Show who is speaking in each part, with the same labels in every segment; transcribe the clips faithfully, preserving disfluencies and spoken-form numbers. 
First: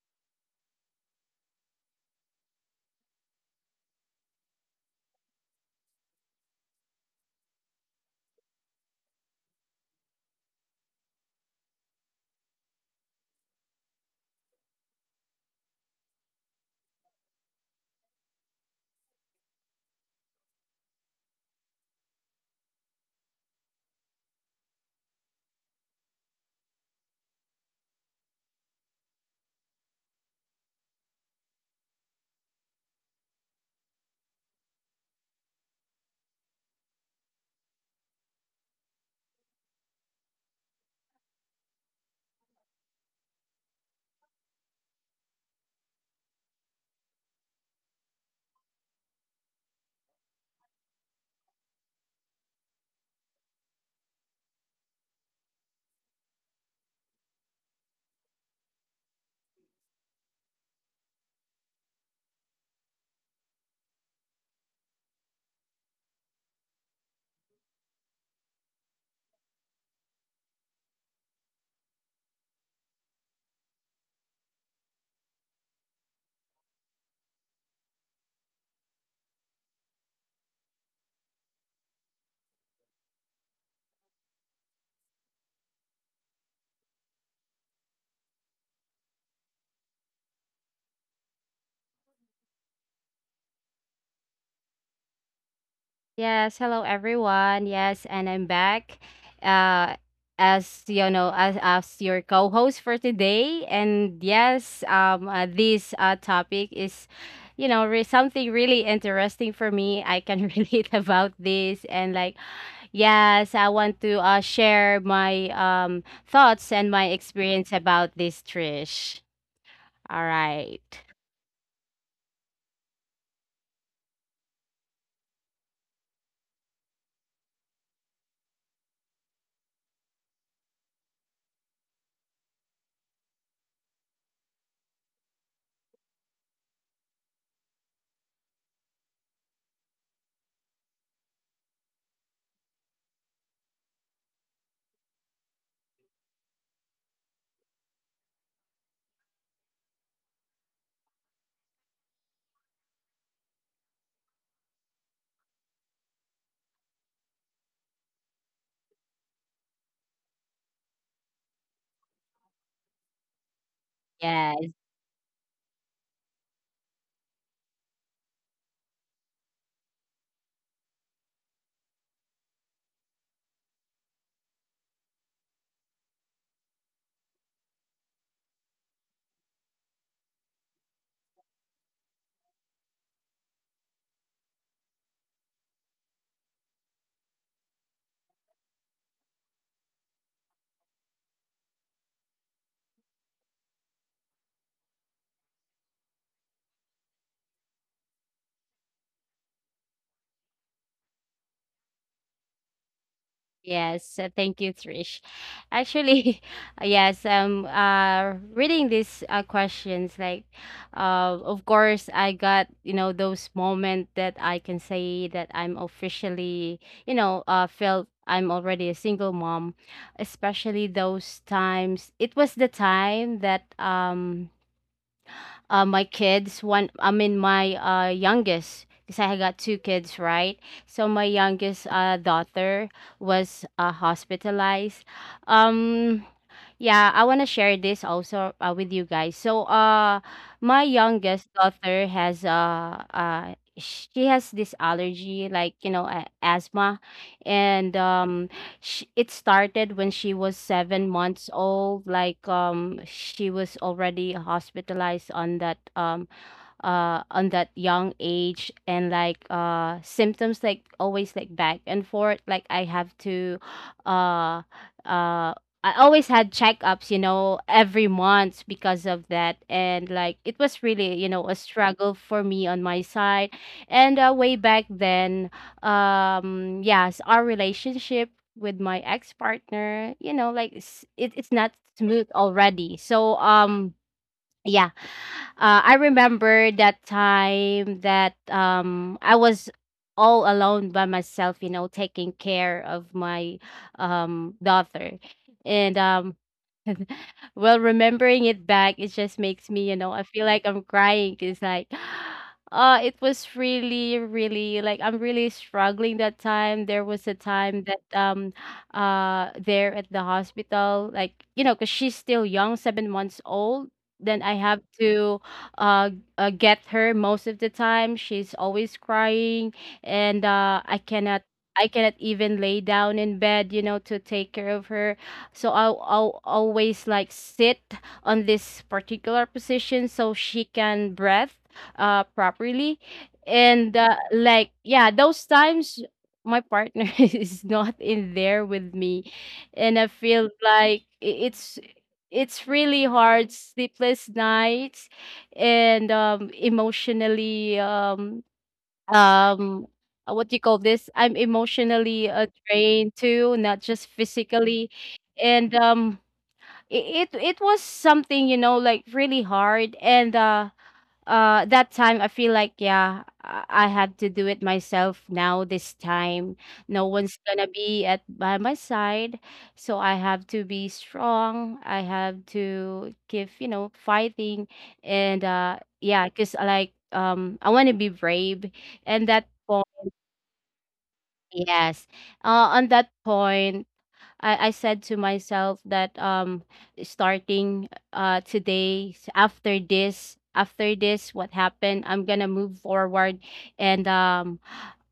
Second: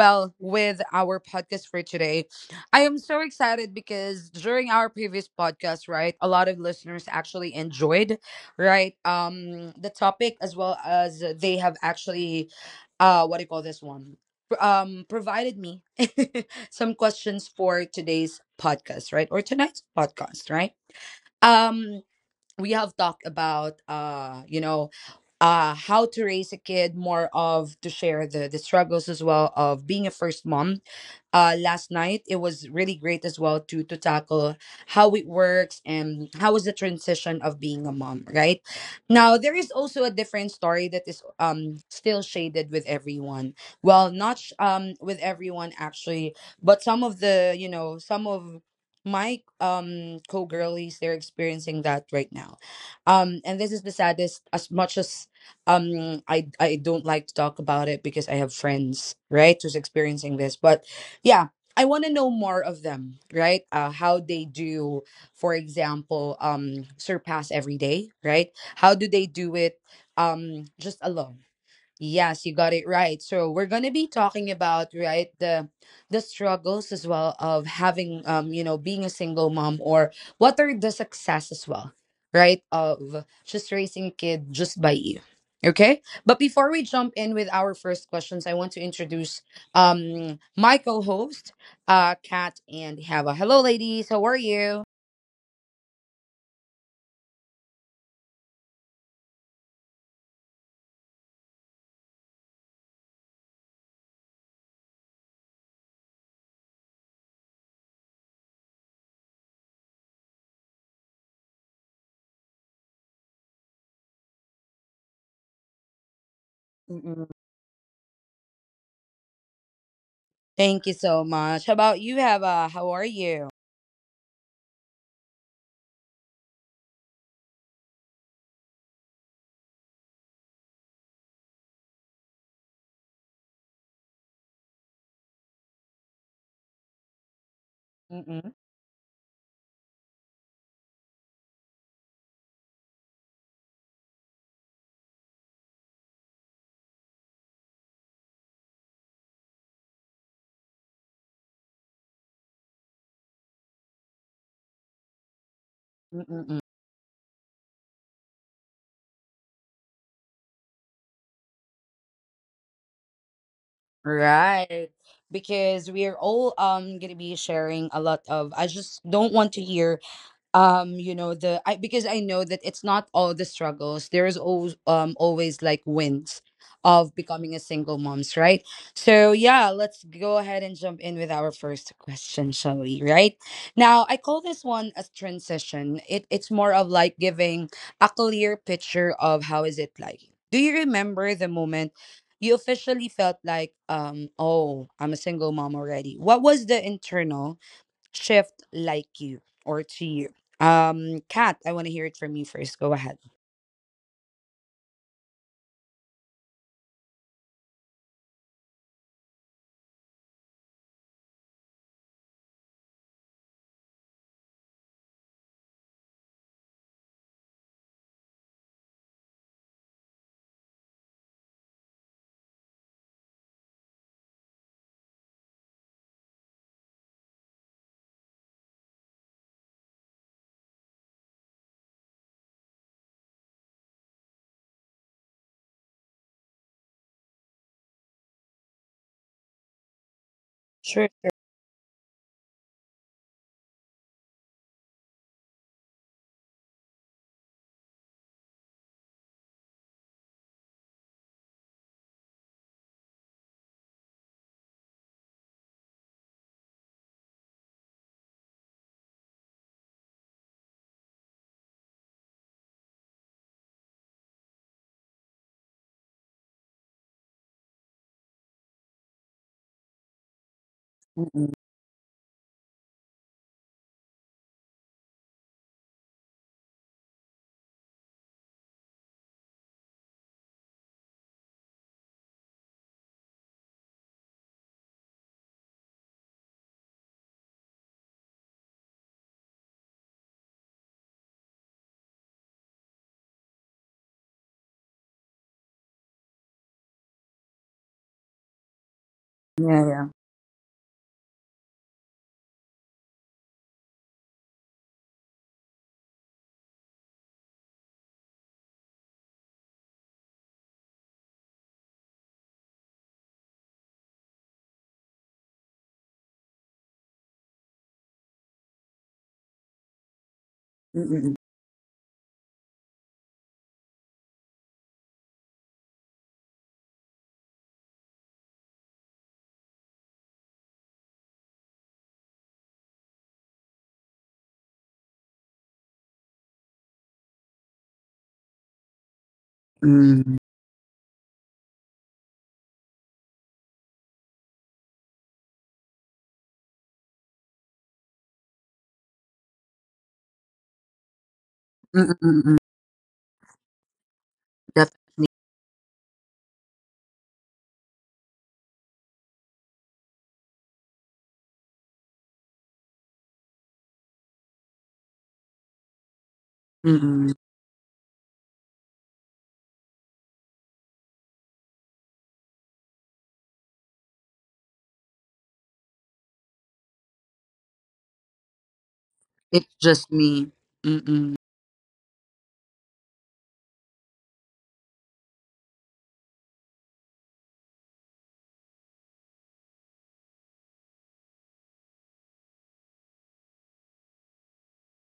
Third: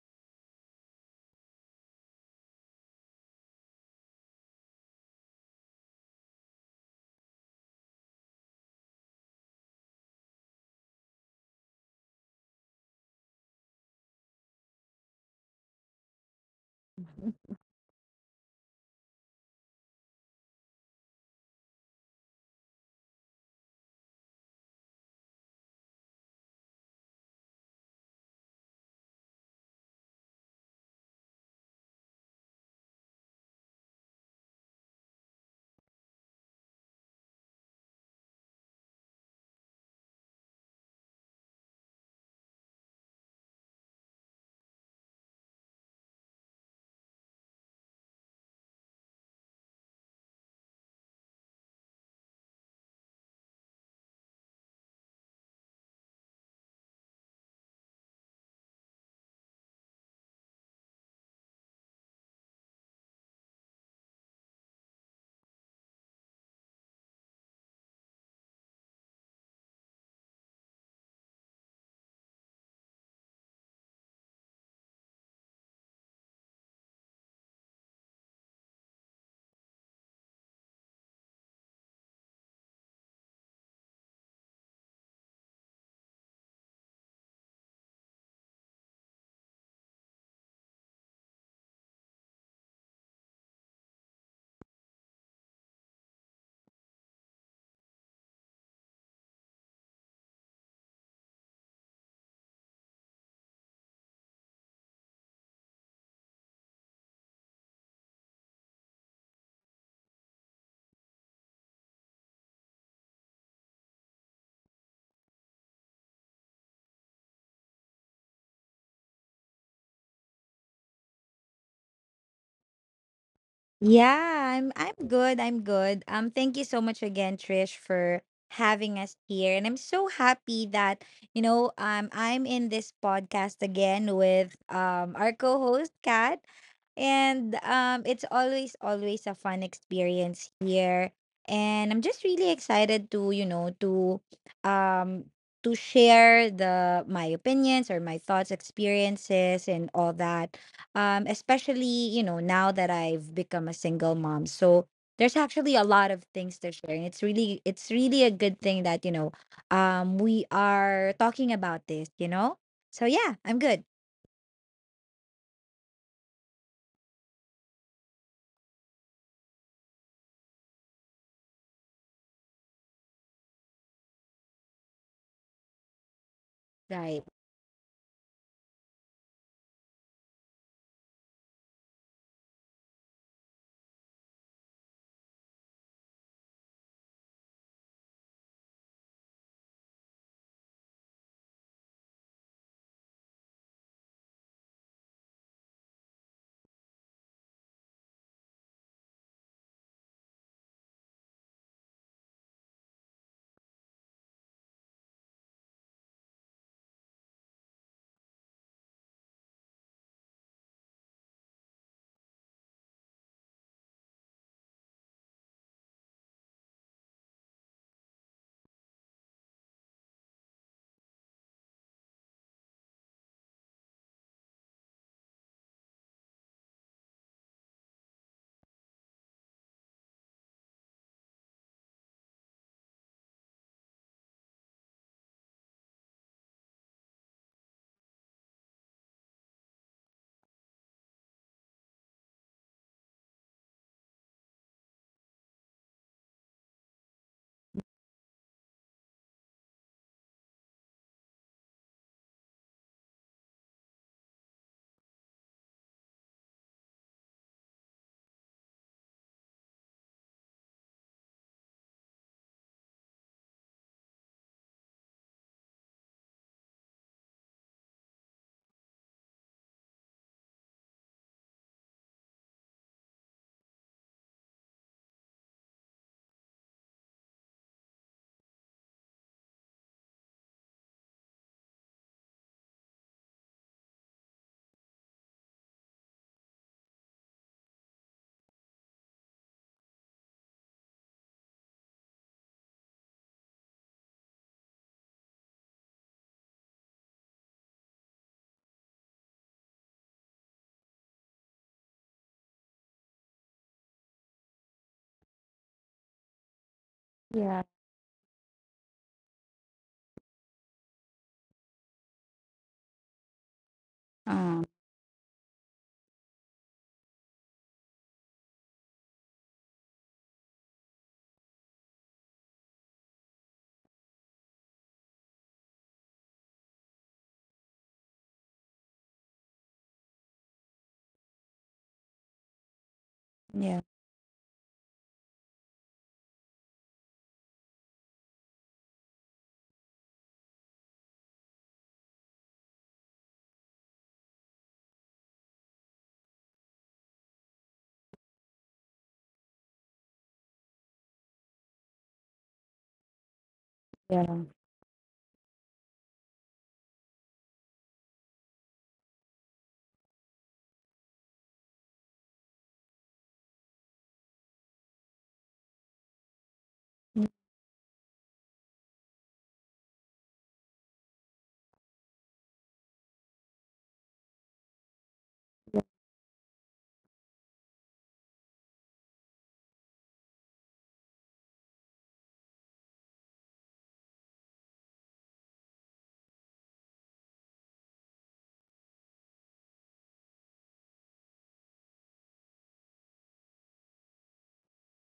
Speaker 1: Well, with our podcast for today, I am so excited because during our previous podcast, right, a lot of listeners actually enjoyed, right, um, the topic, as well as they have actually, uh, what do you call this one, um, provided me some questions for today's podcast, right, or tonight's podcast, right. Um, we have talked about, uh, you know, uh, how to raise a kid, more of to share the the struggles as well of being a first mom uh, last night. It was really great as well to to tackle how it works and how is the transition of being a mom, right? Now there is also a different story that is um still shaded with everyone. Well, not sh- um with everyone actually, but some of the, you know, some of my um co girlies, they're experiencing that right now, um and this is the saddest. As much as um i i don't like to talk about it because I have friends, right, who's experiencing this, but yeah, I want to know more of them, right? uh, how they do, for example, um surpass every day, right? How do they do it, um just alone. Yes, you got it right. So we're gonna be talking about, right, the the struggles as well of having, um you know, being a single mom, or what are the success as well, right? Of just raising a kid just by you. Okay? But before we jump in with our first questions, I want to introduce um my co-host, uh Kat and Hava. Hello ladies, how are you?
Speaker 2: Yes, hello everyone. Yes, and I'm back. Uh as you know, as as your co-host for today. And yes, um uh, this uh topic is, you know, re- something really interesting for me. I can relate about this, and like, yes, I want to uh share my um thoughts and my
Speaker 1: Mm-mm.
Speaker 2: experience about this, Trish. All
Speaker 1: Thank
Speaker 2: right.
Speaker 1: you so much. How about you, Hava? How are you?
Speaker 3: Yeah, I'm I'm good. I'm good. Um thank you so much again Trish for having us here. And I'm so happy that, you know, um I'm in this podcast again with um our co-host Kat. And um it's
Speaker 1: Mm-mm.
Speaker 3: always always a fun experience here. And I'm just really excited to, you know, to um to share the my opinions or my thoughts, experiences and all that um, especially you know now that I've become a single mom. So there's actually a lot of things
Speaker 1: Mm-mm.
Speaker 3: to share, and it's really it's really a good thing that you know um, we are talking about this. You know, so yeah, I'm good.
Speaker 2: Yes.
Speaker 1: Right. Because we're all um gonna be sharing a lot of. I just don't want to hear, um you know, the I because I know that it's not all the struggles. There is always, um always like wins of
Speaker 3: Right.
Speaker 1: becoming a single moms, right? So yeah, let's go ahead and jump in with our first question, shall we, right? Now I call this one a transition. It it's more of like giving a clear picture of how is it like. Do you remember the moment you officially felt like, um oh, I'm a single mom already? What was the internal shift like you or to you. Um, Kat, I want to hear it from you first. Go ahead.
Speaker 2: Yes, uh, thank you, Trish. Actually, yes, um, uh, reading these uh, questions, like, uh, of course, I got, you know, those moment that I can say that I'm officially, you know, uh, felt I'm already a single mom, especially those times. It was the time that, um, uh, my kids. One, I mean, my uh, youngest, because I got two kids, right? So my youngest uh, daughter was uh, hospitalized. Um, yeah, I want to share this also uh, with you guys. So, uh, my
Speaker 1: Sure, sure.
Speaker 2: youngest daughter has uh, uh, she has this allergy, like, you know, a- asthma, and, um, she, it started when she was seven months old. Like, um, she was already hospitalized on that um uh on that young age, and like, uh symptoms like always, like back and forth. Like, I have to uh uh I always had checkups, you know, every month because of that, and like, it was really, you know,
Speaker 1: Mm-mm.
Speaker 2: a struggle for me on my side. And uh, way back then, um yes, our relationship with my ex-partner, you know, like, it's, it, it's not smooth already, so um yeah, uh, I remember that time that um I was all alone by myself, you know, taking care of my um daughter. And um well, remembering it back, it just makes
Speaker 1: Yeah,
Speaker 2: me, you
Speaker 1: yeah.
Speaker 2: know, I feel like I'm crying. It's like, uh, it was really, really, like, I'm really struggling that time. There was a
Speaker 3: Yeah.
Speaker 2: time that, um, uh, there at the hospital, like, you know, cause she's still young, seven months old. Then I
Speaker 3: Um.
Speaker 2: have to, uh, uh get her. Most of the time, she's always crying, and uh, I
Speaker 1: Mm-mm.
Speaker 2: cannot. I cannot. Even lay down in bed, you know, to take care of her, so I'll, I'll always like sit on this particular position so she can breathe uh properly.
Speaker 3: Yeah.
Speaker 2: And uh, like, yeah, those times my partner is not in there with me, and I
Speaker 1: Mm.
Speaker 2: feel like i- it's it's really hard. Sleepless nights, and um emotionally, um um uh, what do you call this, I'm
Speaker 1: Mm-mm.
Speaker 2: emotionally uh,
Speaker 1: Mm-mm.
Speaker 2: drained too, not just
Speaker 3: Yeah.
Speaker 2: physically.
Speaker 1: Def-
Speaker 2: And um i- it it was something, you know, like really hard, and uh uh that time I feel like, yeah, i I had to do it myself. Now this time no
Speaker 1: Mm-mm.
Speaker 2: one's gonna be at by my side, so I have to be strong. I have to give, you know, fighting. And uh yeah, because I, like, um I want to be brave. And that
Speaker 1: It's
Speaker 2: point,
Speaker 1: just me. Mm-mm.
Speaker 2: yes, uh on that point, I, I said to myself that, um starting uh today, s- after this, after this what happened, I'm gonna move forward. And um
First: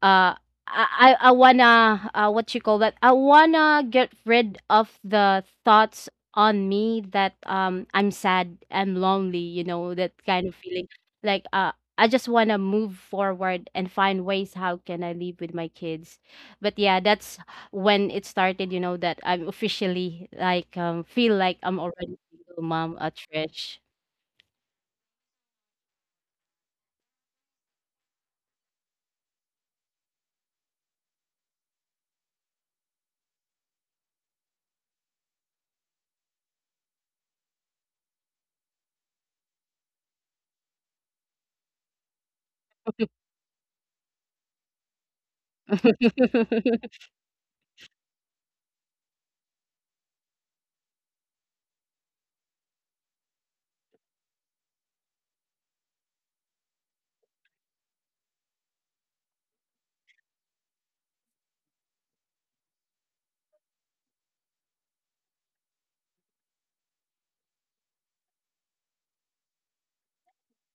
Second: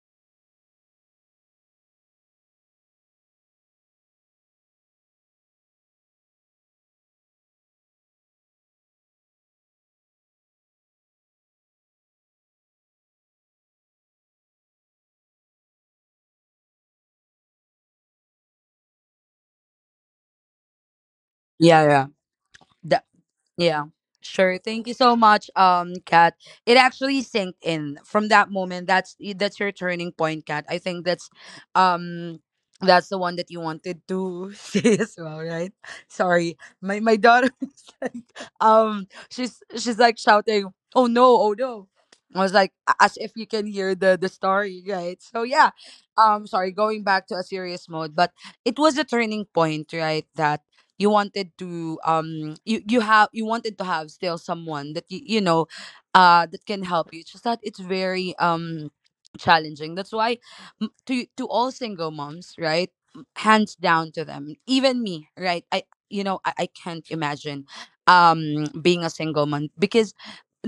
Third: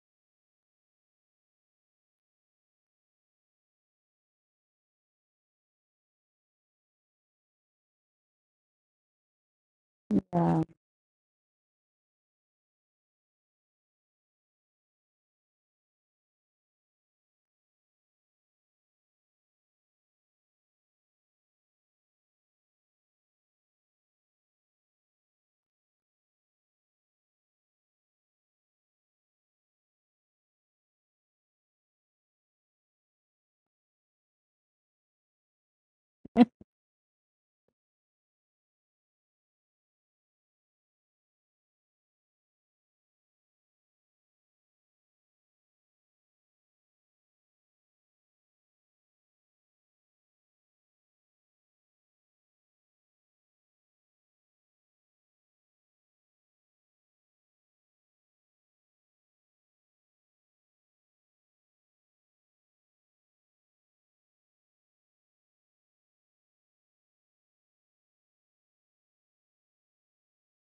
Speaker 2: uh I, I I wanna, uh, what you call that, I wanna get rid of the thoughts on me that, um I'm sad, I'm lonely, you know, that kind of
Speaker 3: Yeah.
Speaker 2: feeling. Like, uh I just wanna move forward and find ways how can I live with my kids. But yeah, that's when it started, you know, that I'm officially, like, um feel like I'm
Speaker 1: Yeah,
Speaker 2: already single mom
Speaker 1: yeah.
Speaker 2: at Trish.
Speaker 1: Yeah, sure. Thank you so much, um, Kat. It actually sank in from that moment. That's that's your turning point, Kat. I think that's, um, that's the one that you wanted to say as well, right? Sorry, my my daughter, is like, um, she's she's like shouting, "Oh no! Oh no!" I was like, a- as if you can hear the the story, right? So yeah, um, sorry, going back to a serious mode, but it was a turning point, right? That you wanted to, um you you have you wanted to have still someone that you you know, uh that can help you. It's just that it's very um challenging. That's why, m- to to all single moms, right? M- hands down to them. Even me, right? I you know i, I can't imagine um being a single mom because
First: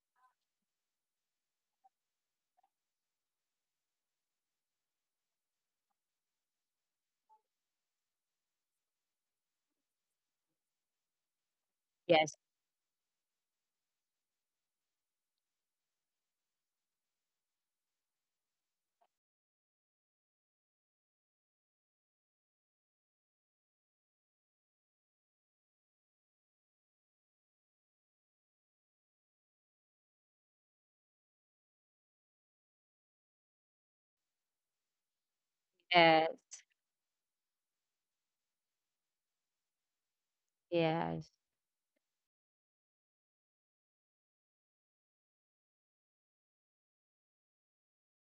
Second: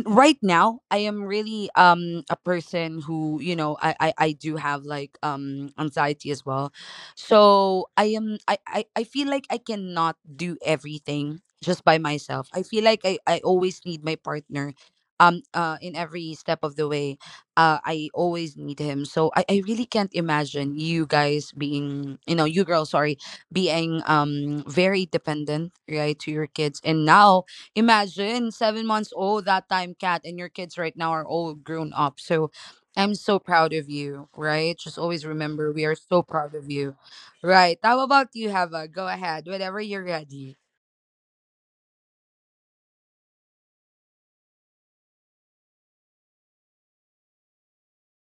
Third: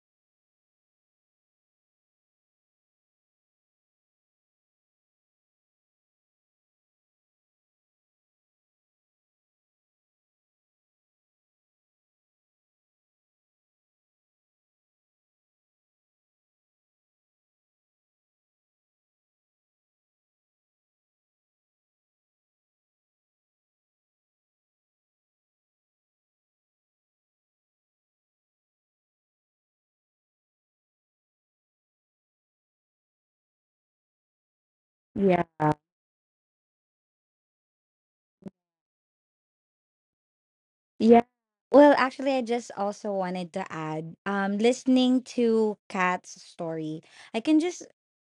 Speaker 1: right now I am really um a person who, you know, i i, I do have like um anxiety as well. So i am I, I i feel like I cannot do everything just by
Speaker 2: Yes.
Speaker 1: myself. I feel like i i always need my partner, um uh in every step of the way. uh I always need him. So i i really can't imagine you guys being, you know, you girls, sorry, being um very dependent, right, to your kids. And now imagine seven months old that time, cat, and your kids right now are all grown up. So I'm so proud of you, right? Just always remember we are so
Speaker 2: Yes.
Speaker 1: proud of you, right? How about you, Hava? Go ahead, whenever you're ready.
Speaker 3: Yeah.
Speaker 2: Yes.
Speaker 3: Well, actually, I just also wanted to add, um, listening to Kat's story, I can just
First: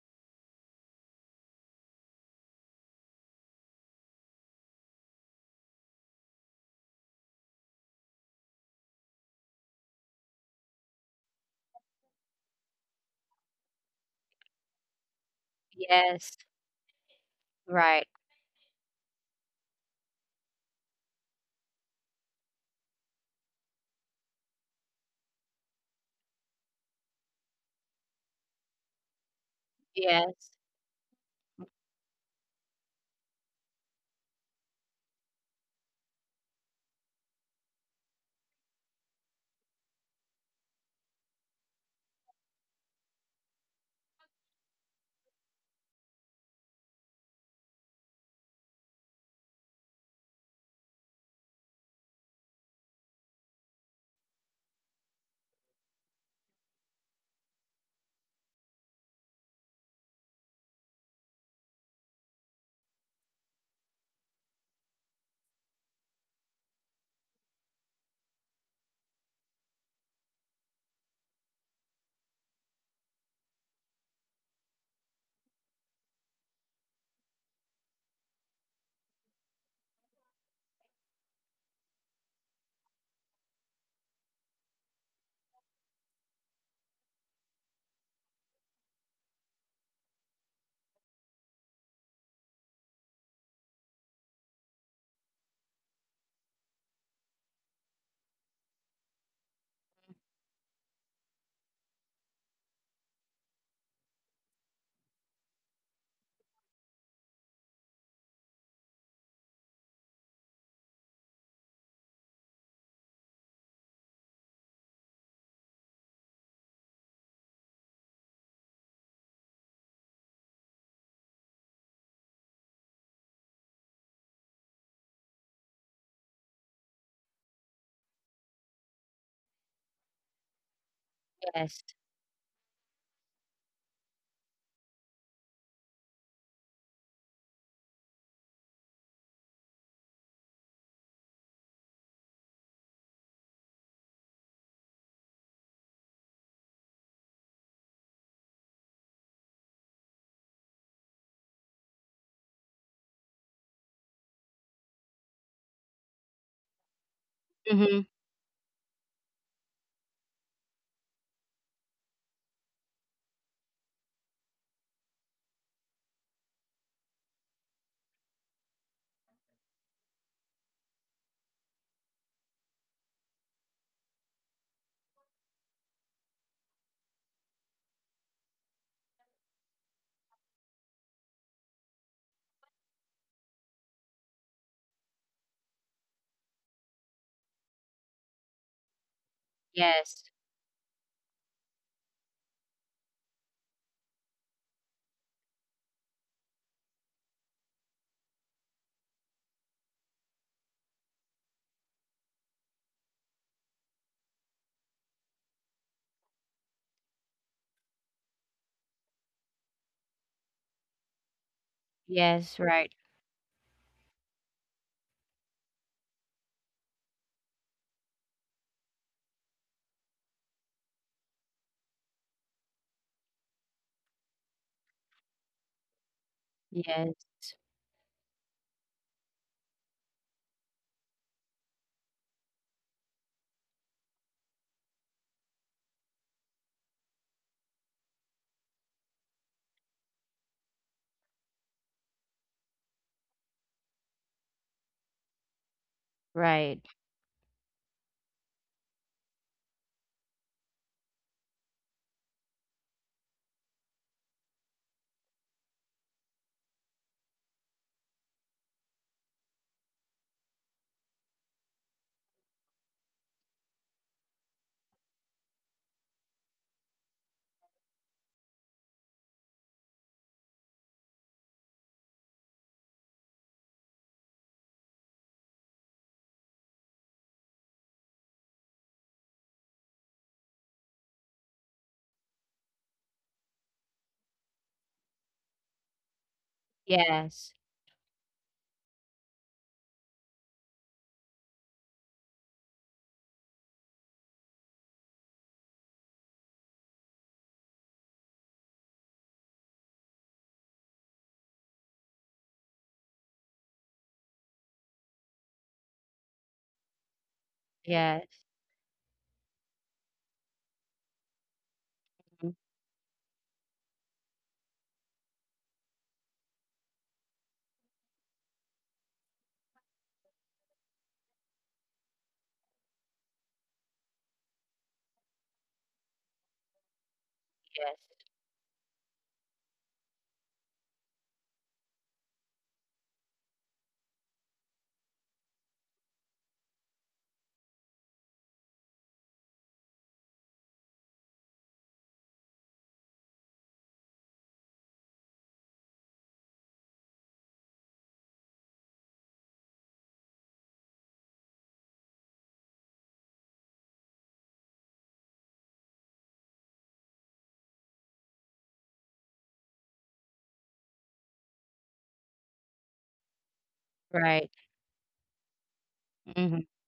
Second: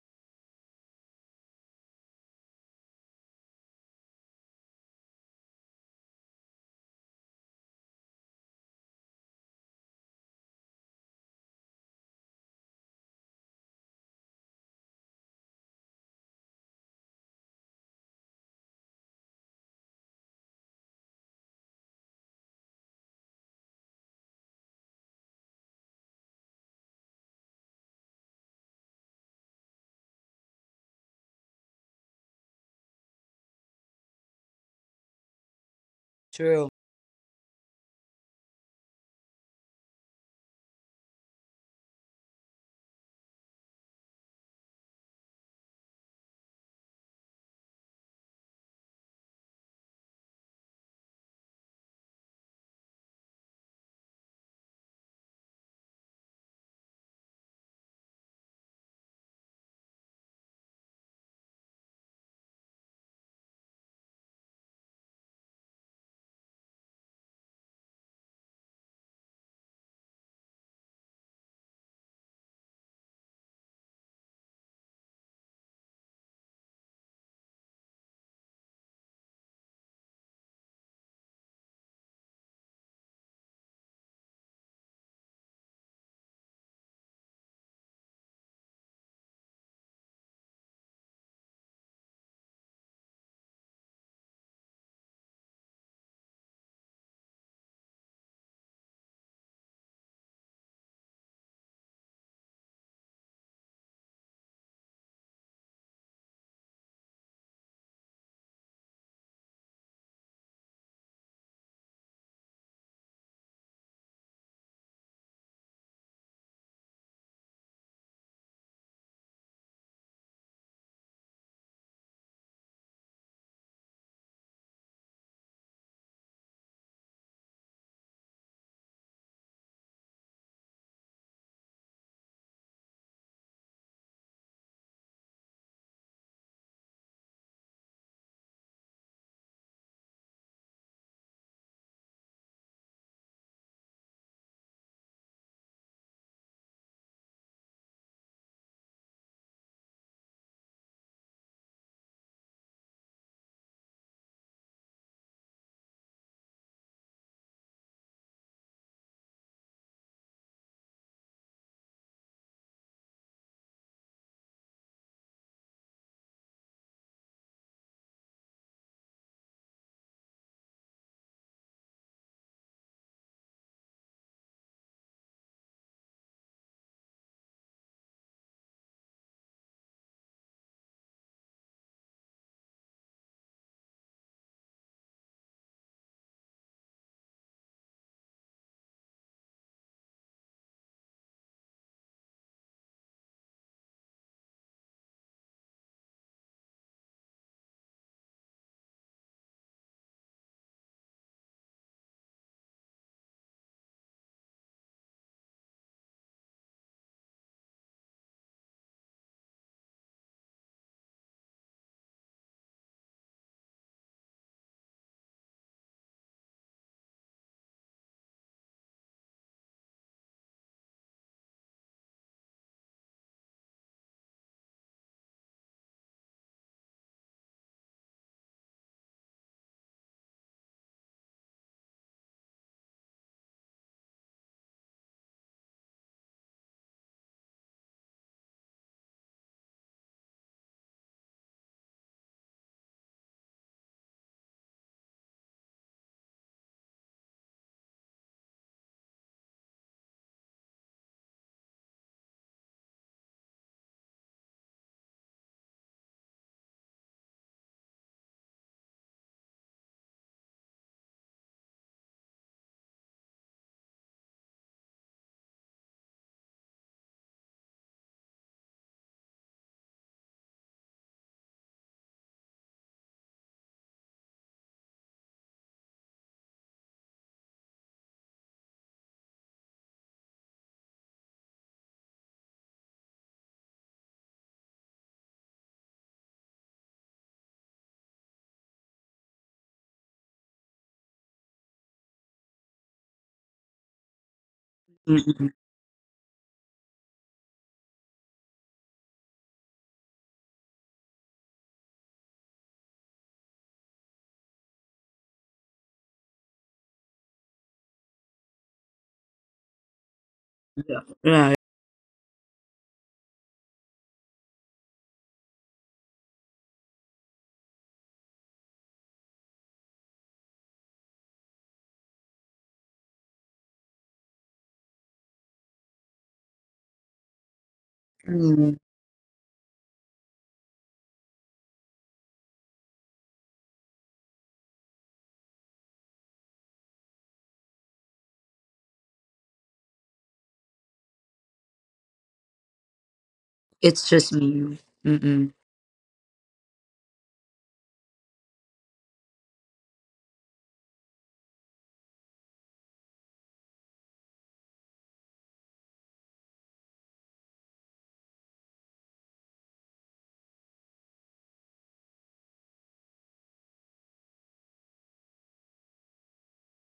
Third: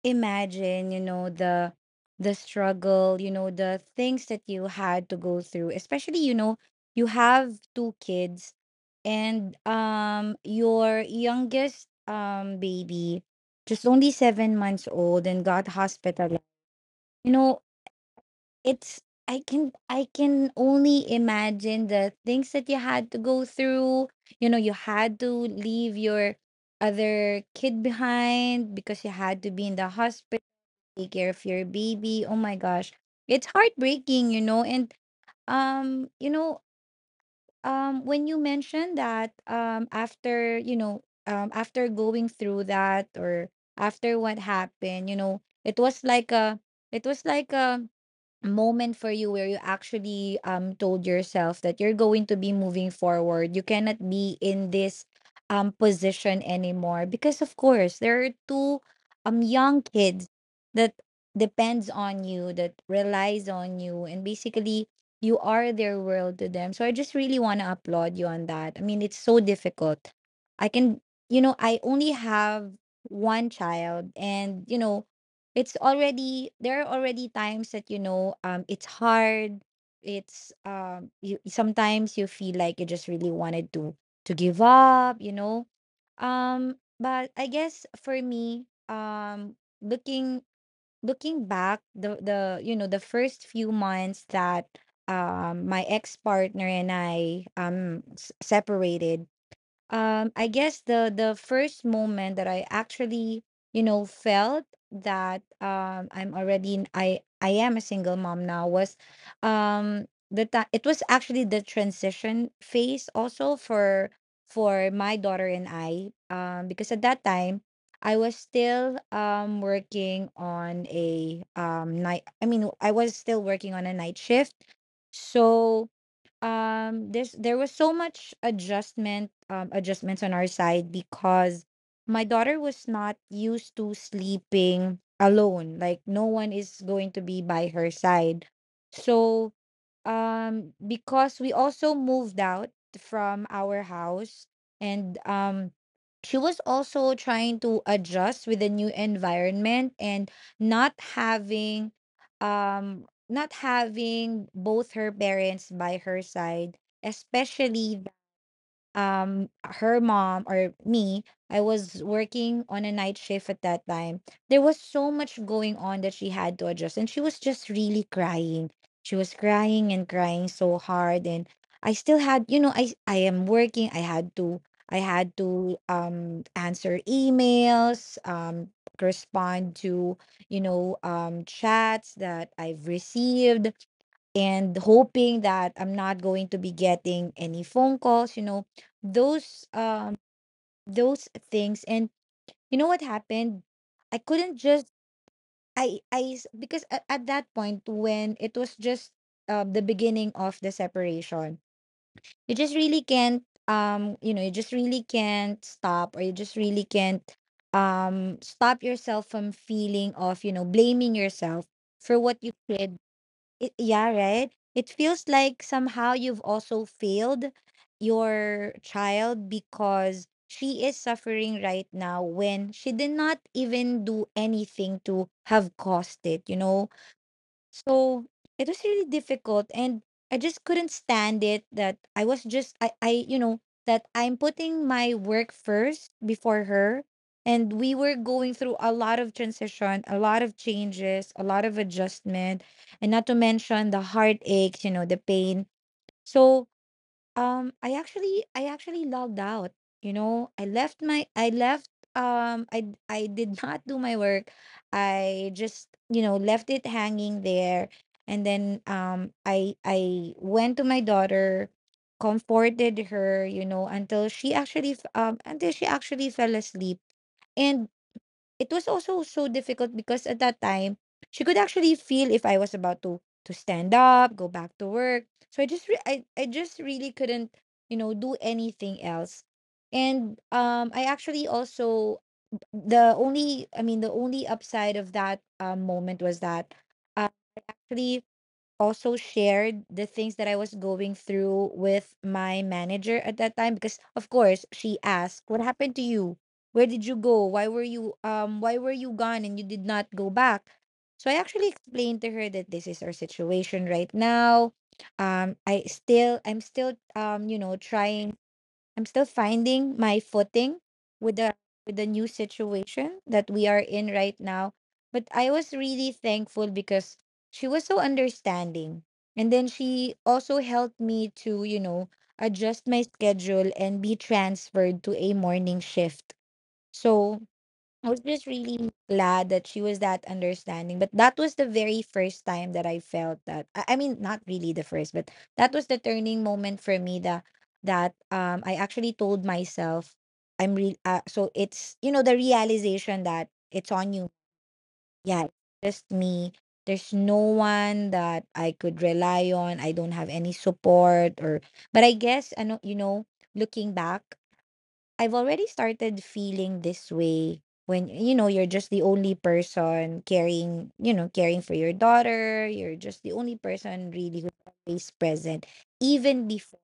Speaker 3: imagine, you know, the the struggle, you know, the things that you had to go through, especially, you know, you have two kids and um your youngest um baby just only seven months old and got
Speaker 2: Yes,
Speaker 3: hospitalized. You know,
Speaker 2: right.
Speaker 3: it's I can I can only imagine the things that you had to go through. You know, you had to leave your other kid behind because you had to be in the hospital,
Speaker 2: Yes.
Speaker 3: take care of your baby. Oh my gosh. It's heartbreaking, you know. And um, you know,
Speaker 1: True.
Speaker 3: um when you mentioned that um after, you know, um after going through that or after what happened, you know, it was like a it was like a moment for you where you actually um told yourself that you're going to be moving forward. You cannot be in this um position anymore because of course there are two um young kids that depends on you, that relies on you, and basically you are their world to them. So I just really want to applaud you on that. I mean, it's so difficult. I can, you know, I only have one child, and you know, it's already, there are already times that you know um it's hard. It's um You sometimes you feel like you just really wanted to to give up, you know, um but I guess for me um looking looking back the the you know the first few months that um my ex partner and I um s- separated, um I guess the the first moment that I actually, you know, felt that um I'm already in, i i am a single mom now was um the time, it was actually the transition phase also for for my daughter and I, um because at that time I was still um working on a um night I mean I was still working on a night shift. So um there's there was so much adjustment um adjustments on our side because
Speaker 2: Yes,
Speaker 3: my daughter was not used to sleeping alone, like no one is going to be by her side. So um because we also moved out from our house. And um she was also trying to adjust with the new environment and not having um not having both her parents by her side,
Speaker 2: mm-hmm.
Speaker 3: especially um her mom or me, I was working on a night shift at that time. There was so much going on that she had to adjust and she was just really crying. She was crying and crying so hard, and I still had, you know, I I am working. I had to I had to um answer emails, um respond to, you know, um chats that I've received and hoping that I'm not going to be getting any phone calls, you know, those um
Speaker 2: Yes.
Speaker 3: those things. And you know what happened? I couldn't just I I s- because at, at that point when it was just uh, the beginning of the separation, you just really can't um you know you just really can't stop, or you just really can't um stop yourself from feeling of, you know, blaming yourself for what you
Speaker 2: Yes, right.
Speaker 3: did it, yeah, right? It feels like somehow you've also failed your child because she is suffering right now when she did not even do anything to have caused it, you know?
Speaker 2: Yes,
Speaker 3: So it was really difficult and I just couldn't stand it that I was just I, I you know that I'm putting my work first before her, and we were going through a lot of transition, a lot of changes, a lot of adjustment, and not to mention the heartaches, you know, the pain. So
Speaker 2: right.
Speaker 3: um, I actually I actually logged out. You know, I left my I left um I d- I did not do my work. I just, you know, left it hanging there, and then um I I went to my daughter, comforted her, you know, until she actually f- um until she actually fell asleep. And it was also so difficult because at that time, she could actually feel if I was about to to stand up, go back to work. So I just re- I I just really couldn't, you know, do anything else. And um I actually also the only I mean the only upside of that um, moment was that uh,
Speaker 2: Yes.
Speaker 3: actually also shared the things that I was going through with my manager at that time, because of course she asked,
Speaker 1: Mm-mm.
Speaker 3: "What happened to you? Where did you go? Why were you um why were you gone and you did not go back?" So I actually explained to her that this is our situation right now. Um I still I'm still um you know
Speaker 2: Yes,
Speaker 3: trying, I'm still finding my footing
Speaker 1: Yeah.
Speaker 3: with
Speaker 1: Right.
Speaker 3: the with the new
Speaker 2: mhm.
Speaker 3: situation that we are in right now. But I was really thankful because she was so understanding. And then she also helped me to, you know, adjust my schedule and be transferred to a morning shift. So
Speaker 2: Yes,
Speaker 3: I was just
Speaker 1: Mm.
Speaker 3: really glad that she was that understanding. But that was the very first time that I felt that. I I mean, not really the first, but that was the turning moment for me. That that um, I actually told myself, I'm re. Uh, so it's you know the realization that it's
Speaker 1: It's
Speaker 3: on
Speaker 1: just
Speaker 3: you.
Speaker 1: me.
Speaker 3: Yeah,
Speaker 1: Mm-mm.
Speaker 3: it's just me. There's no one that I could rely on. I don't have any support or. But I guess I know, you know, looking back, I've already started feeling this way when you know you're just the only person caring, you know, caring for your daughter. You're just the only person really
Speaker 2: right.
Speaker 3: who's always present, even
Speaker 2: Mm-hmm.
Speaker 3: before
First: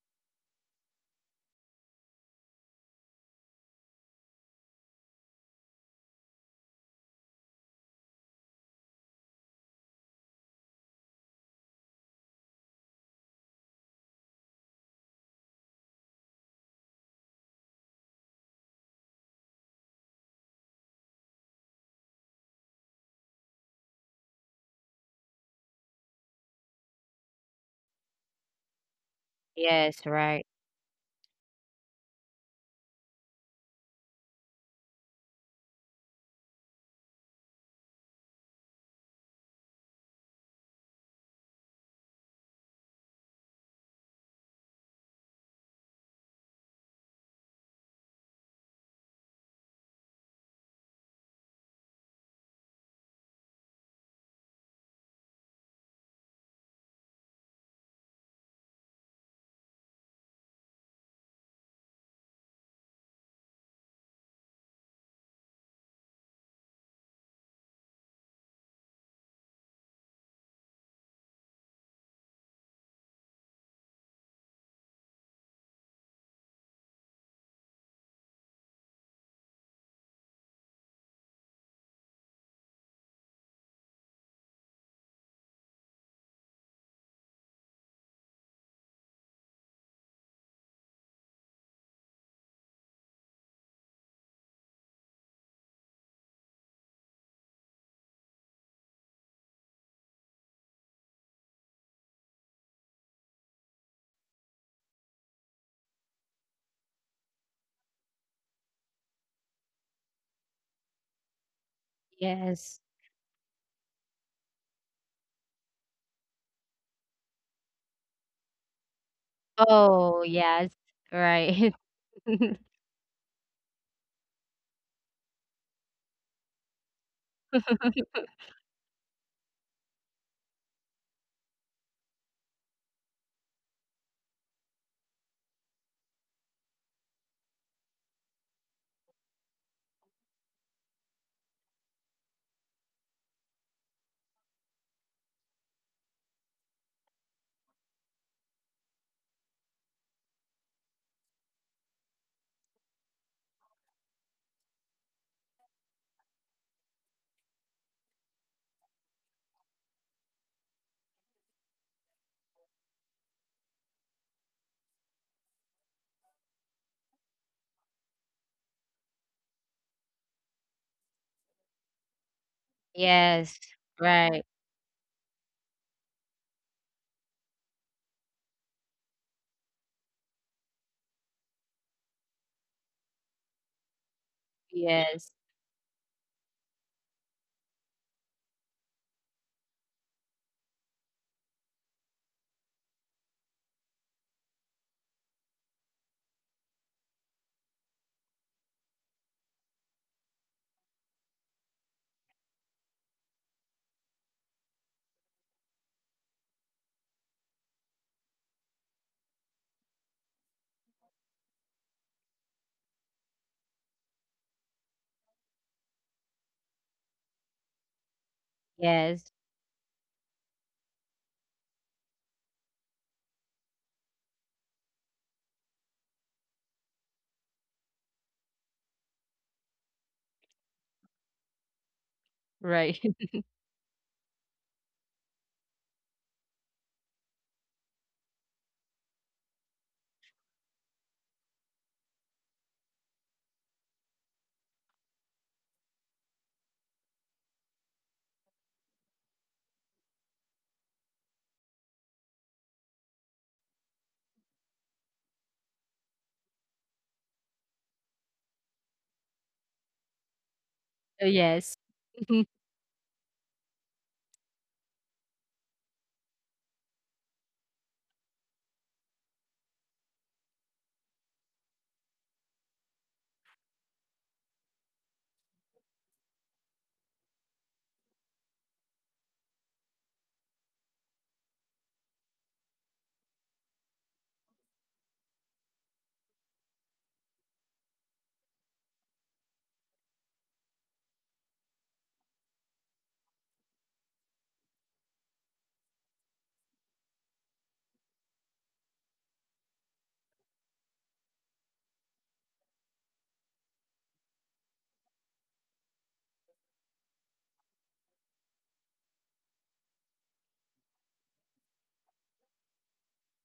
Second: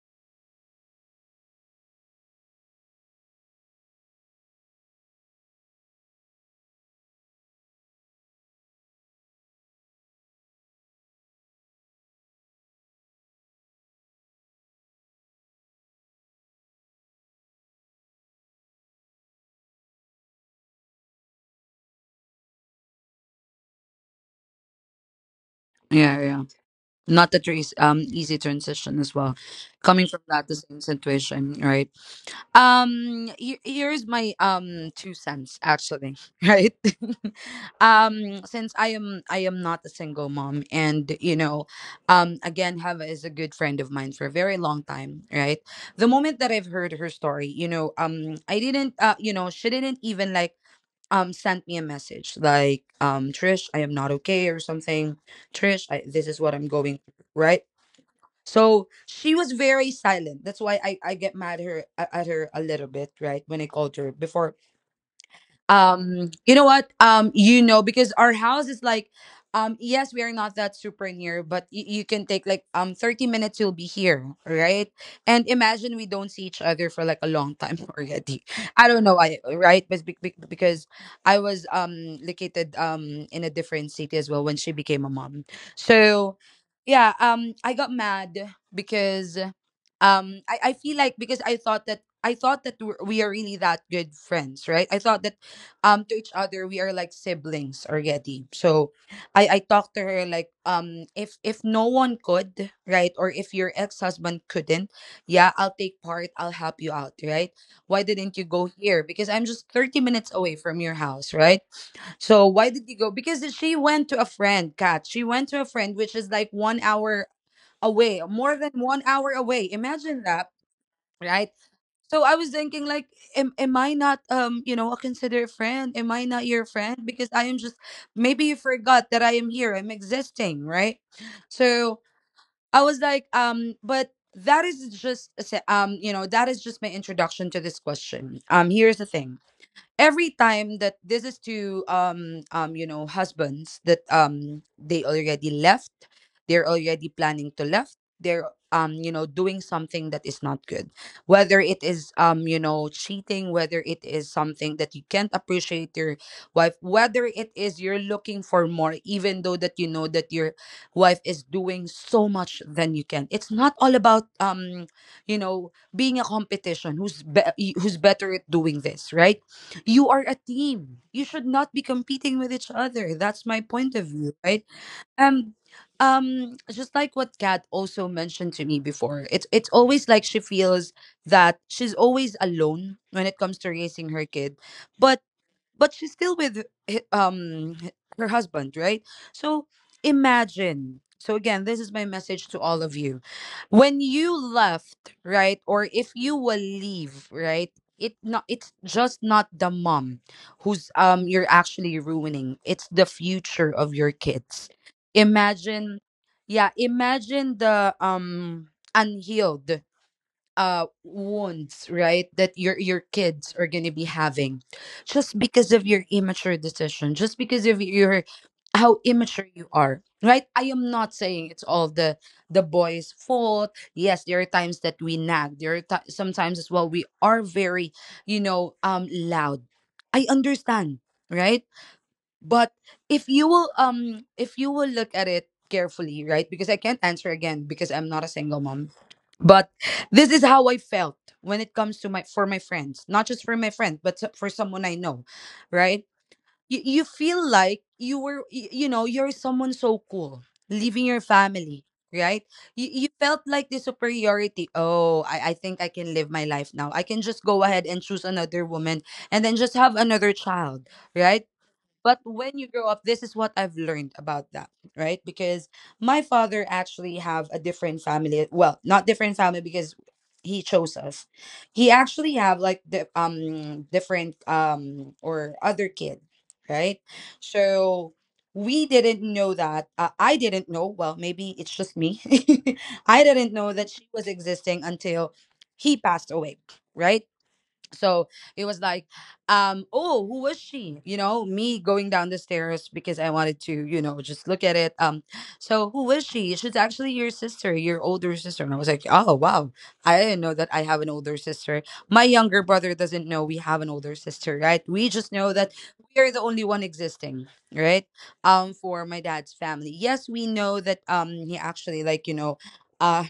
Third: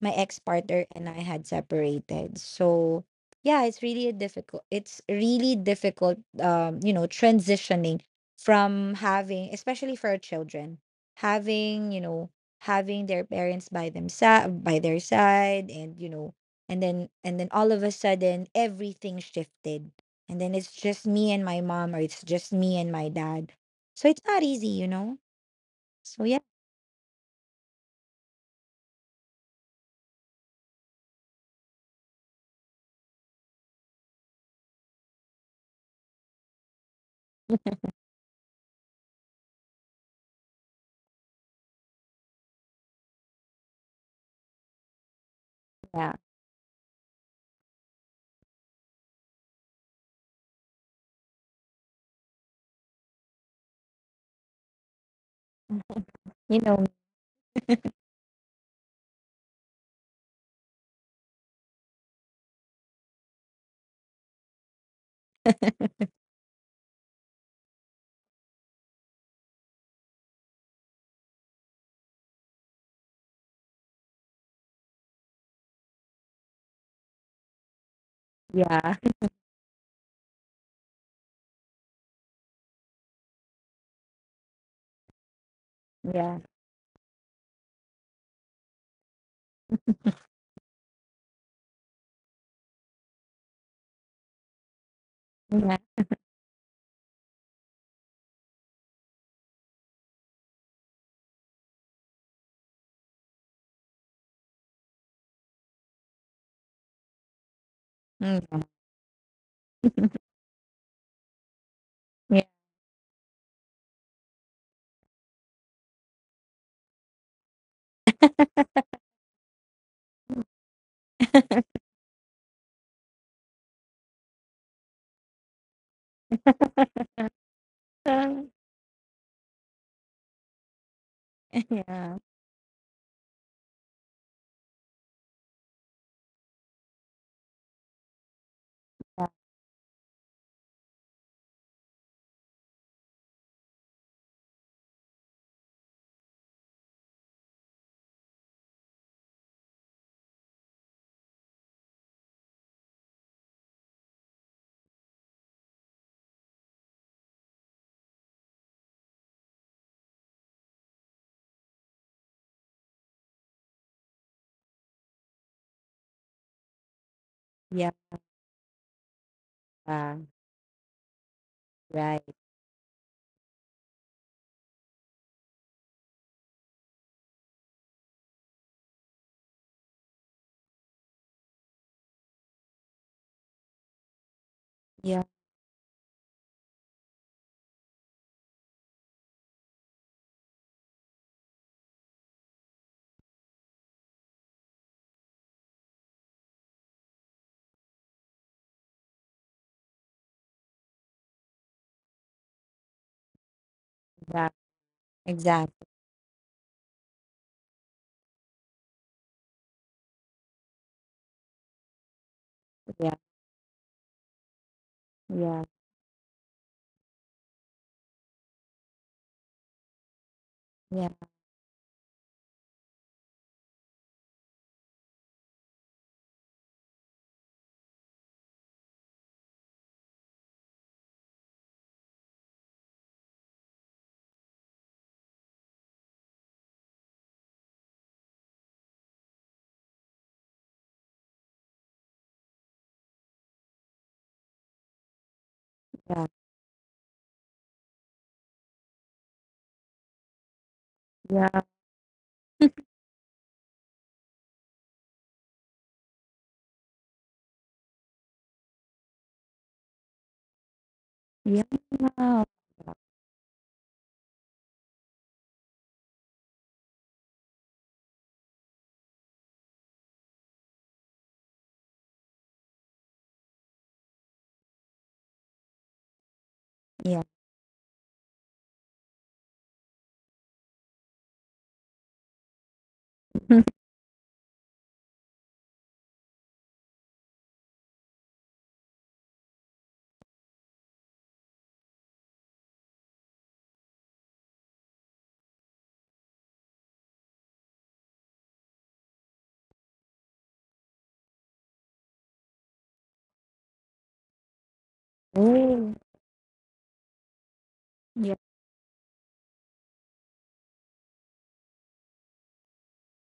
Speaker 3: my ex-partner and I had separated. So yeah, it's really a difficult. It's really difficult, um, you know, transitioning from having, especially for our children, having, you know, having their parents by themselves, by their side, and you know, and then and then all of a sudden everything shifted, and then it's just me and my mom, or it's just me and my dad. So it's not easy, you know. So
Speaker 1: Yeah,
Speaker 3: yeah,
Speaker 1: yeah. Not that it's um easy transition as well,
Speaker 2: Yes,
Speaker 1: coming from
Speaker 2: right.
Speaker 1: that the same situation, right? um here, here's my um two cents, actually. Right. um since i am i am not a single mom, and you know, um again, Hava is a good friend of mine for a very long time, right? The
Speaker 3: yeah,
Speaker 1: moment that I've heard her story, you know, um I didn't uh you know, she didn't even like um send me a message like, um Trish, I am not okay, or something. trish I, this is
Speaker 3: you
Speaker 1: what I'm
Speaker 3: know,
Speaker 1: going through, right? So she was very silent. That's why I, I get mad at her, at her a little bit, right? When I called her before, um you know what, um you know, because our house is like, um yes, we are not that super near, but y- you can take like um thirty minutes, you'll be here, right? And imagine, we don't see each other for like a long time already. I
Speaker 3: yeah,
Speaker 1: don't know why, right? But be- be- because I was um located um in a different city as well when she became a mom.
Speaker 3: yeah,
Speaker 1: So yeah, um I got mad because, um I, I feel like, because I thought that, I thought that we're, we are really that good friends, right? I thought that, um to each other we are like siblings already. So i i talked to her like, um if if no one could, right, or if your ex-husband couldn't, yeah, I'll take part, I'll help you out, right? Why
Speaker 3: yeah.
Speaker 1: didn't you go here, because I'm just thirty minutes away from your house, right?
Speaker 3: yeah.
Speaker 1: So why
Speaker 2: Yes.
Speaker 1: did you go? Because she went to a friend, Kat. She went to a friend which is like one hour away, more than one hour away.
Speaker 2: Oh,
Speaker 1: Imagine that,
Speaker 2: yes,
Speaker 1: right?
Speaker 2: right.
Speaker 1: So I was thinking like, am, am I not, um you know, a considered friend? Am I not your friend? Because I am just,
Speaker 3: yeah. Yeah.
Speaker 1: maybe you forgot that I am here. I'm existing, right? So I was like, um, but that is just a se- um you know, that is just my introduction to this question. Um, here's the thing: every time that this is to um um you know, husbands that, um they already left, they're already planning to left, they're, um you know, doing something that is not good, whether it is, um you know, cheating, whether it is something that you can't appreciate your wife, whether it is you're looking for more, even though that you know that your wife is doing so much than you can. It's not all about, um you know, being a competition, who's be-
Speaker 3: Yeah.
Speaker 1: who's better at doing this, right?
Speaker 3: Yeah,
Speaker 1: You are a team. You should not be
Speaker 3: right.
Speaker 1: competing with each other. That's
Speaker 2: Yes,
Speaker 1: my point of
Speaker 2: right.
Speaker 1: view, right? Um, um, just like what Kat also mentioned to me before, it's it's always like she feels that she's always alone when it comes to raising her kid,
Speaker 3: Yeah.
Speaker 2: Yes,
Speaker 1: but but she's still with hi- um h- her husband, right? So imagine. So again, this is my message to all of you: when you left, right, or if you will leave, right, it not, it's just not the mom who's, um you're actually ruining, it's the future of your
Speaker 3: Yeah.
Speaker 1: kids.
Speaker 3: Exactly.
Speaker 1: Imagine. Yeah, imagine the um unhealed uh wounds, right, that your your
Speaker 3: Yeah.
Speaker 1: kids are going to be having, just
Speaker 3: Yeah.
Speaker 1: because of your immature decision, just because of your, how
Speaker 2: yes,
Speaker 1: immature you are, right? I am
Speaker 3: Yeah.
Speaker 1: not saying it's all the the boys fault. Yes, there are times that we nag, there are ti sometimes as well we are very, you know, um loud. I understand, right? But
Speaker 2: right.
Speaker 1: if you will, um if you will look at it carefully, right, because I can't answer again because I'm not a single mom. But this is how I felt when it comes to my, for my friends, not just for my friend, but so- for someone I know, right?
Speaker 3: Yeah.
Speaker 1: you, you feel like you were, y- you know, you're someone so cool, leaving your family, right? you, you felt like the superiority. Oh, I, I think I can live my life now. I can just go ahead and choose another woman, and then just have another child,
Speaker 2: So
Speaker 1: right?
Speaker 3: Yeah.
Speaker 2: yes.
Speaker 3: Yeah. Yeah.
Speaker 1: But
Speaker 2: Mhm.
Speaker 1: when you grow up, this is what I've learned about that, right? Because my father actually have a different family. Well, not different family, because he chose us. He actually have like the um different um or other kid, right? So we didn't know that. Uh, I didn't know. Well, maybe it's just me. I didn't know that she was existing until he passed away, right? so it was like um oh, who was she? You know me going down the stairs because I wanted to, you know just look at it. Um so who was she? She's actually your sister, your older sister. And I was like, oh wow, I didn't know that I have an older sister. My younger brother doesn't know we have an older sister, right? We just know that
Speaker 3: Oh.
Speaker 1: we are the only one existing, right?
Speaker 3: Yeah.
Speaker 1: Um for my dad's family, yes, we know that um he actually, like, you know uh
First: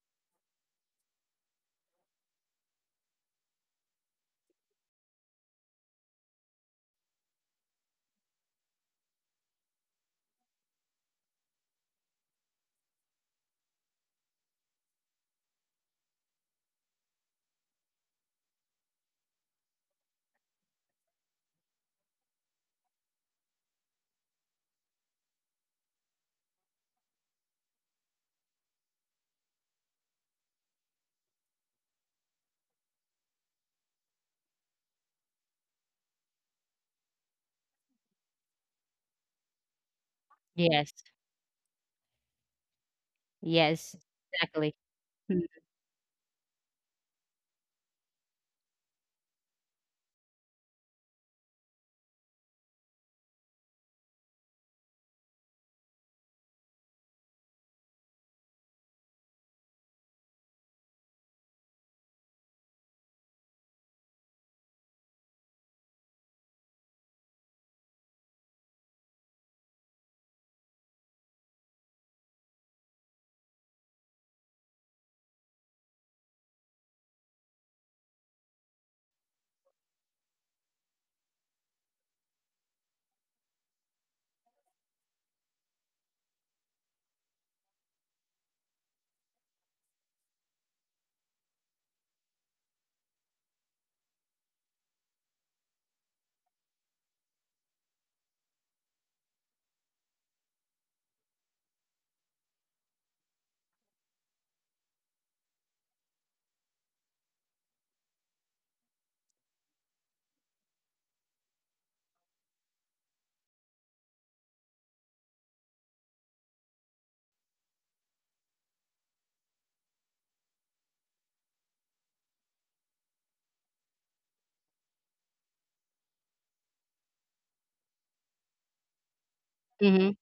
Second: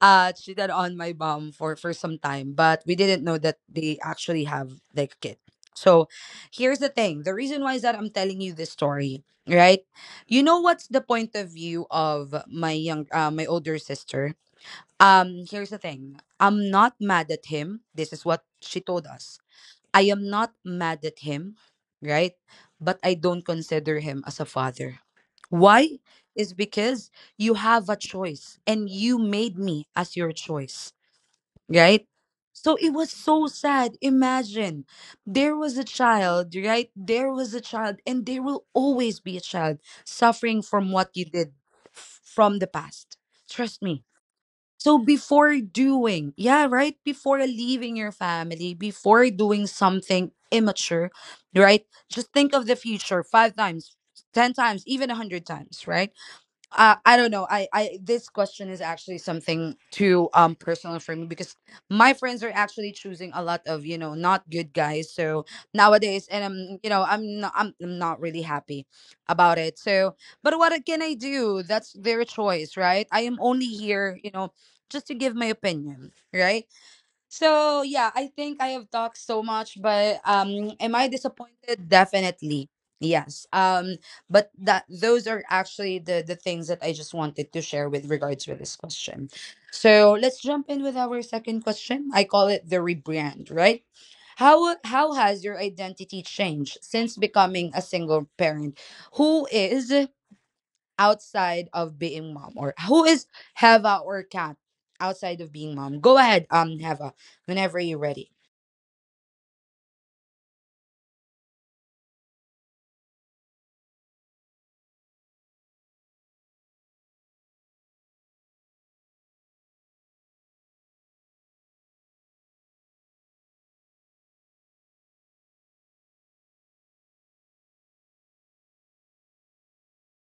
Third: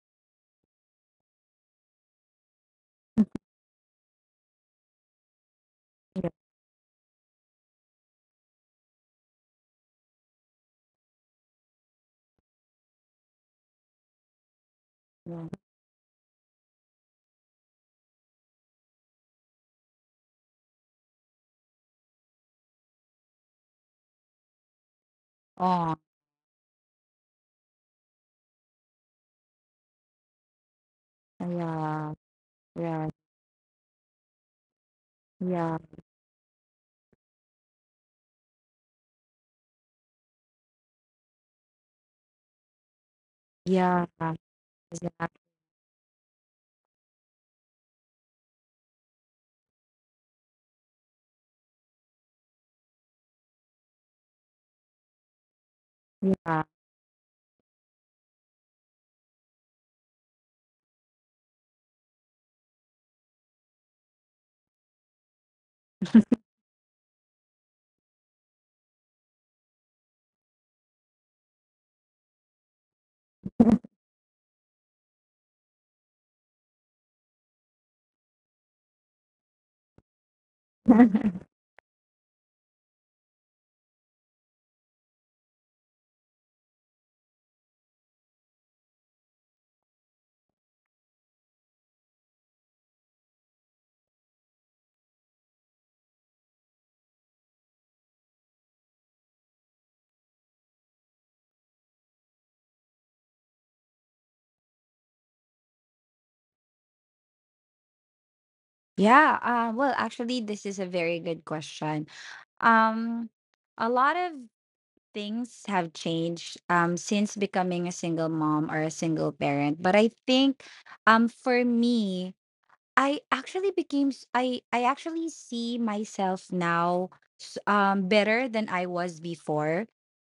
Speaker 1: uh, she did on my mom for for some time, but we didn't know that they actually have like a kid. So,
Speaker 3: Yeah.
Speaker 1: here's the thing: the reason why is that I'm telling you this story, right? You know what's the point of view of my young, uh, my older sister. Um,
Speaker 3: Yeah.
Speaker 1: here's the thing: I'm not mad at him. This is what she told us. I am not mad at him, right? But I don't consider him as a father. Why?
Speaker 3: Oh.
Speaker 1: Is because you have a choice and you made me as your choice, right?
Speaker 3: Yeah.
Speaker 1: So it was
Speaker 3: Yeah.
Speaker 1: so sad. Imagine there was a child, right? There was a child, and there will always be a child suffering from
Speaker 2: Yes.
Speaker 1: what you did f- from the past. Trust
Speaker 2: Yes.
Speaker 1: me.
Speaker 3: Yeah. Yeah.
Speaker 2: Exactly.
Speaker 1: So
Speaker 3: Exactly.
Speaker 2: Mm,
Speaker 1: before doing, yeah, right? Before leaving your family, before doing something immature, right? Just think of the future five times, ten times, even a 100 times, right?
Speaker 3: Yeah.
Speaker 1: uh, I don't know. I, I this question is actually something too um personal for me because my friends are actually choosing a lot of, you know, not good guys. So nowadays, and I'm you know I'm not I'm, I'm not really happy about it. So, but what can I do? That's their choice, right? I am only here, you know, just to give my opinion, right? So yeah, I think I have talked so much, but um, am I disappointed? Definitely, yes. Um, but that those are actually the the things that I just wanted to share with regards with this question. So let's jump in with our second question. I call it the rebrand, right? How how has your identity changed since becoming a single parent? Who is outside of being mom, or who is Heva or Kat outside of being mom? Go ahead, um, Heva, whenever you're ready.
Speaker 3: Yeah. Uh, well, actually, this is a very good question. Um, a lot of things have changed um, since becoming a single mom or a single parent. But I think um, for me, I actually became s- I I actually see myself now s- um, better than I was before
Speaker 2: mhm.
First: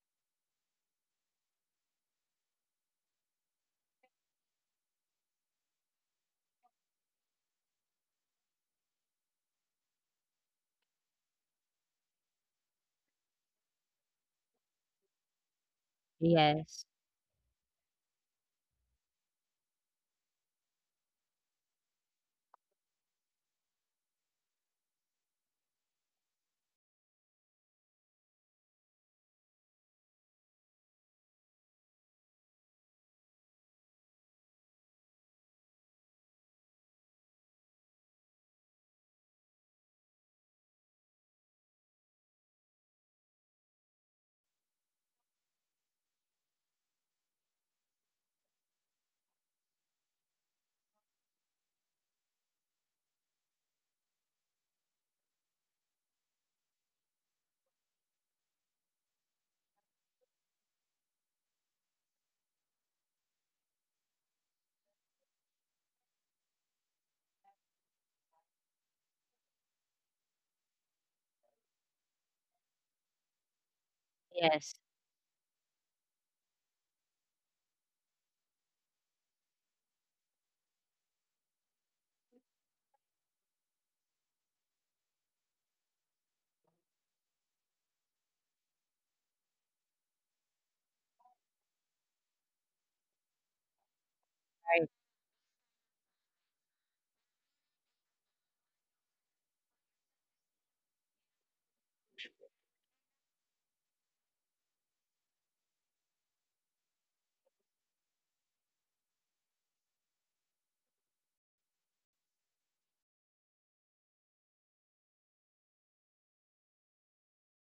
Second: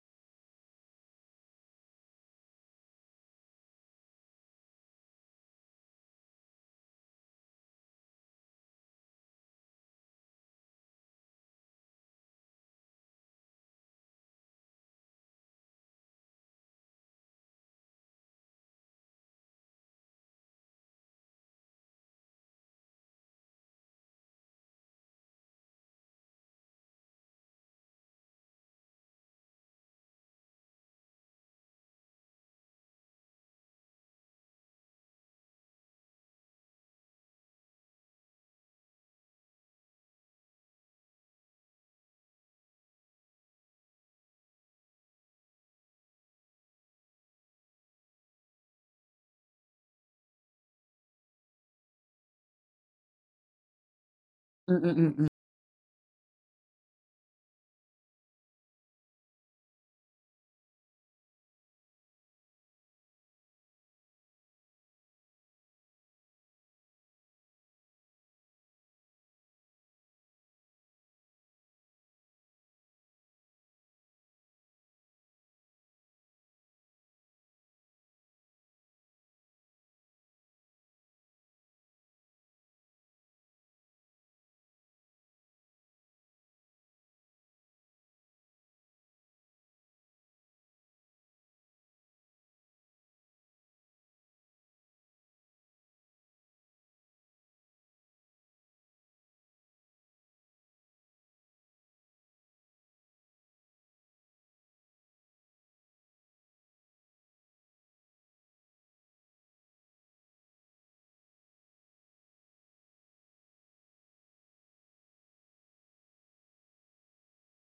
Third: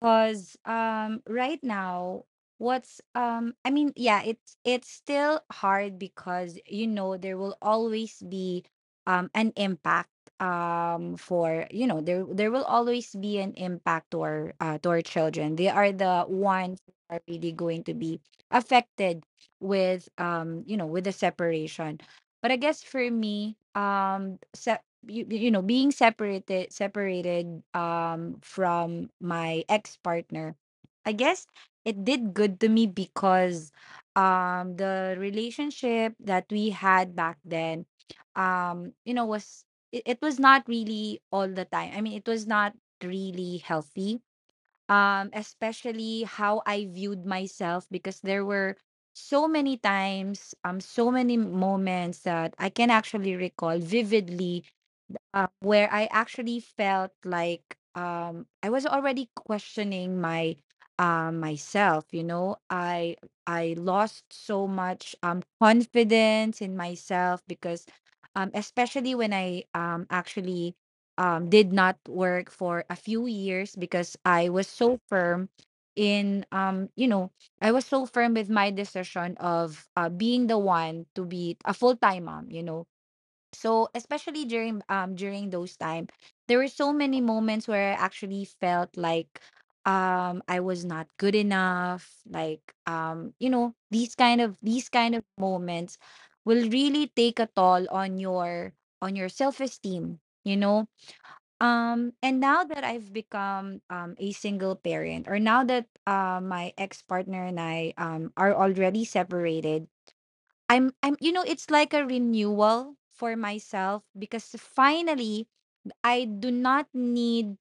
Speaker 3: because um right now what's um I mean yeah it's it's still hard because you know there will always be um an impact um for you know there there will always be an impact to our uh, to our children. They are the ones
Speaker 2: Yes.
Speaker 3: who are really going to be affected with um you know with the separation. But I guess for me um se- you, you know being separated separated um from my ex-partner, I guess it did good to me because um the relationship that we had back then um you know was it, it was not really all the time, i mean it was not really healthy, um especially how I viewed myself, because there were so many times um so many moments that I can actually recall vividly,
Speaker 1: Mm-mm-mm-mm.
Speaker 3: um, where I actually felt like um, I was already questioning my uh, myself. You know, I I lost so much um, confidence in myself because, um, especially when I um, actually um, did not work for a few years because I was
Speaker 2: Yes.
Speaker 3: so firm in um you know I was so firm with my decision of uh, being the one to be a full-time mom, you know. So especially during um during those time, there were so many moments where I actually felt like um I was not good enough. Like um, you know, these kind of these
Speaker 2: Right.
Speaker 3: kind of moments will really take a toll on your on your self-esteem, you know. Um and now that I've become um a single parent, or now that uh, my ex-partner and I um are already separated, I'm I'm you know, it's like a renewal for myself because finally I do not need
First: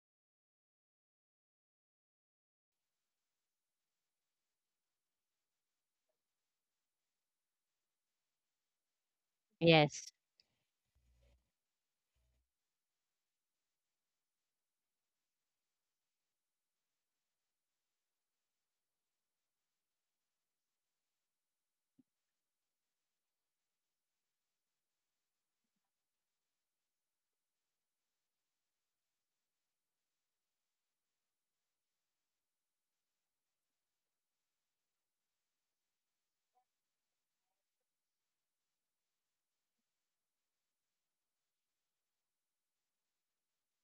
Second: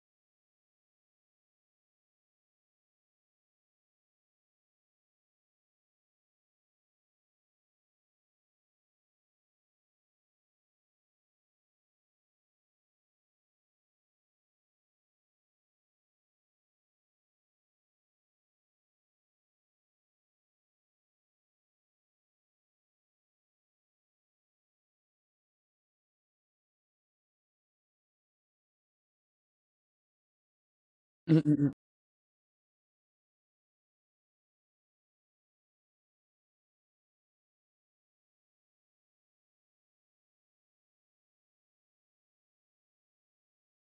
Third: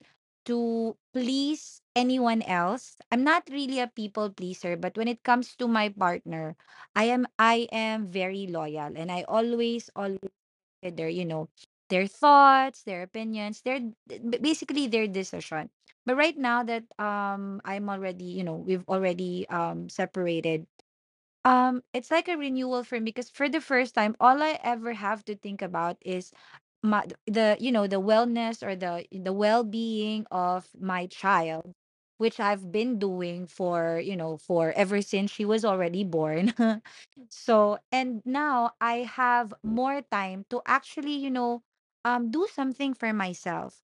Speaker 3: to please anyone else. I'm not really a people pleaser, but when it comes to my partner, I am I am very loyal, and I always
Speaker 2: Yes.
Speaker 3: always consider, you know, their thoughts, their opinions, their d- b- basically their decision. But right now that um I'm already, you know, we've already um separated, um, it's like a renewal for me because for the first time, all I ever have to think about is my the you know the wellness or the the well being of my
Speaker 1: Mm-mm-mm.
Speaker 3: child, which I've been doing for you know for ever since she was already born. So and now I have more time to actually you know um do something for myself.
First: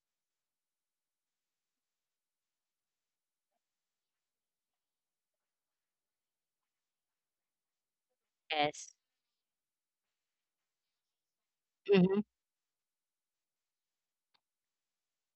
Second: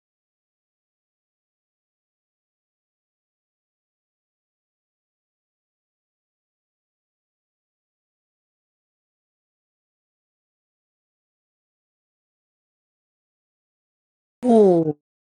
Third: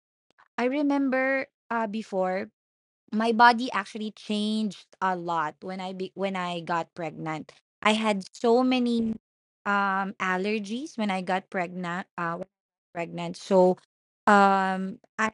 Speaker 3: I remember uh before my body actually changed a lot when I be- when I got pregnant. I had so
Speaker 2: Yes.
Speaker 3: many um allergies when I got pregnant
Speaker 2: Mhm.
Speaker 3: uh when I got pregnant. So
Speaker 1: Oh.
Speaker 3: um I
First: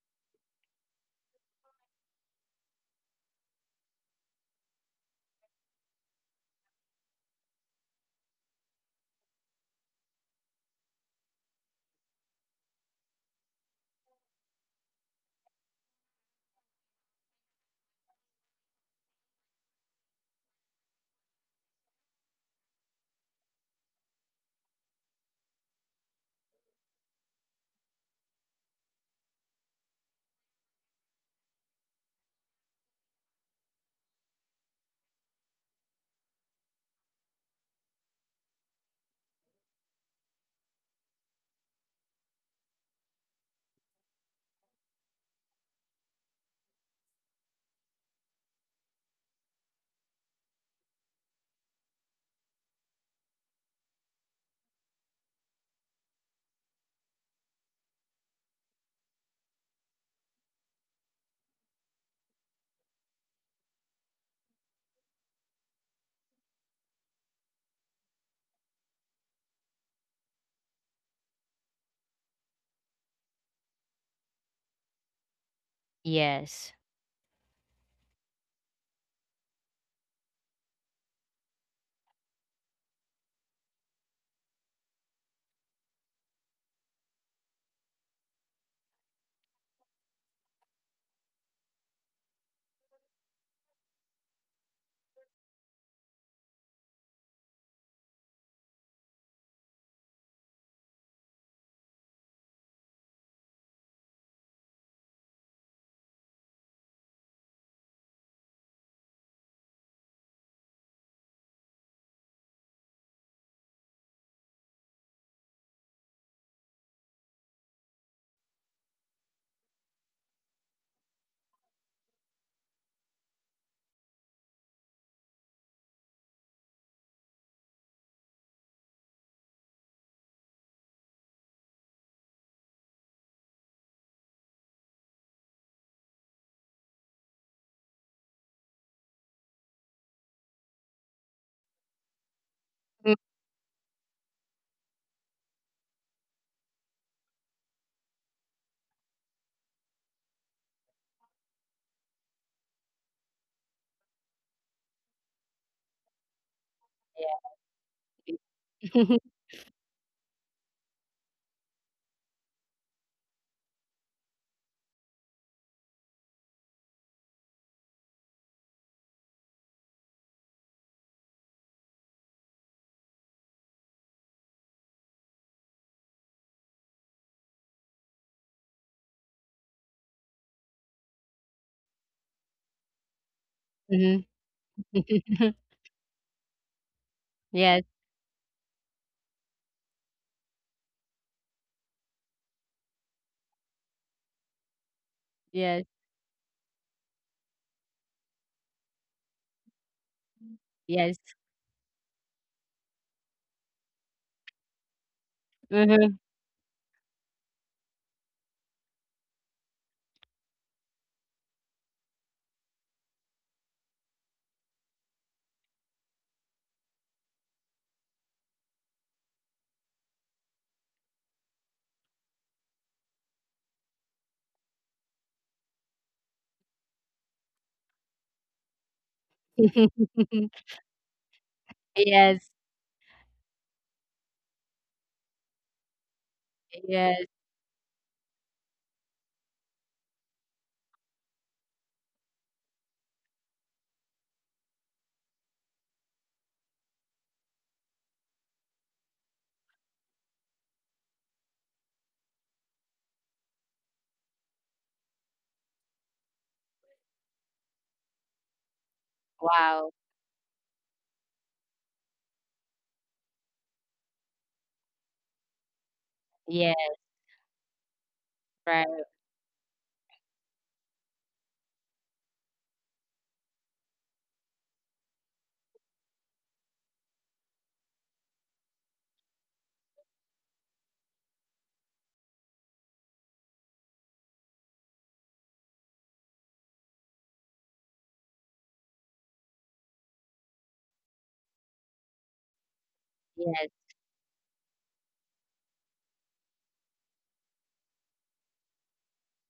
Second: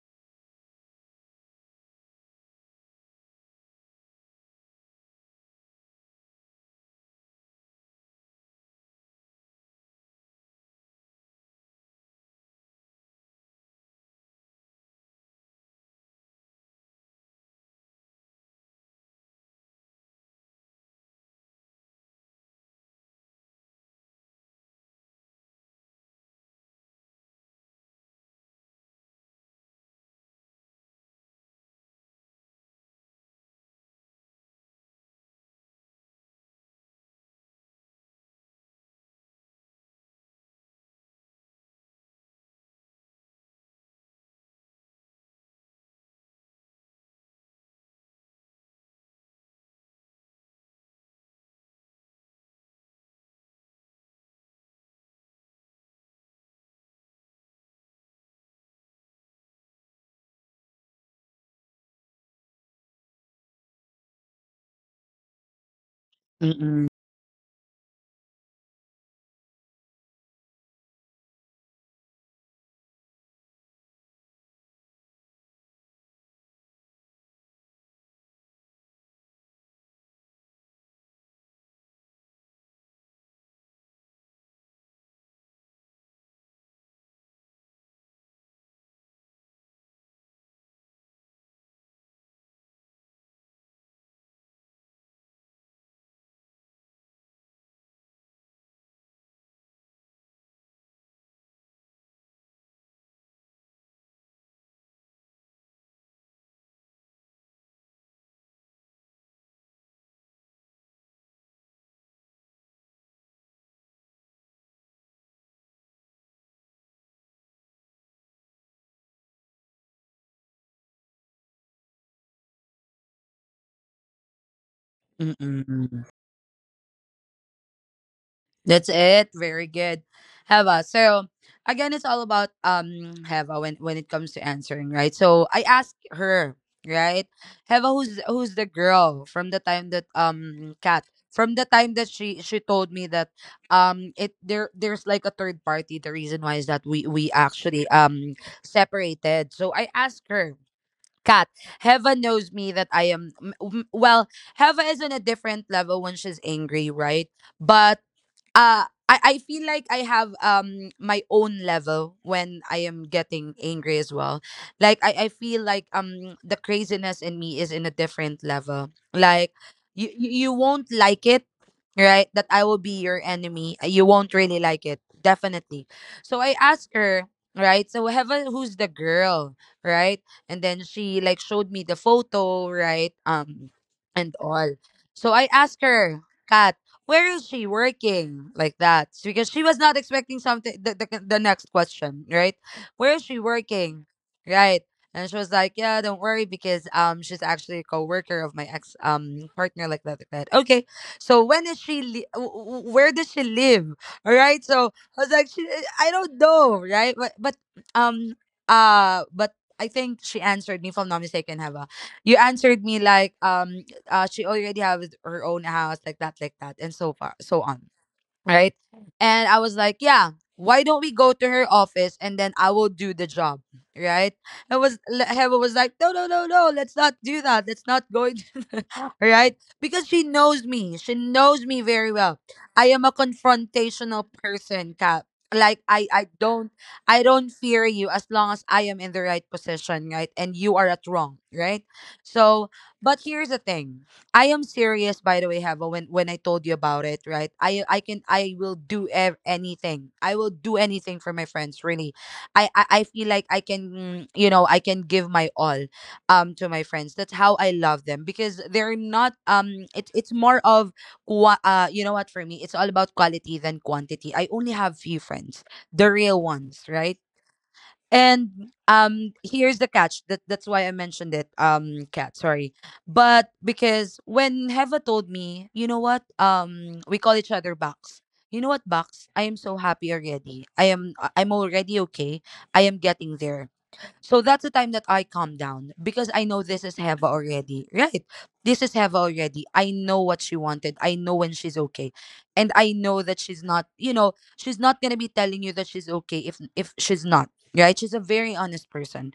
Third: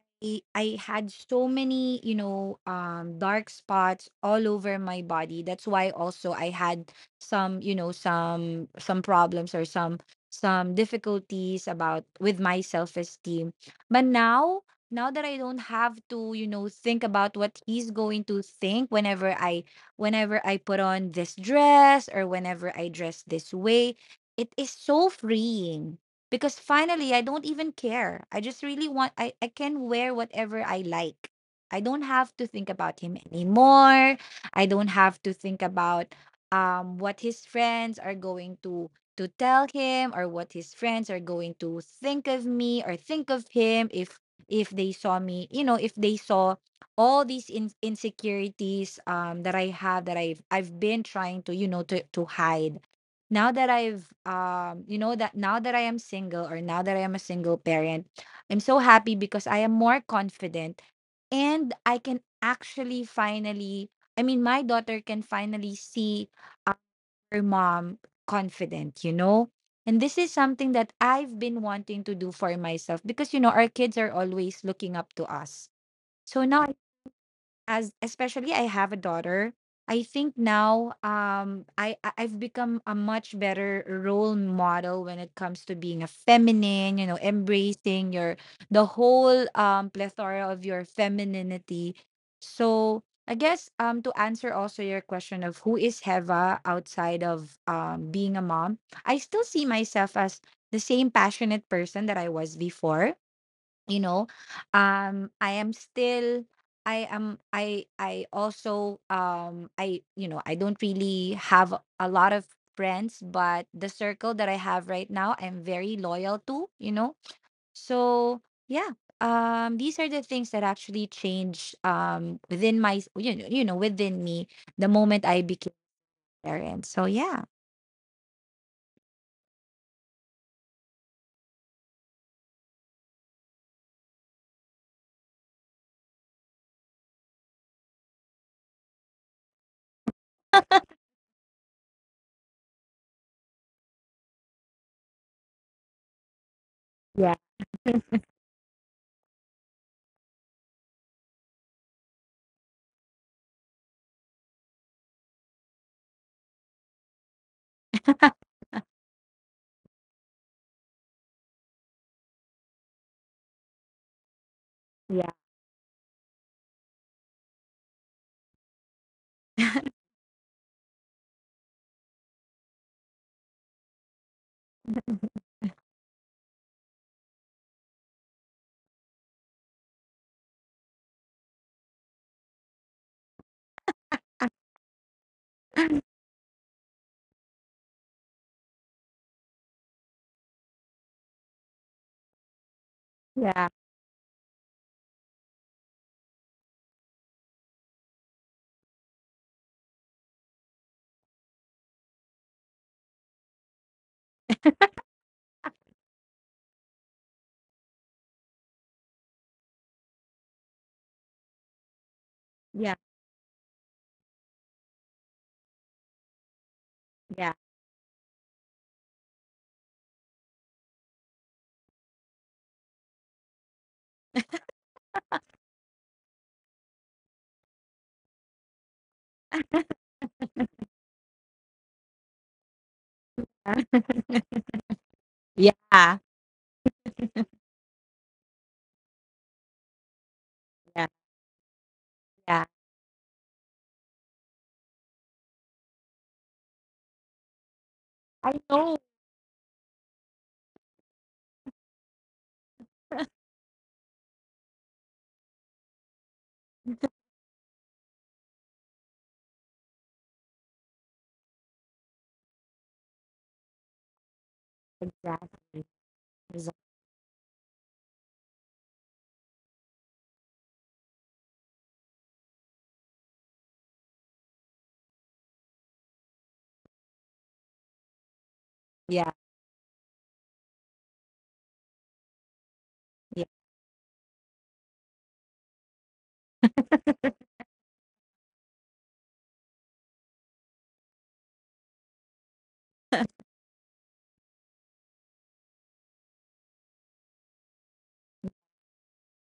Speaker 3: I had so many, you know, um dark spots all over my body. That's why also I had some, you know, some some problems, or some some difficulties about with my self-esteem. But now, now that I don't have to, you know, think about what he's going to think whenever I whenever I put on this dress, or whenever I dress this way, it is so freeing because finally I don't even care. I just really want I I can wear whatever I like. I don't have to think about him anymore. I don't have to think about um what his friends are going to to tell him, or what his friends are going to think of me, or think of him if if they saw me, you know, if they saw all these in- insecurities um that I have, that i've i've been trying to you know to to hide. Now that I've um you know that now that I am single, or now that I am a single parent, I'm so happy because I am more confident, and I can actually finally i mean my daughter can finally see
Speaker 1: Mm-mm.
Speaker 3: her mom confident, you know? And this is something that I've been wanting to do for myself because, you know, our kids are always looking up to us. So now,
Speaker 2: Yes.
Speaker 3: as especially I have a daughter, I think now um I I- I've become a much better role model when it comes to being a feminine, you know, embracing your the whole um plethora of your femininity. So I guess um to answer also your question of who is Heva outside of um being a mom, I still see myself as the same passionate person that I was before, you know. um I am still, I am, i i also um I you know, I don't really have a a lot of friends, but the circle that I have right now, I'm very loyal to, you know. So yeah. Um these are the things that actually change um within my you know, you know within me the moment I became
Speaker 1: Mm-mm.
Speaker 3: a parent. So yeah.
Speaker 1: That's it. Very good, Heva. So again, it's all about um Heva when when it comes to answering, right? So I asked her, right? Heva, who's who's the girl from the time that um Kat, from the time that she she told
Speaker 2: Mm.
Speaker 1: me that um it there there's like a third party. The reason why is that we
Speaker 3: Yeah.
Speaker 1: we actually um separated. So I asked her, Kat. Heva knows me that I am m- m- well. Heva is on a different level when she's angry, right? But
Speaker 2: Yeah.
Speaker 1: uh I, I feel like I have um my own level when I am getting angry as well. Like,
Speaker 3: Yeah.
Speaker 1: I, I feel like um the craziness in me is in a different level. Like, you you you won't like it, right? That I will be your enemy. Uh, You won't really like it. Definitely. So I asked her, right? So Heaven, who's the girl, right? And then she like showed me the photo, right? Um
Speaker 2: Mhm.
Speaker 1: and all. So I asked her, Kat, where is she
Speaker 2: Yes.
Speaker 1: working, like that? Because she was not expecting something, the, the, the next question, right? Where is she
Speaker 3: yeah
Speaker 1: working, right? And she was like,
Speaker 2: Yes.
Speaker 1: yeah, don't worry because um she's actually a co-worker of my ex um partner, like that, like that. Okay,
Speaker 2: Yes.
Speaker 1: so when is she li- w- w- where does she live? All right, so I was like, she,
Speaker 2: Mhm.
Speaker 1: I don't know, right? But but um uh but I think she answered me if I'm not mistaken, Hava. You
Speaker 3: yeah
Speaker 1: answered me like, um uh she already has her own house, like that, like that, and so far
Speaker 3: yeah
Speaker 1: so on, right? And I was like, yeah, why don't we go to her office, and then I will do the job, right? i was le- Heva was like, no, no, no, no, let's not do that, let's not go into that, right? Because she knows me, she knows me very
Speaker 2: Yes.
Speaker 1: well. I am a confrontational person, Cat.
Speaker 3: yeah
Speaker 1: Like,
Speaker 3: yeah
Speaker 1: i i don't,
Speaker 2: Yes.
Speaker 1: I don't fear you as long as I am in the right position, right? And you are
Speaker 3: yeah
Speaker 1: at wrong, right? So, but here's the thing. I am serious, by the way, Hava. When when I told you about it, right? I I can,
Speaker 3: I
Speaker 1: I will
Speaker 3: know.
Speaker 1: do ev- anything. I will do anything for my friends. Really, I, I I feel like I can, you know, I can give my all, um, to my friends. That's how I love them because they're not
Speaker 2: Wow.
Speaker 1: um. It's it's more of qua- uh. You know what? For me, it's all about quality than quantity. I only have few friends,
Speaker 3: Exactly.
Speaker 1: the real
Speaker 3: Exa-
Speaker 2: Yes.
Speaker 1: ones, right? And
Speaker 2: Right.
Speaker 1: um here's the catch. That that's why I mentioned it. Um cat, sorry. But because when Heva told me, you know what? Um we call each other Bucks. You know what,
Speaker 3: Yeah,
Speaker 1: Bucks? I am so happy already. I am I- I'm already okay. I am
Speaker 3: yeah,
Speaker 1: getting there. So that's the time that I calm down because I know this is Heva already. Right. This is Heva already. I know what she wanted. I know when she's okay. And I know that
Speaker 2: Yes.
Speaker 1: she's not, you know, she's not gonna be telling you that she's okay if if she's not. Right? She's a very honest person.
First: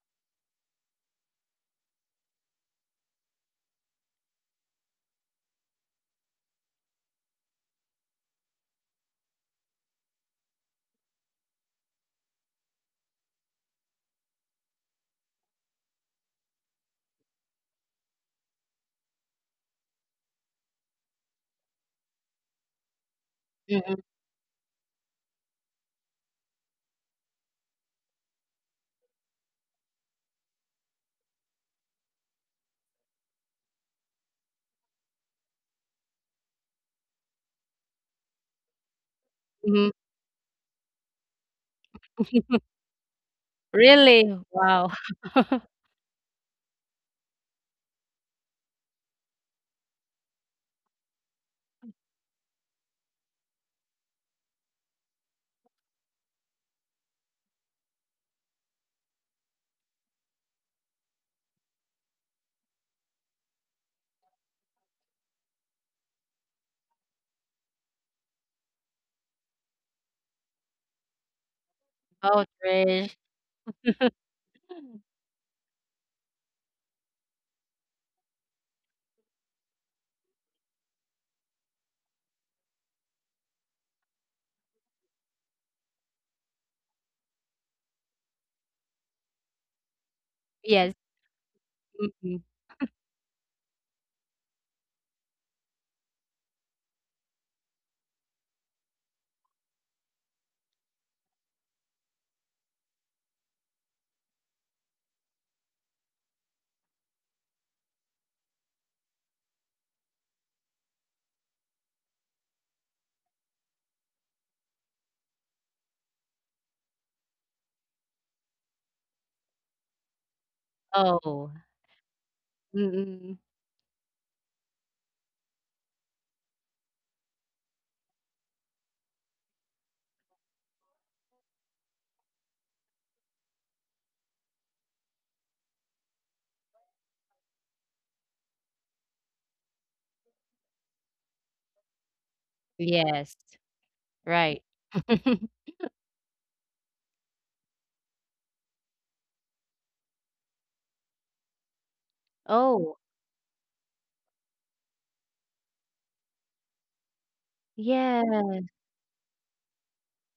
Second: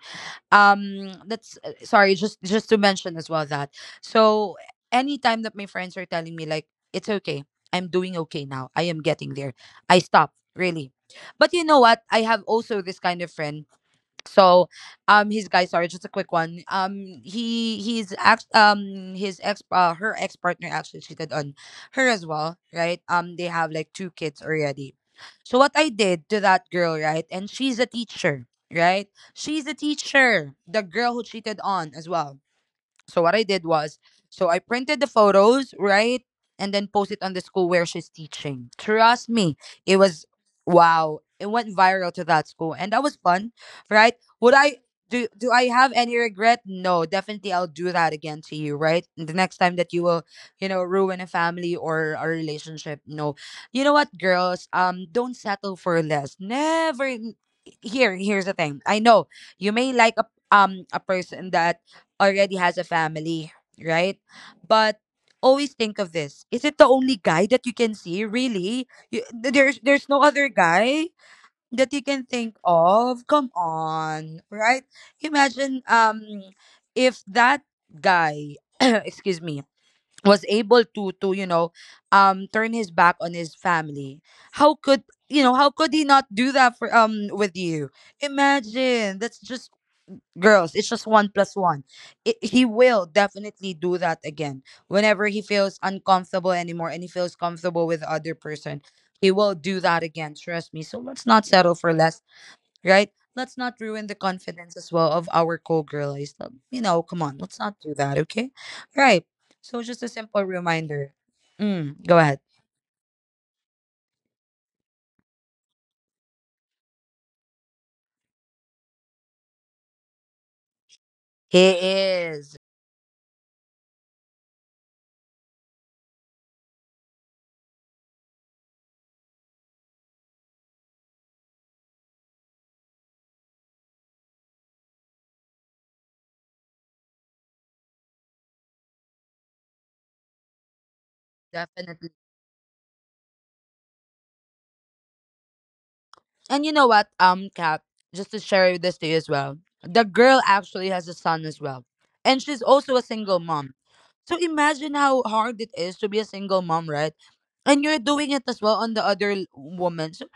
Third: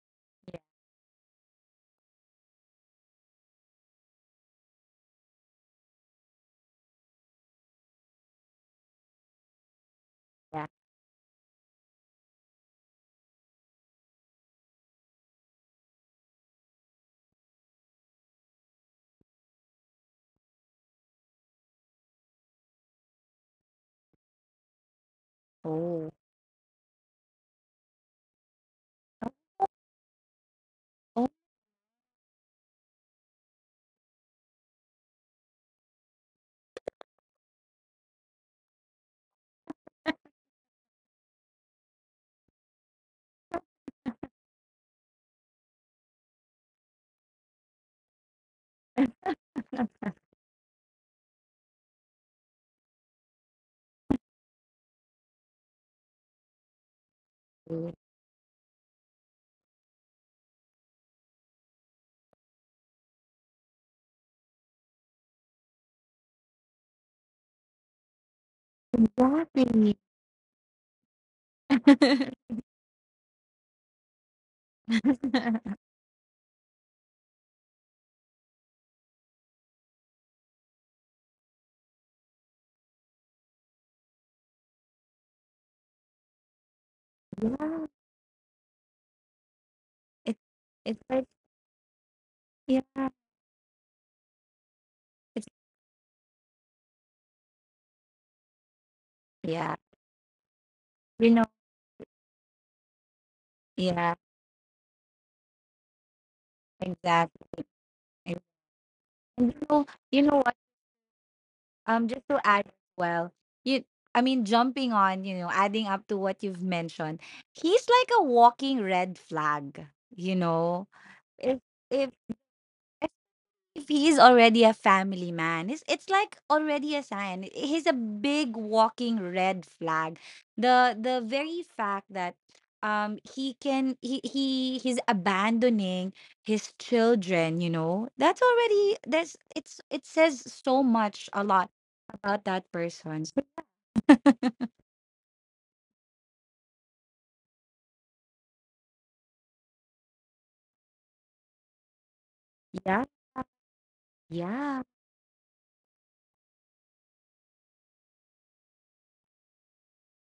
Speaker 3: yeah,
Speaker 1: Um that's uh, sorry, just just to mention as well that. So anytime that my friends are telling me like, it's okay, I'm doing okay now, I am getting there, I stop,
Speaker 3: yeah.
Speaker 1: really. But you know what? I have also this kind of friend. So um his guy sorry, just a quick one, um he he's ex um his ex, uh, her ex partner actually cheated on her as well, right? Um they have like
Speaker 2: Mhm,
Speaker 1: two kids already. So what I
Speaker 3: Oh,
Speaker 1: did to that girl, right? And she's a teacher, right? She's a teacher, the girl who cheated on as well. So what I did was, so I printed the photos, right? And then post it on the school where she's teaching. Trust me,
Speaker 2: mhm.
Speaker 1: it was wow. It went viral to that school, and that was fun, right?
Speaker 2: Really?
Speaker 1: Would I,
Speaker 2: Wow.
Speaker 1: do do I have any regret? No, definitely I'll do that again to you, right? The next time that you will, you know, ruin a family or a relationship. No. You know what, girls? Um don't settle for less. Never.
Speaker 3: oh,
Speaker 1: Here, here's the thing. I know you may like a um a person that already has a family, right? But always think of this. Is it the only guy that you can see? Really? You, th- there's
Speaker 3: exactly.
Speaker 1: there's no other guy that you can
Speaker 2: Oh,
Speaker 1: think
Speaker 2: Trish.
Speaker 1: of. Come on, right? Imagine um if that guy, excuse me, was able to, to you know, um turn his back on his family. How could, you know, how could he not do that for, um with
Speaker 3: Yeah,
Speaker 1: you? Imagine. That's just,
Speaker 3: it's
Speaker 1: girls, it's
Speaker 2: Yes.
Speaker 3: it's
Speaker 1: just
Speaker 3: like
Speaker 1: one plus one. It,
Speaker 2: Mm.
Speaker 1: he will
Speaker 3: yeah,
Speaker 1: definitely do that again whenever he
Speaker 3: it's
Speaker 1: feels uncomfortable anymore and he feels comfortable with the other person. He will
Speaker 3: yeah.
Speaker 1: do that again, trust me. So let's
Speaker 3: You
Speaker 1: not
Speaker 3: know,
Speaker 1: settle for less, right? Let's not ruin the
Speaker 3: yeah,
Speaker 1: confidence as well of our co-girlies. So, you know, come on, let's
Speaker 3: exactly.
Speaker 1: not do that,
Speaker 3: And
Speaker 1: okay? Right?
Speaker 3: you
Speaker 1: So
Speaker 3: know,
Speaker 1: just a
Speaker 3: you know
Speaker 1: simple
Speaker 3: what?
Speaker 1: reminder. Mm,
Speaker 3: Um,
Speaker 1: go
Speaker 3: just
Speaker 1: ahead.
Speaker 3: to add as well, you. I mean, jumping on, you know, adding up to what you've mentioned, he's like a walking red flag. You know,
Speaker 2: Oh.
Speaker 3: if
Speaker 1: He
Speaker 3: if
Speaker 1: is.
Speaker 2: Mm.
Speaker 3: if he's already a family man, it's, it's like already a sign. He's a big walking red flag. The the very fact that um he can he, he he's abandoning his children, you know, that's already that's it's it says so much a lot
Speaker 1: Definitely.
Speaker 3: about that person.
Speaker 2: Yes.
Speaker 3: So,
Speaker 2: Right.
Speaker 1: And you know what, um, Cap, just to share this to you as well. The girl actually has a son as well. And she's also
Speaker 2: Oh,
Speaker 1: a
Speaker 3: yeah,
Speaker 1: single mom. So
Speaker 3: yeah,
Speaker 1: imagine how hard it is to be a single mom, right? And you're
Speaker 2: yeah.
Speaker 1: doing it as well on the other l- woman. So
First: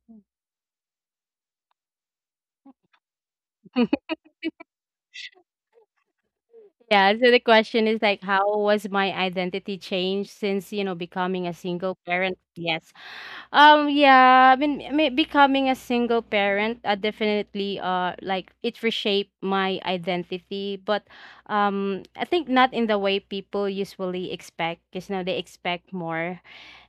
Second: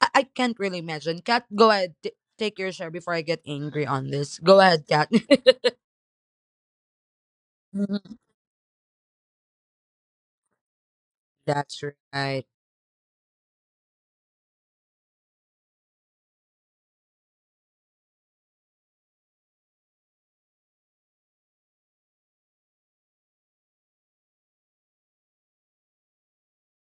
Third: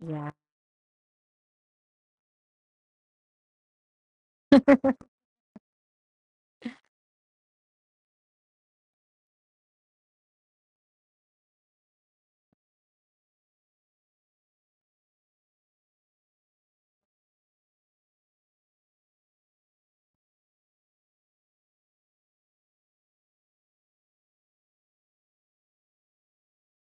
Speaker 1: I, I
Speaker 3: yeah,
Speaker 1: can't really imagine. Kat, go ahead. T- take your share before I get angry on this. Go ahead, Kat.
Speaker 2: Yeah, so the question is
Speaker 1: Mhm.
Speaker 2: like, how was my identity changed since, you know, becoming a
Speaker 1: That's
Speaker 2: single parent?
Speaker 1: right.
Speaker 2: Yes. Um, yeah, I mean, I mean, becoming a single parent, uh, definitely, uh, like, it reshaped my identity, but, um, I think not in the way people usually expect, because now they expect more.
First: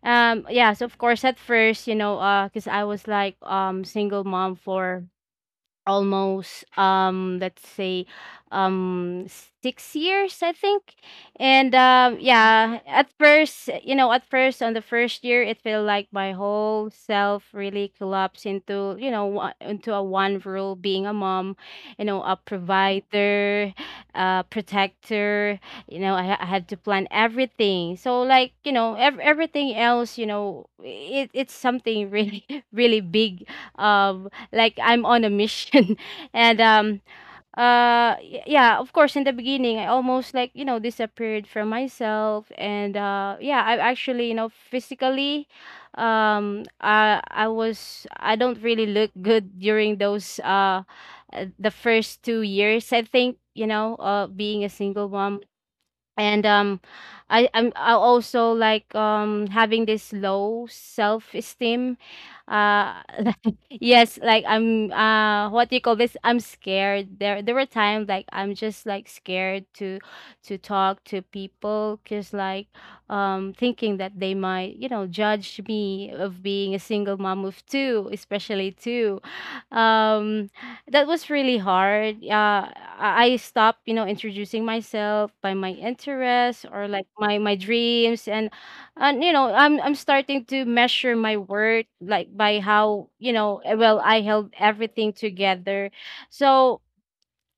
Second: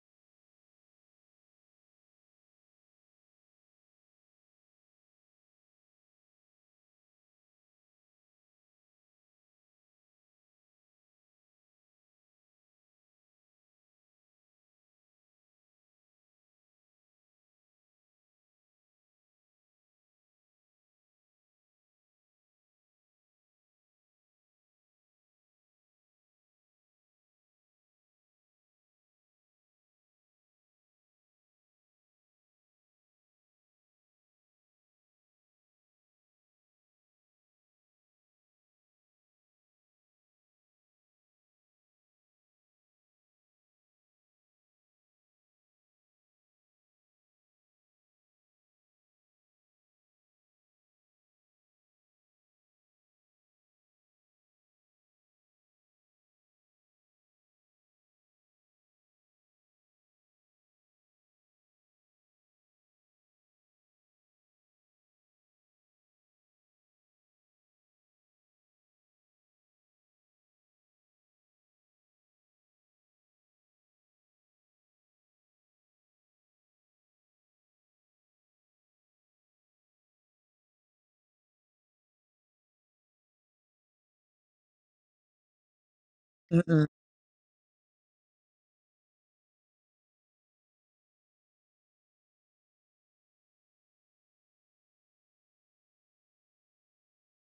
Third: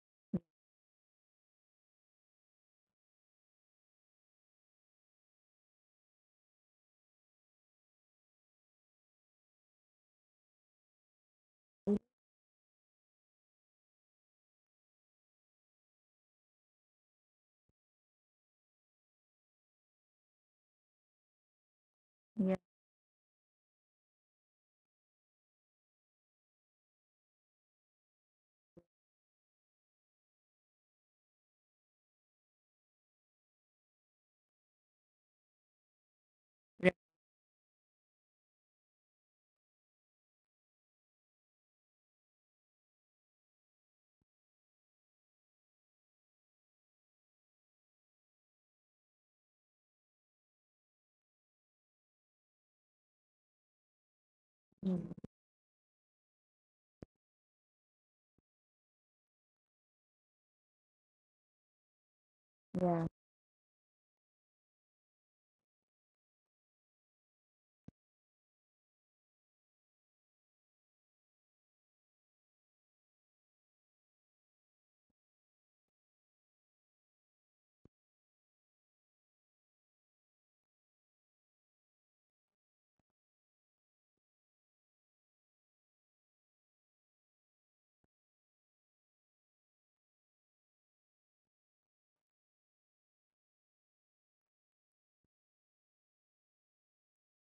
Speaker 2: Um, yeah, so of course, at first, you know, uh, because I was like, um, single mom for almost, um let's say, um six years, I think. And um yeah, at first you know at first on the first year it felt like my whole self really collapsed into, you know, wa- into a one role, being a mom, you know, a
Speaker 3: yeah,
Speaker 2: provider, a protector. You know, i, I had to plan everything, so like, you know, ev- everything else, you know, it, it's something really really big, um like I'm on a mission. And
Speaker 3: re-
Speaker 2: um uh y- yeah, of course in the beginning I almost like, you know, disappeared from myself. And uh yeah, I actually, you know, physically, um I I was I don't really look good during those, uh uh, the first two years, I think, you know, uh being a single
Speaker 3: mm,
Speaker 2: mom. And um i i'm I also, like, um having this low self esteem. uh
Speaker 3: yeah,
Speaker 2: yes, like, I'm uh what do you call this, I'm scared. There there were times like I'm just like scared to to talk to people because, like, um thinking that they might, you know, judge me of being a single mom of two, especially two, um that was really hard. Uh, I I stopped, you know, introducing myself by my interests
Speaker 1: Mm-mm.
Speaker 2: or like my my dreams, and and you know, I'm I'm starting to measure my worth like by how, you know, eh, well, I held everything together. So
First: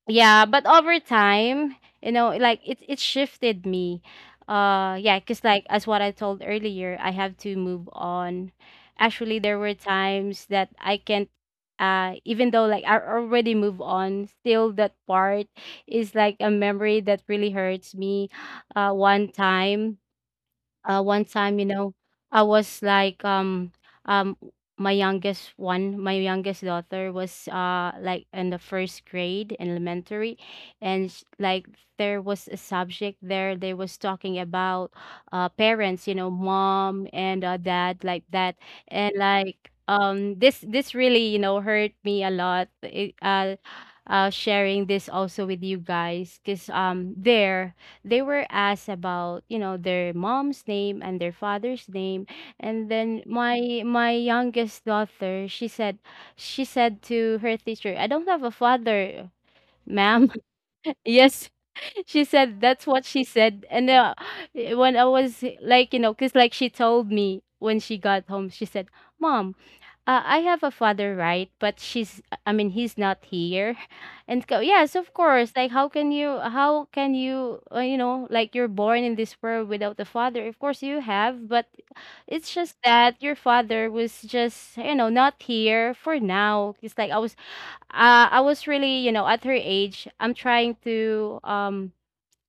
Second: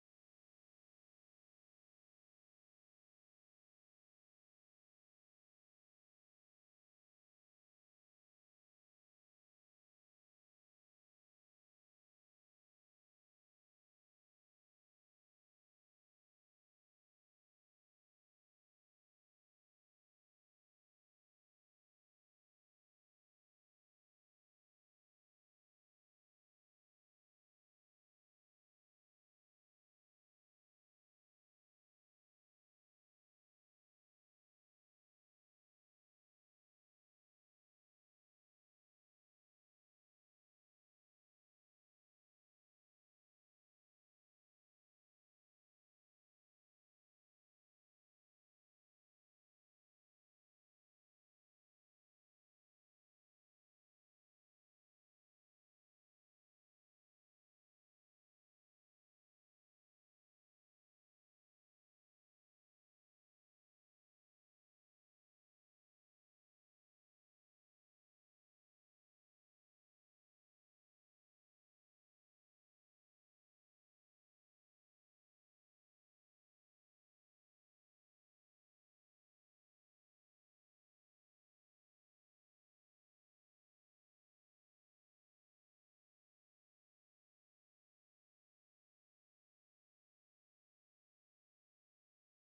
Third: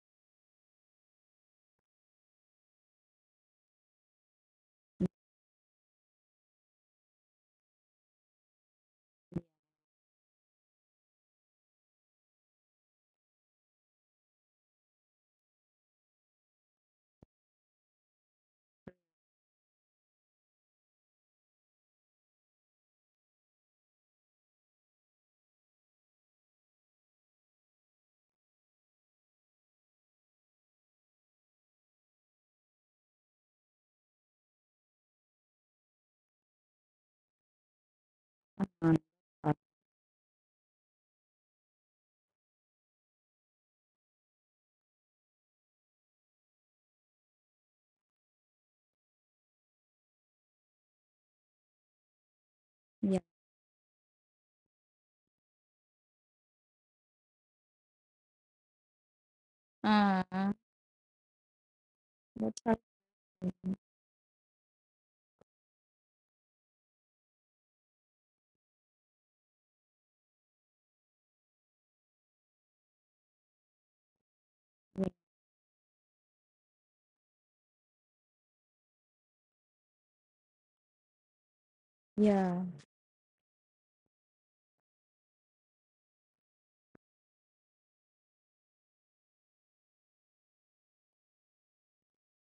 Speaker 2: yeah, but over time, you know, like, it it shifted me. Uh yeah, because like, as what I told earlier, I have to move on. Actually, there were times that I can't. Uh even though like I already moved on, still that part is like a memory that really hurts me. uh one time uh One time, you know, I was like, um um my youngest one my youngest daughter was, uh like, in the first grade in elementary, and sh- like, there was a subject there, they was talking about, uh parents, you know, mom and, uh, dad, like that.
Speaker 3: uh,
Speaker 2: And
Speaker 3: uh,
Speaker 2: like, um this this really, you know, hurt me a lot. It, uh uh sharing this also with you guys, because, um there, they were asked about, you know, their mom's name and their father's name. And then
Speaker 3: yeah.
Speaker 2: my my youngest daughter, she said, she said to her teacher, "I don't have a father, ma'am."
Speaker 3: Uh,
Speaker 2: Yes, she said,
Speaker 3: that's how it
Speaker 2: that's what she said. And uh, when, I was like, you know, because like, she told me when she got home, she said, "Mom, uh, I have a father, right? But she's, I mean, he's not here." And go, yes, of
Speaker 3: is.
Speaker 2: course. Like, how can you, how can you, uh, you know, like, you're born in this world without a father? Of course you have. But it's
Speaker 3: Yeah,
Speaker 2: just that your father was just, you know, not here for now. It's like I was, uh, I was really, you know, at her age, I'm trying to, um,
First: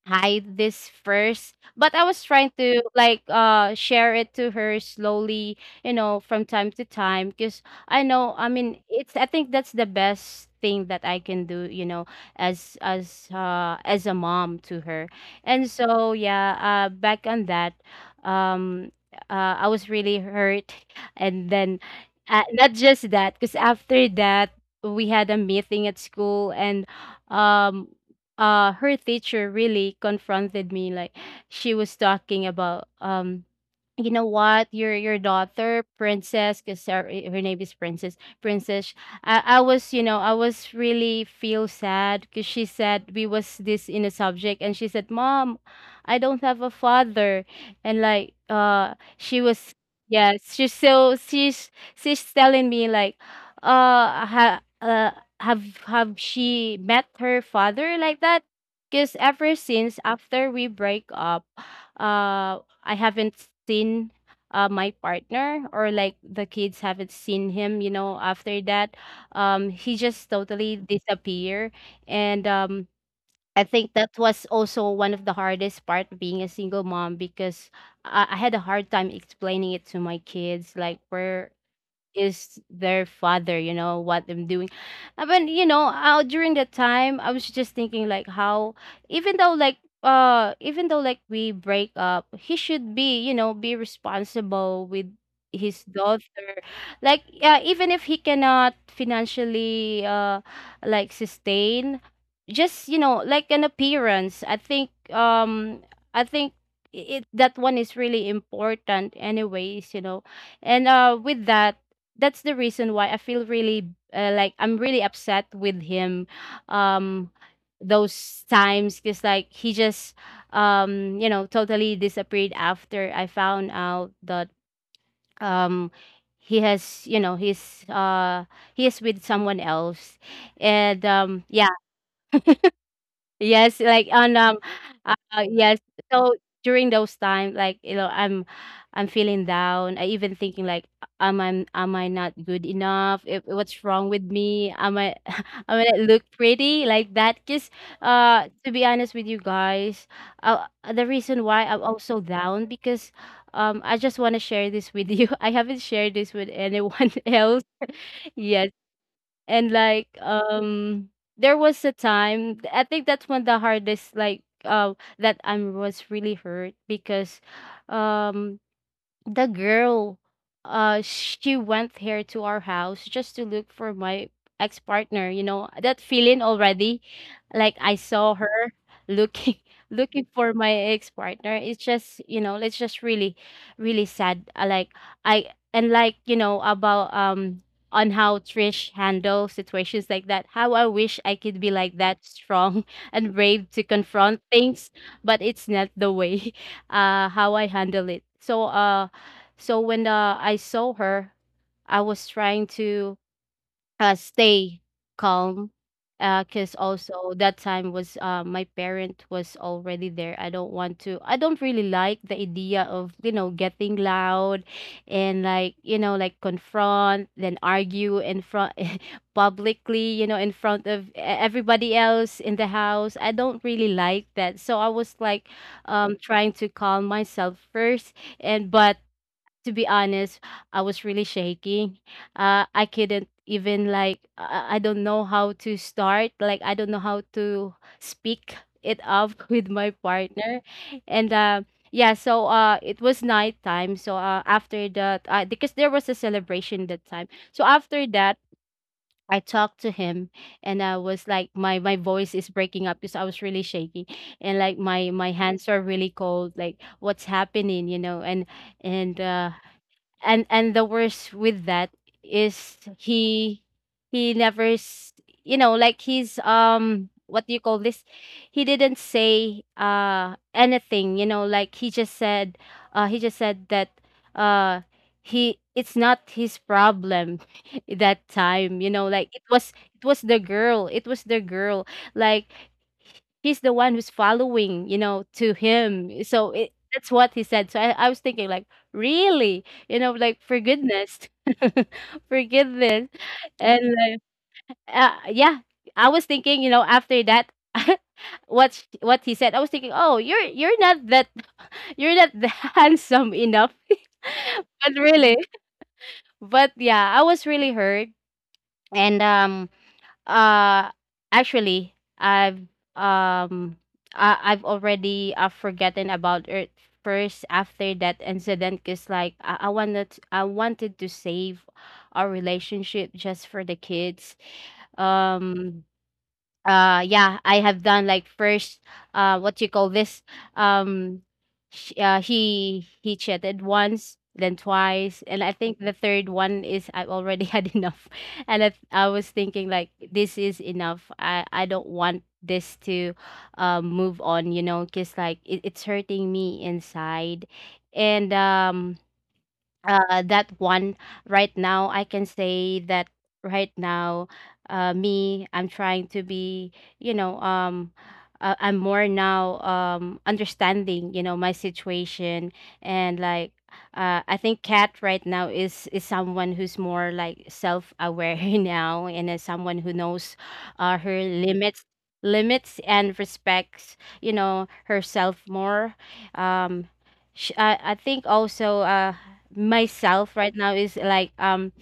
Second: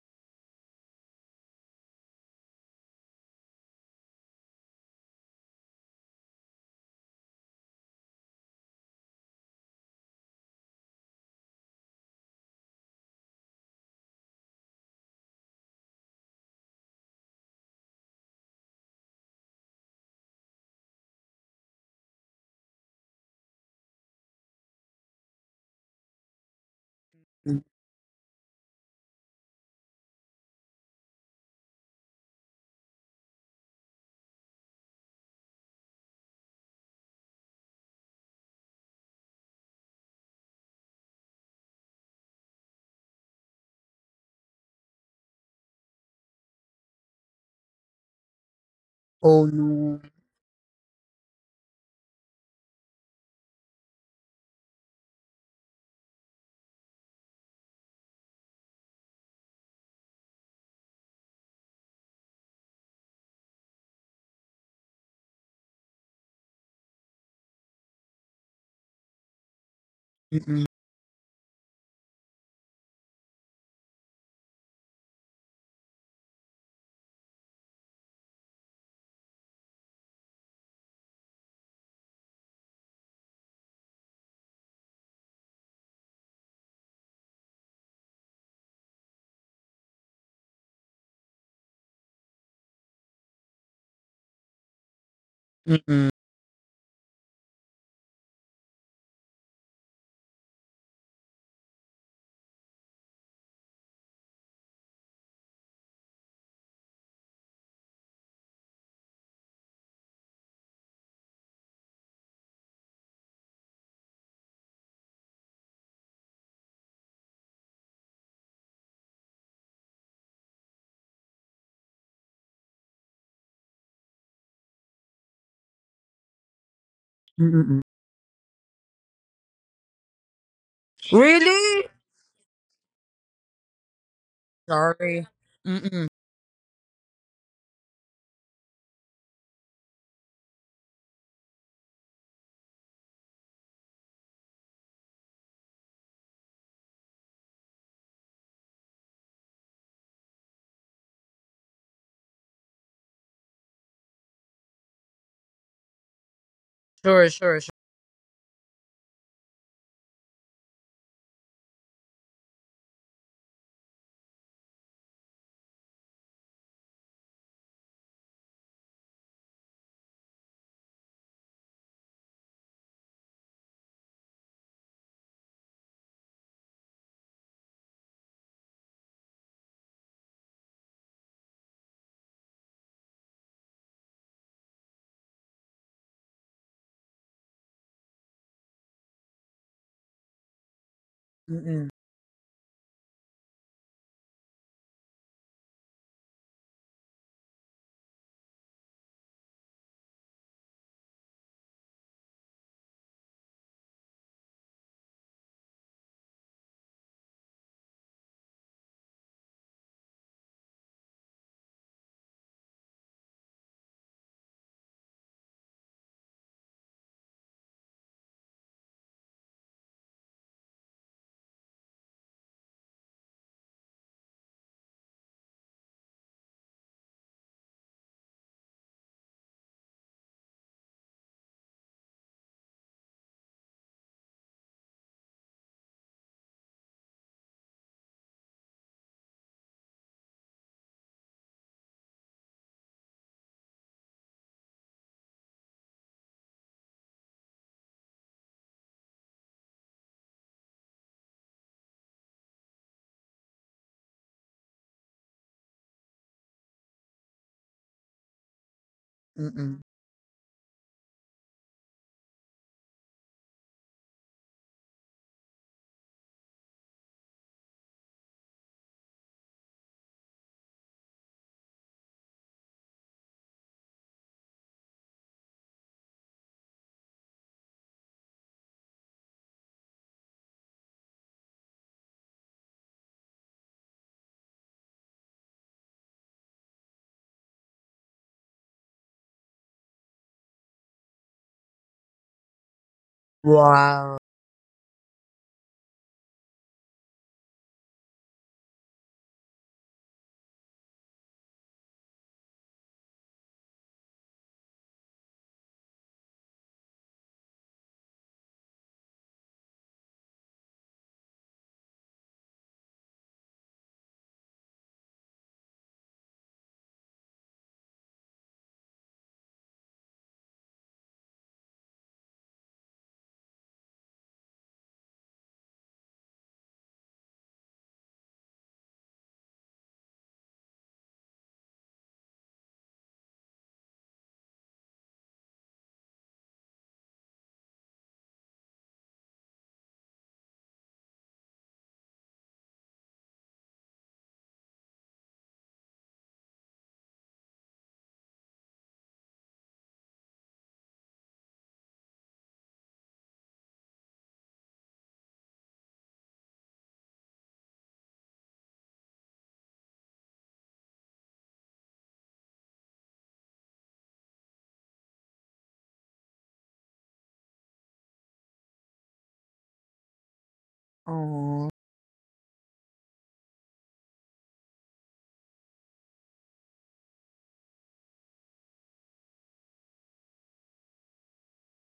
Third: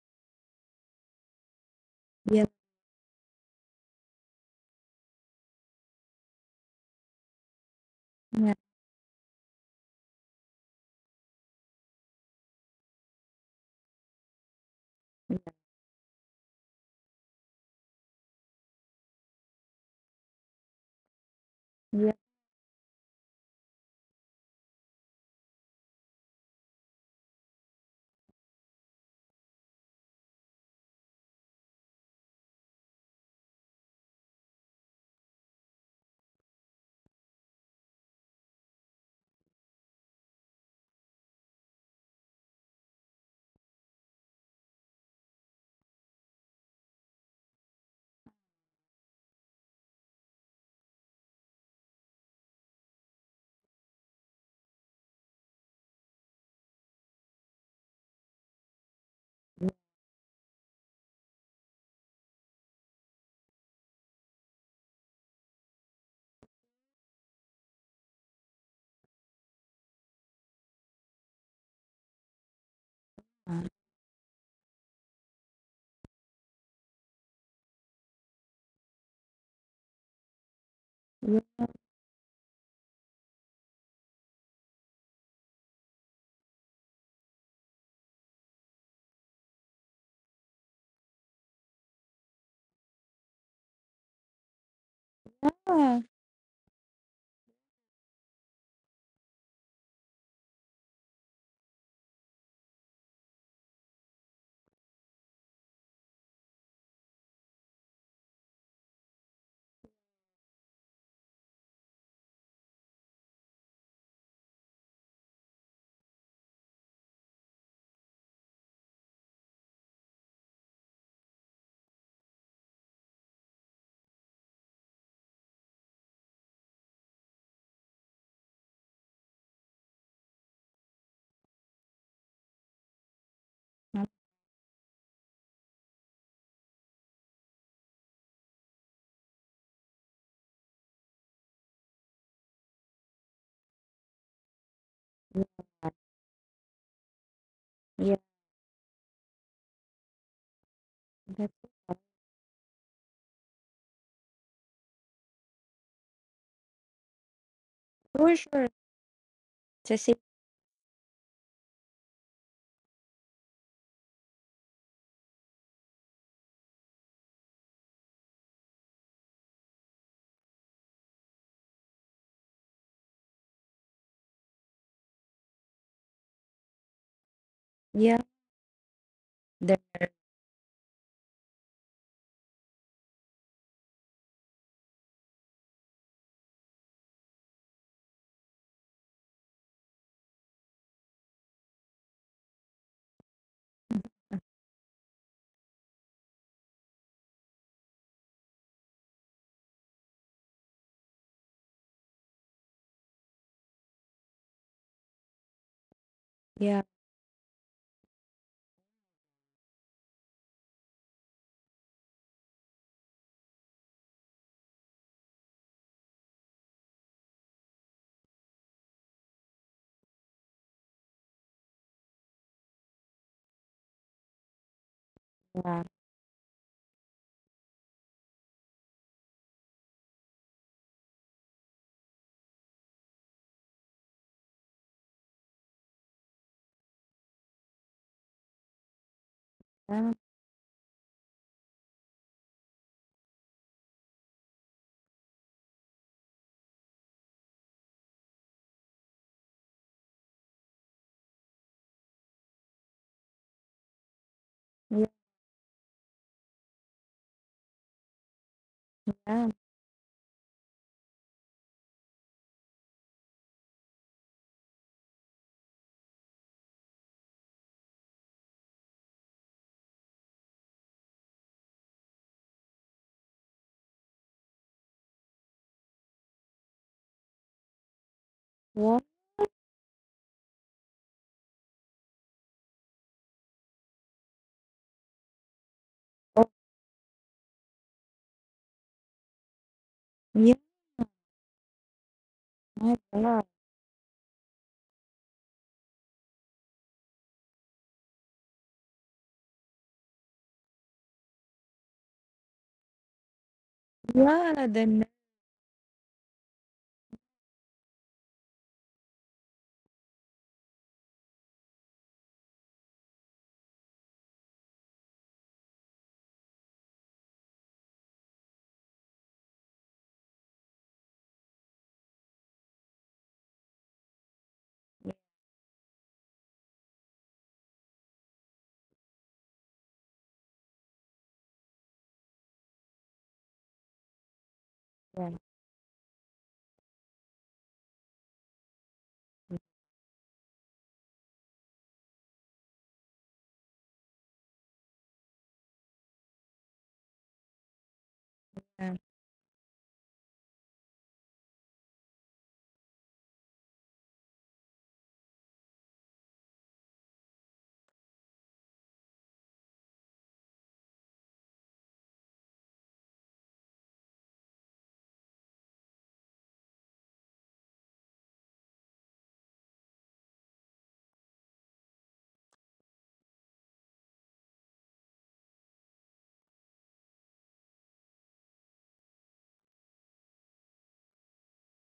Speaker 2: hide this first, but I was
Speaker 3: yeah,
Speaker 2: trying to like, uh share it to her slowly, you know, from time to time, because I know, I mean, it's, I think, that's the best thing that I can do, you know, as, as uh as a mom to her. And so yeah, uh back on that, um uh I was really hurt. And then,
Speaker 3: yeah.
Speaker 2: uh, not just that, because after that we had a meeting at school, and um uh her teacher really confronted me. Like, she was talking about, um "You know what, your your daughter, Princess," because her, eh, her name is Princess. "Princess, I, I was, you know, I was really feel sad, because she said we was this in a subject, and she said, 'Mom, I don't have a father.'" And like, uh she
Speaker 1: Oh,
Speaker 2: was,
Speaker 1: no.
Speaker 2: yes, she's so she's she's telling me like, uh, ha, uh have have she met her father, like that? Because ever
Speaker 3: Yeah,
Speaker 2: since after we break up, uh I haven't seen, uh, my partner, or like the kids haven't seen him, you know, after that. Um, he just
Speaker 1: Mm-mm.
Speaker 2: totally disappeared. And um, I think that was also one of the hardest part of being a single mom because I, I had a hard time explaining it to my kids, like where
Speaker 3: yeah,
Speaker 2: is their father, you know what I'm doing. Uh, but you know, uh, during that time I was just thinking like how, even though like, uh even though like we break up, he should be, you know, be responsible with his
Speaker 1: Mm-mm.
Speaker 2: daughter. Like, yeah, even if he cannot financially uh like sustain, just you know, like an appearance. I think um i think it that one is really important anyways, you know. And uh with that, that's the reason why I feel really, uh, like I'm really upset with him, um, those times because like he just, um you know, totally disappeared after I found out that, um, he has, you know,
Speaker 1: Mm-mm.
Speaker 2: he's uh he is with someone else. And um, yeah.
Speaker 1: Really?
Speaker 2: Yes, like
Speaker 3: yeah.
Speaker 2: on, um uh,
Speaker 1: Sorry.
Speaker 2: uh, yes.
Speaker 1: Mm-mm.
Speaker 2: So during those time, like you know, I'm I'm feeling down. I even thinking like, am I am I not good enough? If, what's wrong with me? Am I am I not look pretty like that? Cause
Speaker 3: Yeah.
Speaker 2: uh, to be honest with you guys, uh, the reason
Speaker 3: That's
Speaker 2: why I'm also down because, um, I just want to share this with you. I haven't shared this with anyone
Speaker 1: Sure, sure.
Speaker 2: else.
Speaker 3: for
Speaker 2: Yes,
Speaker 3: sure.
Speaker 2: and
Speaker 3: To
Speaker 2: like
Speaker 3: see,
Speaker 2: um there was a time I think that's when the hardest, like uh that I was really hurt because, um, the girl, uh she went here to our house just to look for my ex-partner. You know that feeling already, like I
Speaker 3: yeah,
Speaker 2: saw her looking
Speaker 3: there,
Speaker 2: looking for my ex-partner. It's just, you know, it's just really really sad. Uh, like I and like, you know, about um, on how Trish handle situations like that. How I wish I could be
Speaker 1: Mm-mm,
Speaker 2: like that strong and brave to confront things, but it's not the way uh how I handle it. So uh so when, uh, I saw her, I was trying to, uh, stay calm, because
Speaker 3: yeah,
Speaker 2: also that time was, uh, my parent was already there. I don't want to. I don't really like the idea of, you know, getting loud and like, you know, like confront then argue in front publicly, you know, in front of e- everybody else in the house. I don't really like that. So I was like,
Speaker 3: yeah,
Speaker 2: um, trying to calm myself first. And but to be honest, I was really shaking. Uh, I couldn't even like I, I don't know how to start. Like I don't know how to speak it up with my
Speaker 3: yeah,
Speaker 2: partner. And uh, Yeah. So uh, it was nighttime. So uh, after that, uh, because there was a celebration that time. So after that, I talked to him, and I was like, my my voice is breaking up because I was really shaking, and like my
Speaker 3: yeah.
Speaker 2: my hands are really cold, like what's happening, you know. And and
Speaker 3: Yeah.
Speaker 2: uh
Speaker 1: mm-mm.
Speaker 2: and and the worst with that is he he never s-, you know, like he's, um, what do you call this, he didn't say uh anything, you know. Like he just said, uh he just said that, uh he, it's not his problem that time, you know.
Speaker 3: What?
Speaker 2: Like it was, it was the girl, it was the girl, like he's the one who's following, you know, to him. So
Speaker 3: Oh,
Speaker 2: it, that's what he said. So I, I was thinking like, really, you know, like for
Speaker 3: yeah,
Speaker 2: goodness, for
Speaker 3: my
Speaker 2: goodness,
Speaker 3: God.
Speaker 2: and
Speaker 1: Wow.
Speaker 2: like, uh, yeah, I was thinking, you know, after that, what sh- what he said, I was thinking, oh, you're you're not that you're not that handsome enough,
Speaker 3: Yeah, the
Speaker 2: but
Speaker 3: nerve.
Speaker 2: really, but yeah, I was really hurt, and um, uh, actually, I've um I I've already uh, forgotten about it first after that incident, because like I, I wanted, I wanted to save our relationship just for the kids. Um, uh yeah, I have done like first, uh what you call this, um, sh-, uh, he he cheated once then twice,
Speaker 3: Yeah,
Speaker 2: and I think the third one is I've already had enough. And I, I was thinking like this is enough. I i don't want this to, um, move on, you know, because like it, it's hurting me inside. And
Speaker 3: yeah,
Speaker 2: um uh, That one, right now I can say that right now, uh, me, I'm trying to be, you know, um uh, I'm more now, um, understanding, you know, my situation. And like, uh, I think Kat right now is is someone who's more like self-aware now, and is someone who knows, uh, her
Speaker 1: Oh.
Speaker 2: limits, limits and respects, you know, herself more. Um, sh- I, I think also, uh, myself right now is like, um,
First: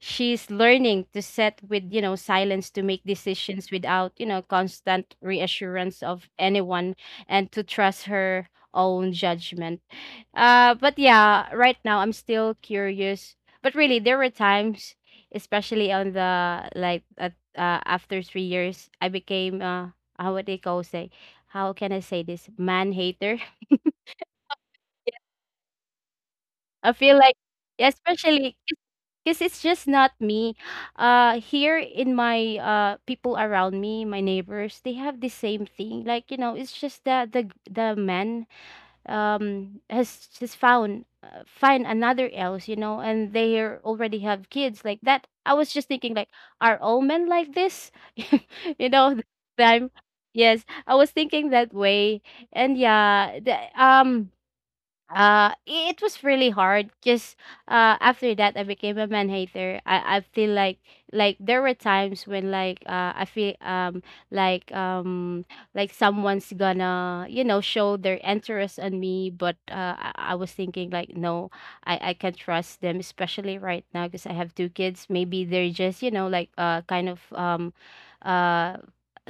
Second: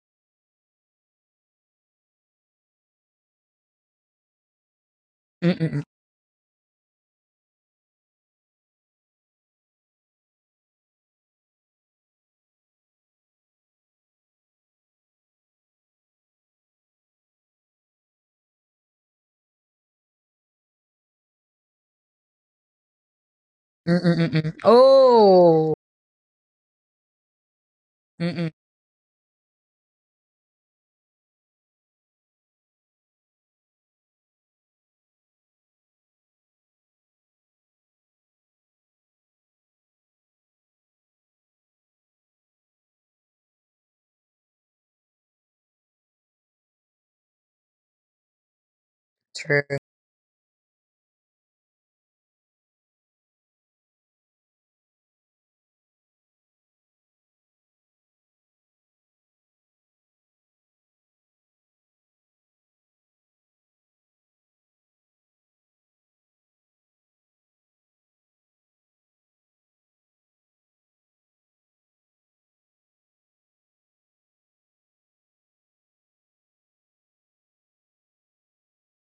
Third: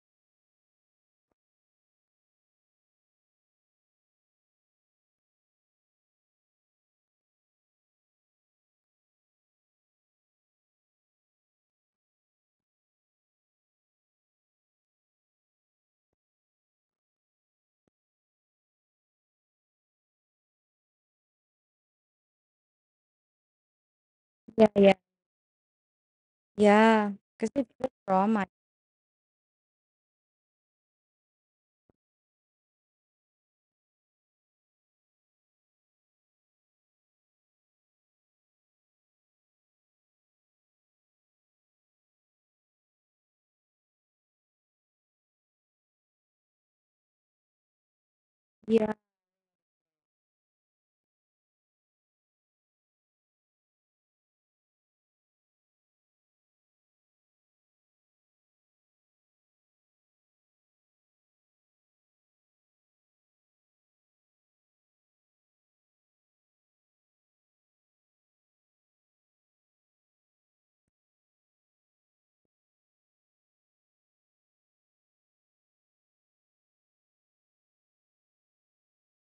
Speaker 2: she's learning to set with, you know, silence, to make decisions without, you know, constant
Speaker 1: Mm-mm,
Speaker 2: reassurance of anyone, and to trust her own judgment. Uh but yeah, right now I'm still curious, but really there were times, especially on the like at, uh, after three years I became uh how would they call say, how can I say this, man hater.
Speaker 1: mm-mm, mm-mm.
Speaker 3: yeah, yeah.
Speaker 1: Oh.
Speaker 2: I feel
Speaker 3: Yeah.
Speaker 2: like,
Speaker 3: Cause it's the trauma.
Speaker 1: Mm-mm.
Speaker 2: especially, because it's just not me uh here in my, uh people around me, my neighbors, they have the same thing, like you know, it's just that the the man, um, has just found, uh, find another else, you know, and they are- already have kids like that. I was just thinking like, are all men like this? You
Speaker 3: Yeah,
Speaker 2: know the
Speaker 1: True.
Speaker 2: time, yes, I was thinking that way. And yeah, the, um uh I- it was really hard because, uh after that I became a man hater. I i feel like like there were times when, like, uh I feel, um like um like someone's gonna, you know, show their interest on me. But uh i, I was thinking like no, i i can't trust them, especially right now, because I have two kids. Maybe they're just, you know, like, uh kind of, um uh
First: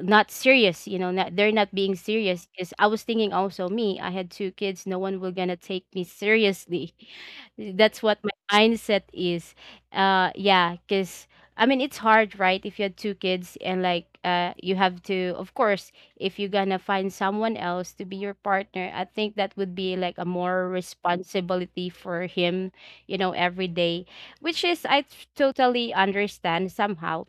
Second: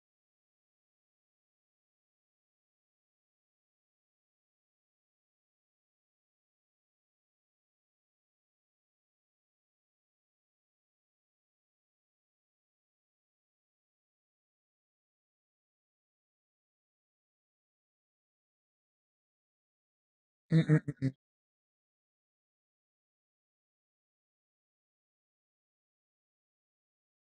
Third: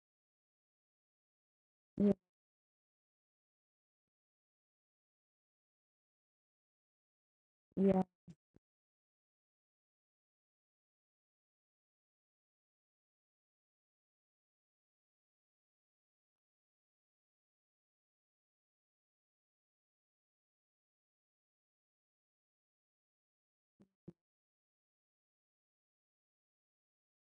Speaker 2: not serious, you know, not, they're not being
Speaker 3: yeah,
Speaker 2: serious. Because I was thinking also, me, I had two kids, no one will gonna take me seriously.
Speaker 3: yeah,
Speaker 2: That's what my mindset is. Uh yeah, because I mean it's hard, right, if you had two kids and like, uh you have to, of course, if you're gonna find someone else to be your partner, I think that would be like a more
Speaker 1: Mm-mm, mm-mm,
Speaker 2: responsibility for him, you know, every day, which is I t- totally understand somehow.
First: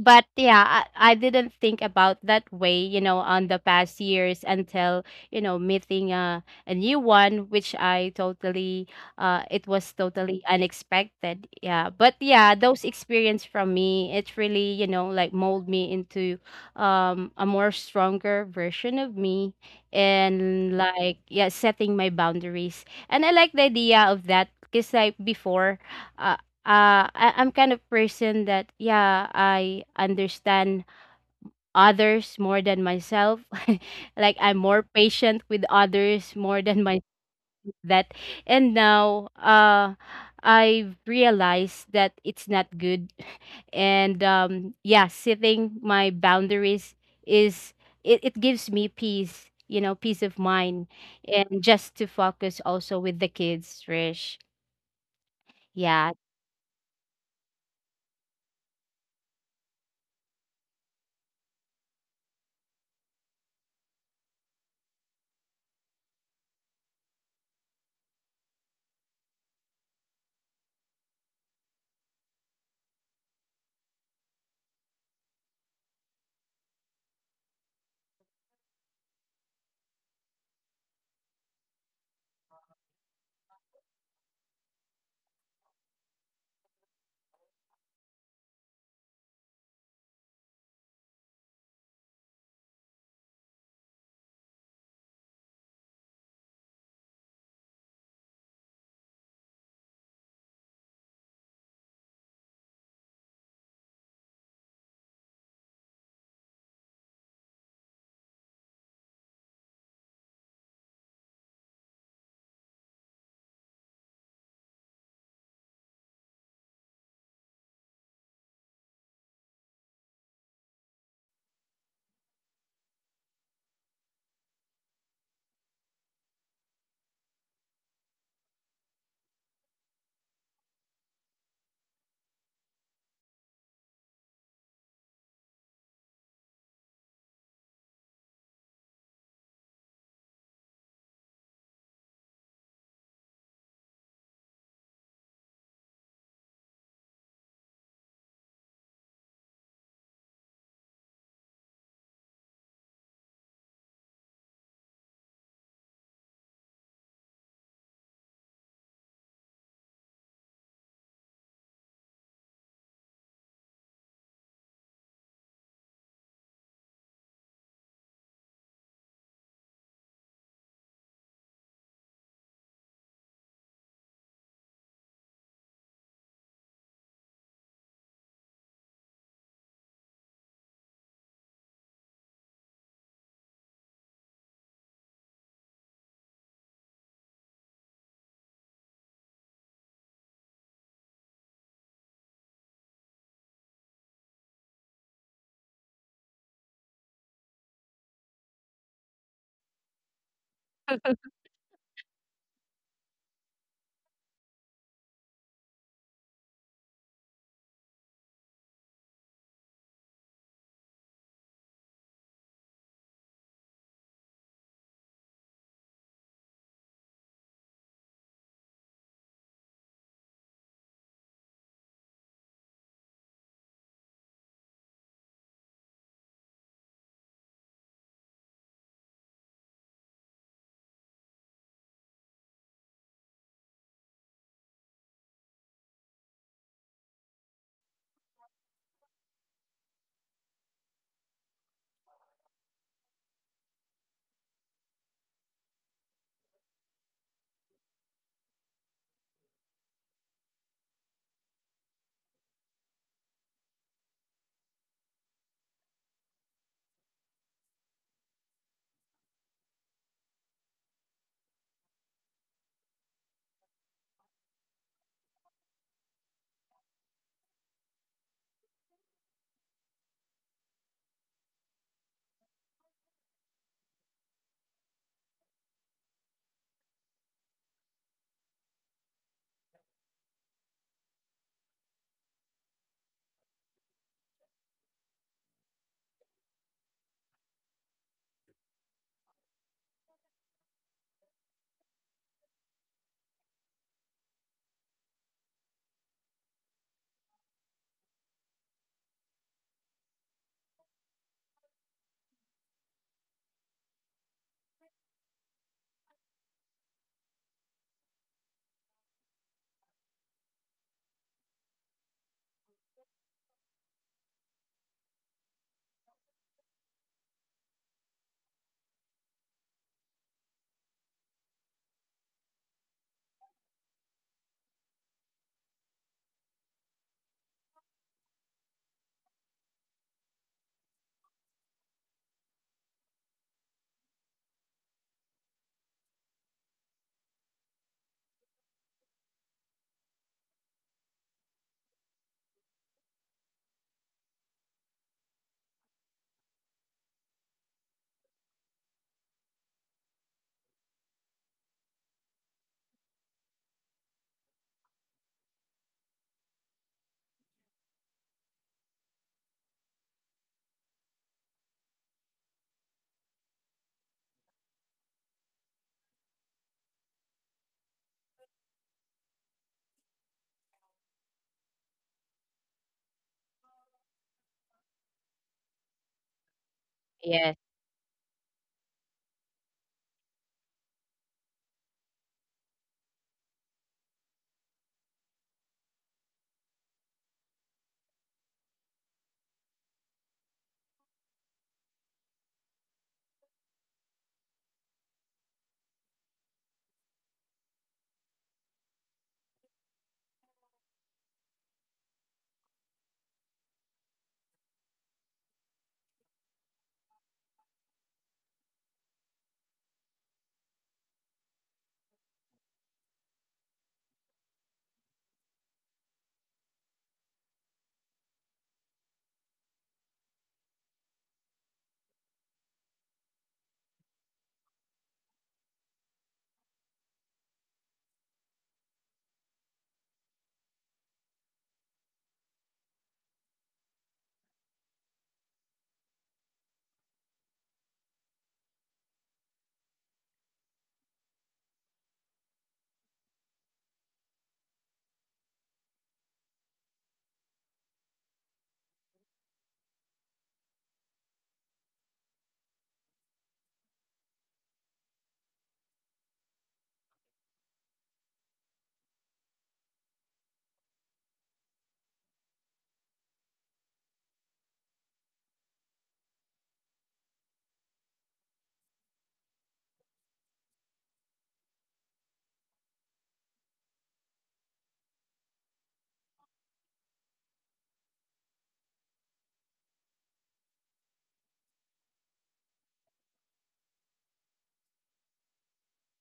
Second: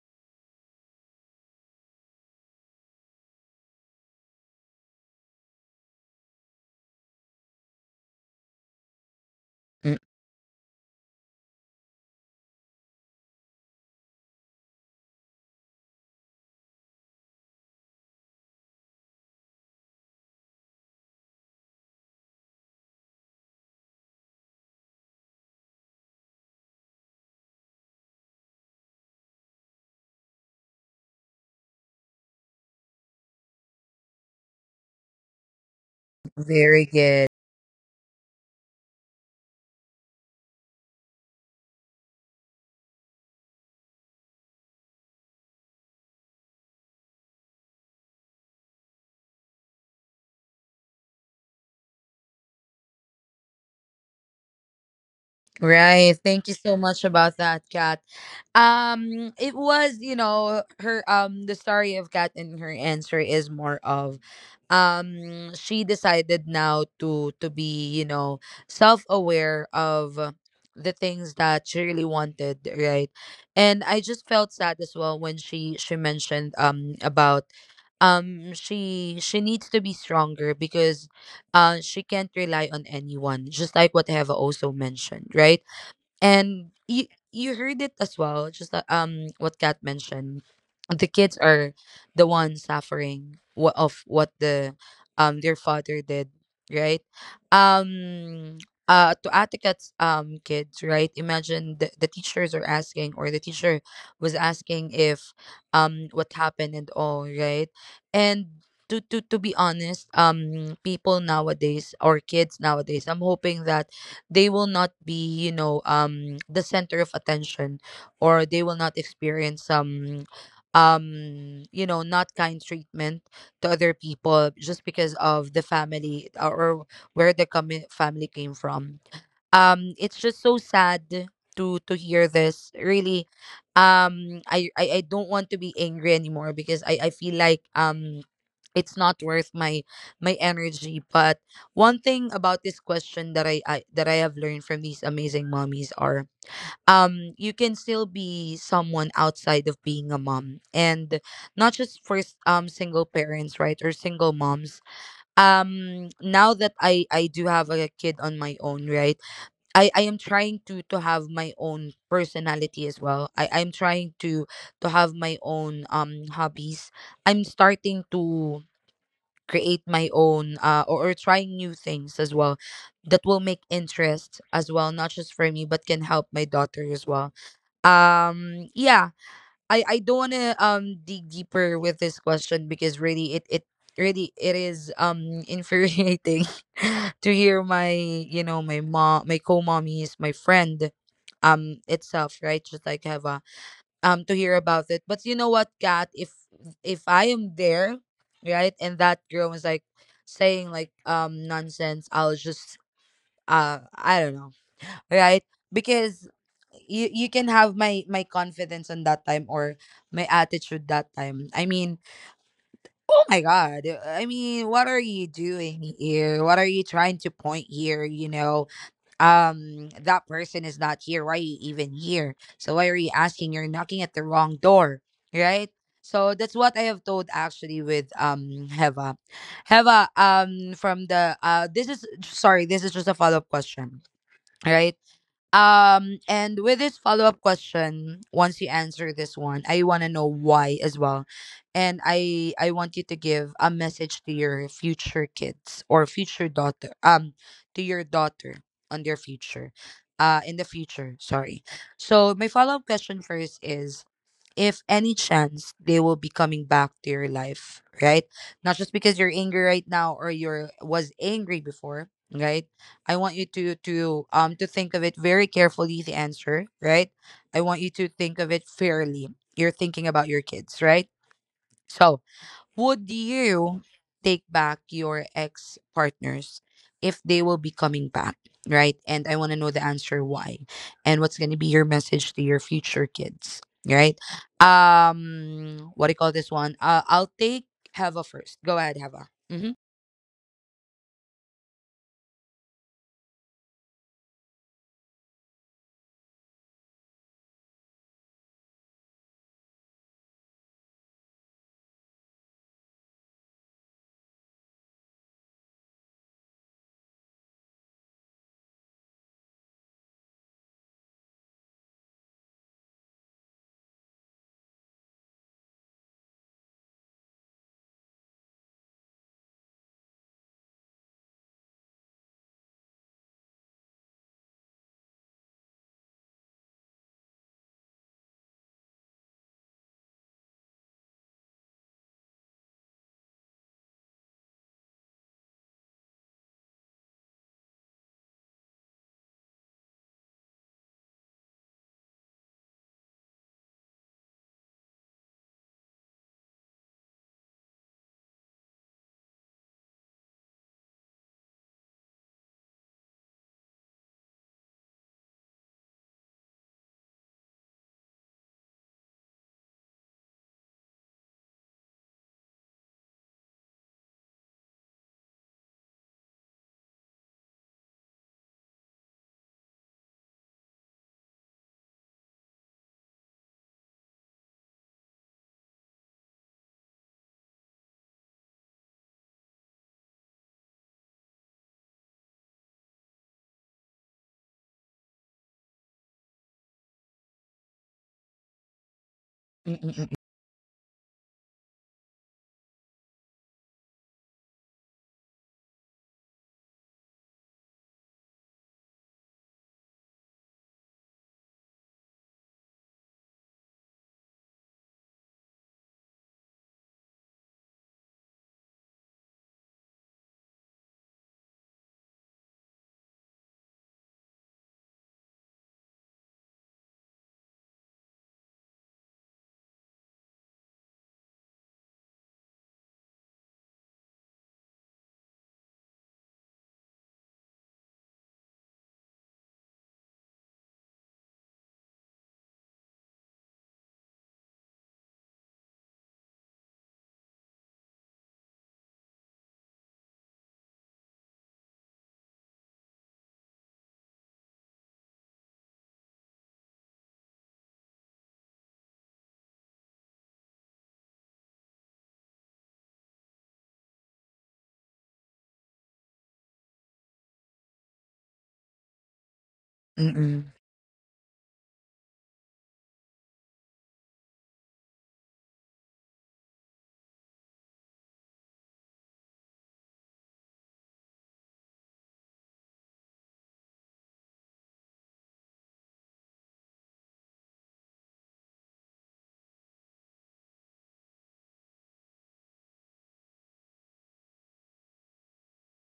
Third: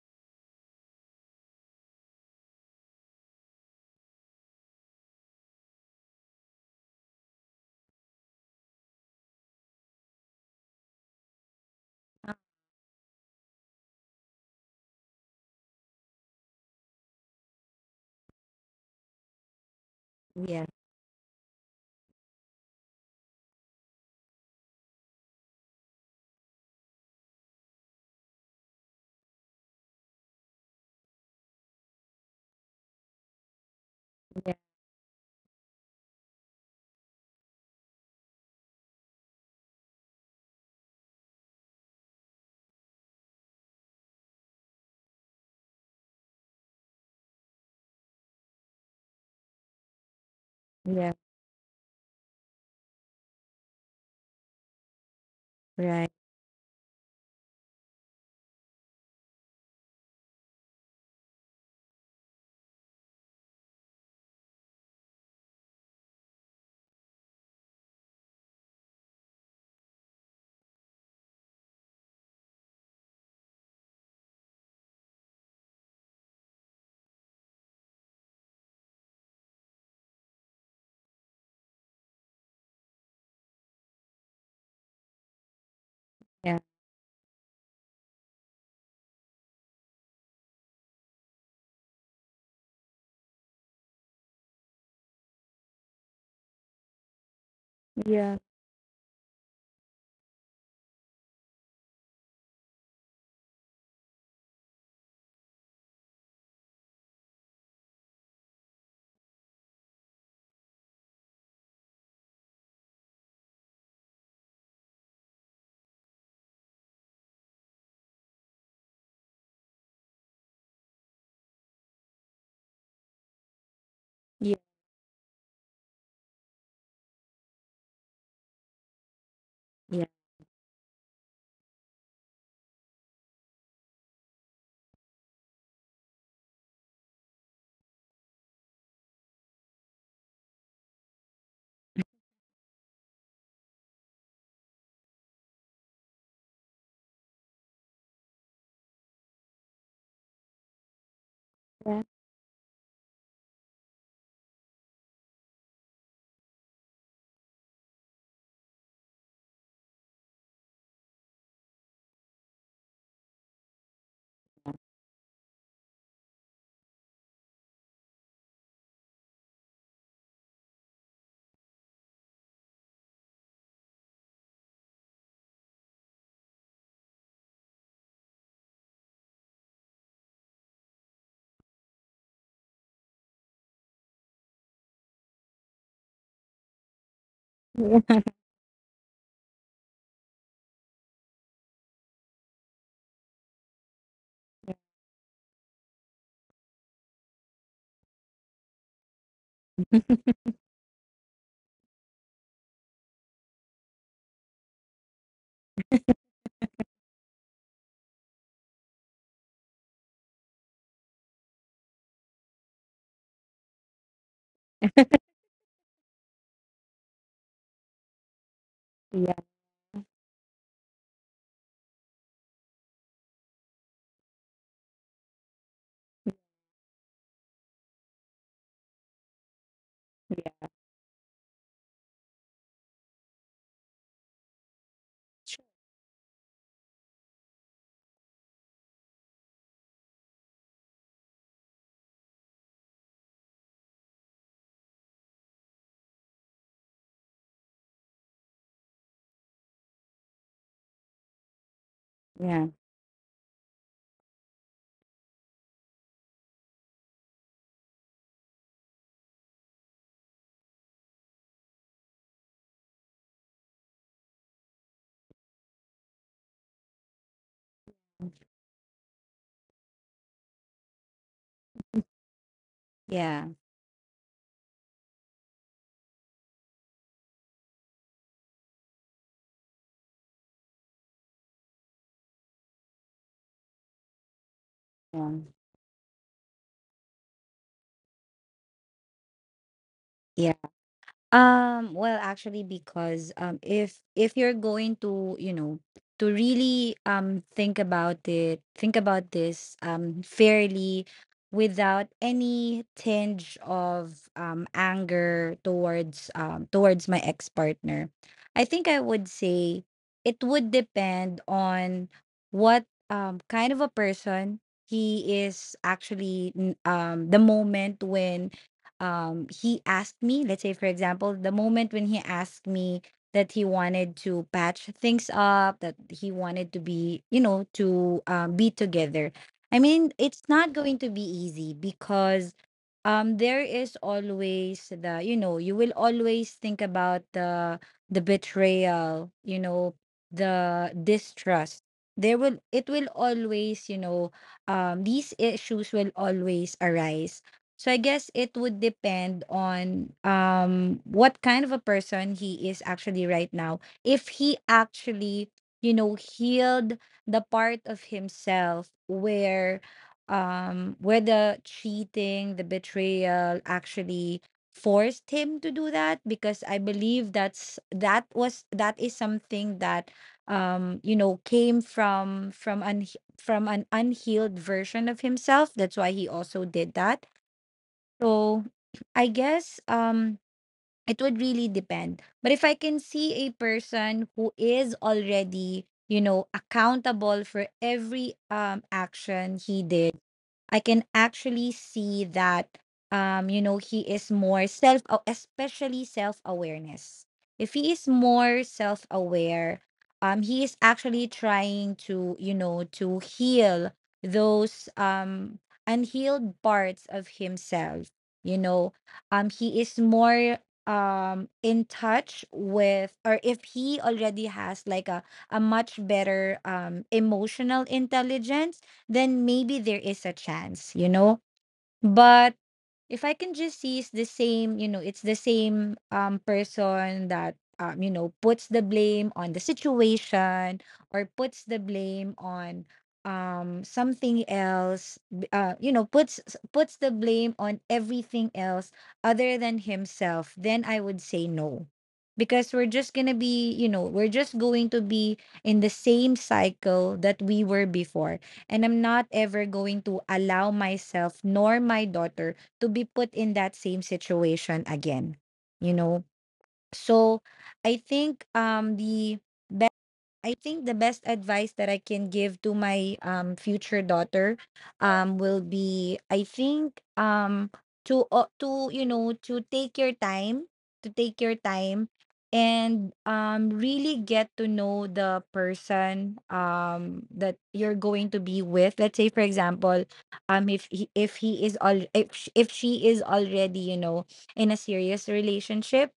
Speaker 2: But yeah, I, I didn't think about that way, you know, on the past years, until, you know, meeting a, a new one, which I totally, uh it was
Speaker 1: mm-mm.
Speaker 2: totally unexpected. Yeah, but yeah, those experience from me, it really, you know, like mold me into, um, a more stronger version of me.
Speaker 3: yeah,
Speaker 2: And like, yeah, setting my boundaries, and I like the idea of that, because like before, uh, uh I, i'm kind of person that, yeah, I understand others more than myself. Like
Speaker 3: yeah,
Speaker 2: I'm more patient with others more than
Speaker 1: Very
Speaker 2: my,
Speaker 1: good.
Speaker 2: that. And now, uh I've realized that it's not good. And, um, yeah, setting my boundaries is, it, it gives me peace, you know, peace of mind,
Speaker 3: yeah.
Speaker 2: and just to focus also with the kids, Trish.
Speaker 3: Right.
Speaker 2: Yeah,
Speaker 1: Right. Thank you so much about that, Kat. Um, it was, you know, her um the story of Kat and her answer is more of um she decided now to, to be, you know, self-aware of uh, the things that she really wanted, right? And I just felt sad as well when she she mentioned um about um she she needs to be stronger because uh she can't rely on anyone, just like what Heva also mentioned, right?
Speaker 3: Yeah,
Speaker 1: And you you heard it as well. Just that, um what Kat mentioned, the kids are the ones suffering what of what the um their father did, right?
Speaker 3: yeah,
Speaker 1: um uh to Atikat's um kids, right? Imagine, the, the teachers are asking, or the teacher was asking if, um what happened and all, right? And to, to, to be honest, um people nowadays or kids nowadays, I'm hoping that they will not be, you know um the center of attention, or they will not experience some, um you know not kind treatment to other
Speaker 3: yeah,
Speaker 1: people just because of the family or or where the com- family came from.
Speaker 3: yeah,
Speaker 1: Um it's just so sad to to hear this, really. Um I, I i don't want to be angry anymore because i i feel like, um it's not worth my my energy. But one thing about this question that I, I that i have learned from these amazing mommies are, um you can still be someone outside of being a mom, and not
Speaker 3: yeah,
Speaker 1: just for s- um single parents, right? Or single moms. Um now that i i do have a kid on my own, right? I i am trying to to have my own personality as well. I i'm trying to to have my own um hobbies. I'm starting to create my own uh, or, or try new things as well, that will make interest as well, not just for me, but can help my daughter as well. Um yeah, i i don't want to um dig deeper with this question, because really it it really it is, um infuriating to hear my,
Speaker 3: yeah,
Speaker 1: you know my mom, my co-mommies, my friend um itself, right? Just like have um to hear about it. But you know what, Kat, if if I am there, right, and that girl was like saying like um nonsense, I'll just, uh I don't know, right? Because you you can have my my confidence on that time, or my attitude that time. I mean, oh my god. I mean, what are you doing here? What are you trying to point here, you know?
Speaker 3: yeah,
Speaker 1: Um that person is not here. Why are you even here? So why are you asking? You're knocking at the wrong door, right? So that's what I have told actually with um heva heva
Speaker 3: yeah.
Speaker 1: um from the uh this is, sorry, this is just a follow-up question, right?
Speaker 3: Sure.
Speaker 1: Um, and with this follow up question, once you answer this one, I want to know why as well, and I I want you to give a message to your future kids or future daughter, um, to your daughter on their future, uh, in the future. Sorry. So
Speaker 3: Yeah,
Speaker 1: my follow up question first is, if any chance they will be coming back to your life, right? Not just because you're angry right now or you're was angry before, right? I want you to to um to think of it very carefully, the answer, right? I want you to think of it fairly. You're thinking about your kids, right? So, would
Speaker 3: yeah,
Speaker 1: you take back your ex partners if they will be coming back? Right. And I want to know the answer why. And what's going to be your message to your future kids? Right. Um, what do you call this one? Uh, I'll take Hava first. Go ahead, Hava. Mm-hmm.
Speaker 3: yeah. Um, well, actually, because um, if if you're going to, you know, to really um think about it, think about this um fairly, without any tinge of um anger towards um towards my ex-partner, I think I would say it would depend on what um kind of a person he is actually n- um the moment when um he asked me, let's say for example the moment when he asked me that he wanted to patch things up, that he wanted to be, you know, to um, be together. I mean, it's not going to be easy because um there is always the you know you will always think about the the betrayal, you know, the distrust. There will it will always, you know, um these issues will always arise. So I guess it would depend on um what kind of a person he is actually right now, if he actually, you know, healed the part of himself where um whether cheating, the betrayal actually forced him to do that, because I believe that's that was that is something that um you know came from from un from an unhealed version of himself. That's why he also did that.
Speaker 2: yes,
Speaker 3: So I guess um it would really depend. But if I can see a person who is already, you know, accountable for every um action he did,
Speaker 1: Mm-mm-mm.
Speaker 3: I can actually see that, um you know, he is more self aw- especially self awareness. If he is more self aware, um he is actually trying to, you know, to heal those um unhealed parts of himself. You know, um he is more um in touch with, or if he already has like a a much better um emotional intelligence, then maybe there is a chance, you know? But if I can just see it's the same, you know, it's the same um person that, um, you know, puts the blame on the situation, or puts the blame on um something else, b- uh you know, puts s- puts the blame on everything else other than himself, then I would say no, because we're just going to be, you know, we're just going to be in the same cycle that we were before. And I'm not ever going to allow myself nor my daughter to be put in that same situation again, you know? So I think um the I
Speaker 1: Mm-mm.
Speaker 3: think the best advice that I can give to my um future daughter um will be, I think, um to uh, to, you know, to take your time, to take your time and um really get to know the person um that you're going to be with. Let's say for example, um if he, if he is all, if sh- if she is already, you know, in a serious relationship.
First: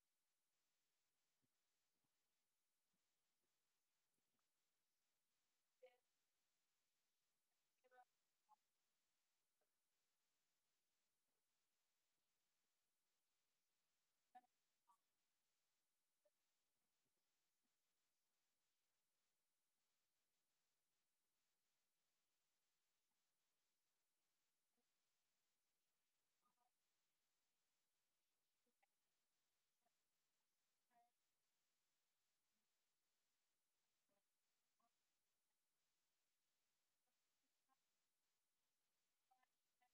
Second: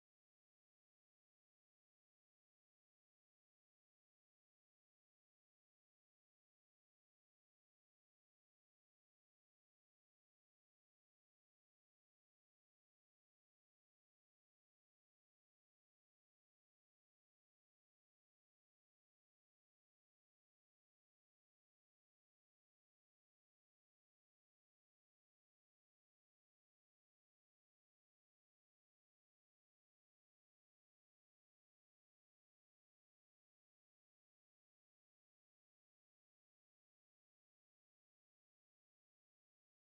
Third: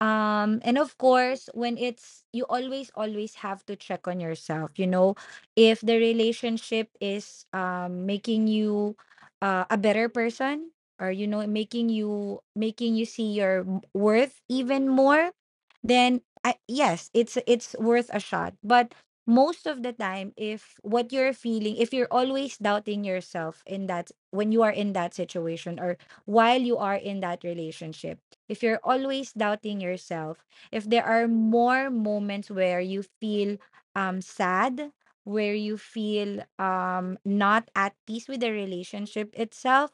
Speaker 3: um, and of course, when it's you always, always have to check on yourself, you know, if the relationship is um making you uh, a better person, or you know, making you, making you see your m- worth even more, then I, yes, it's it's worth a shot. But most of the time, if what you're feeling, if you're always doubting yourself in that when you are in that situation, or while you are in that relationship, if you're always doubting yourself, if there are more moments where you feel um, sad, where you feel um, not at peace with the relationship itself,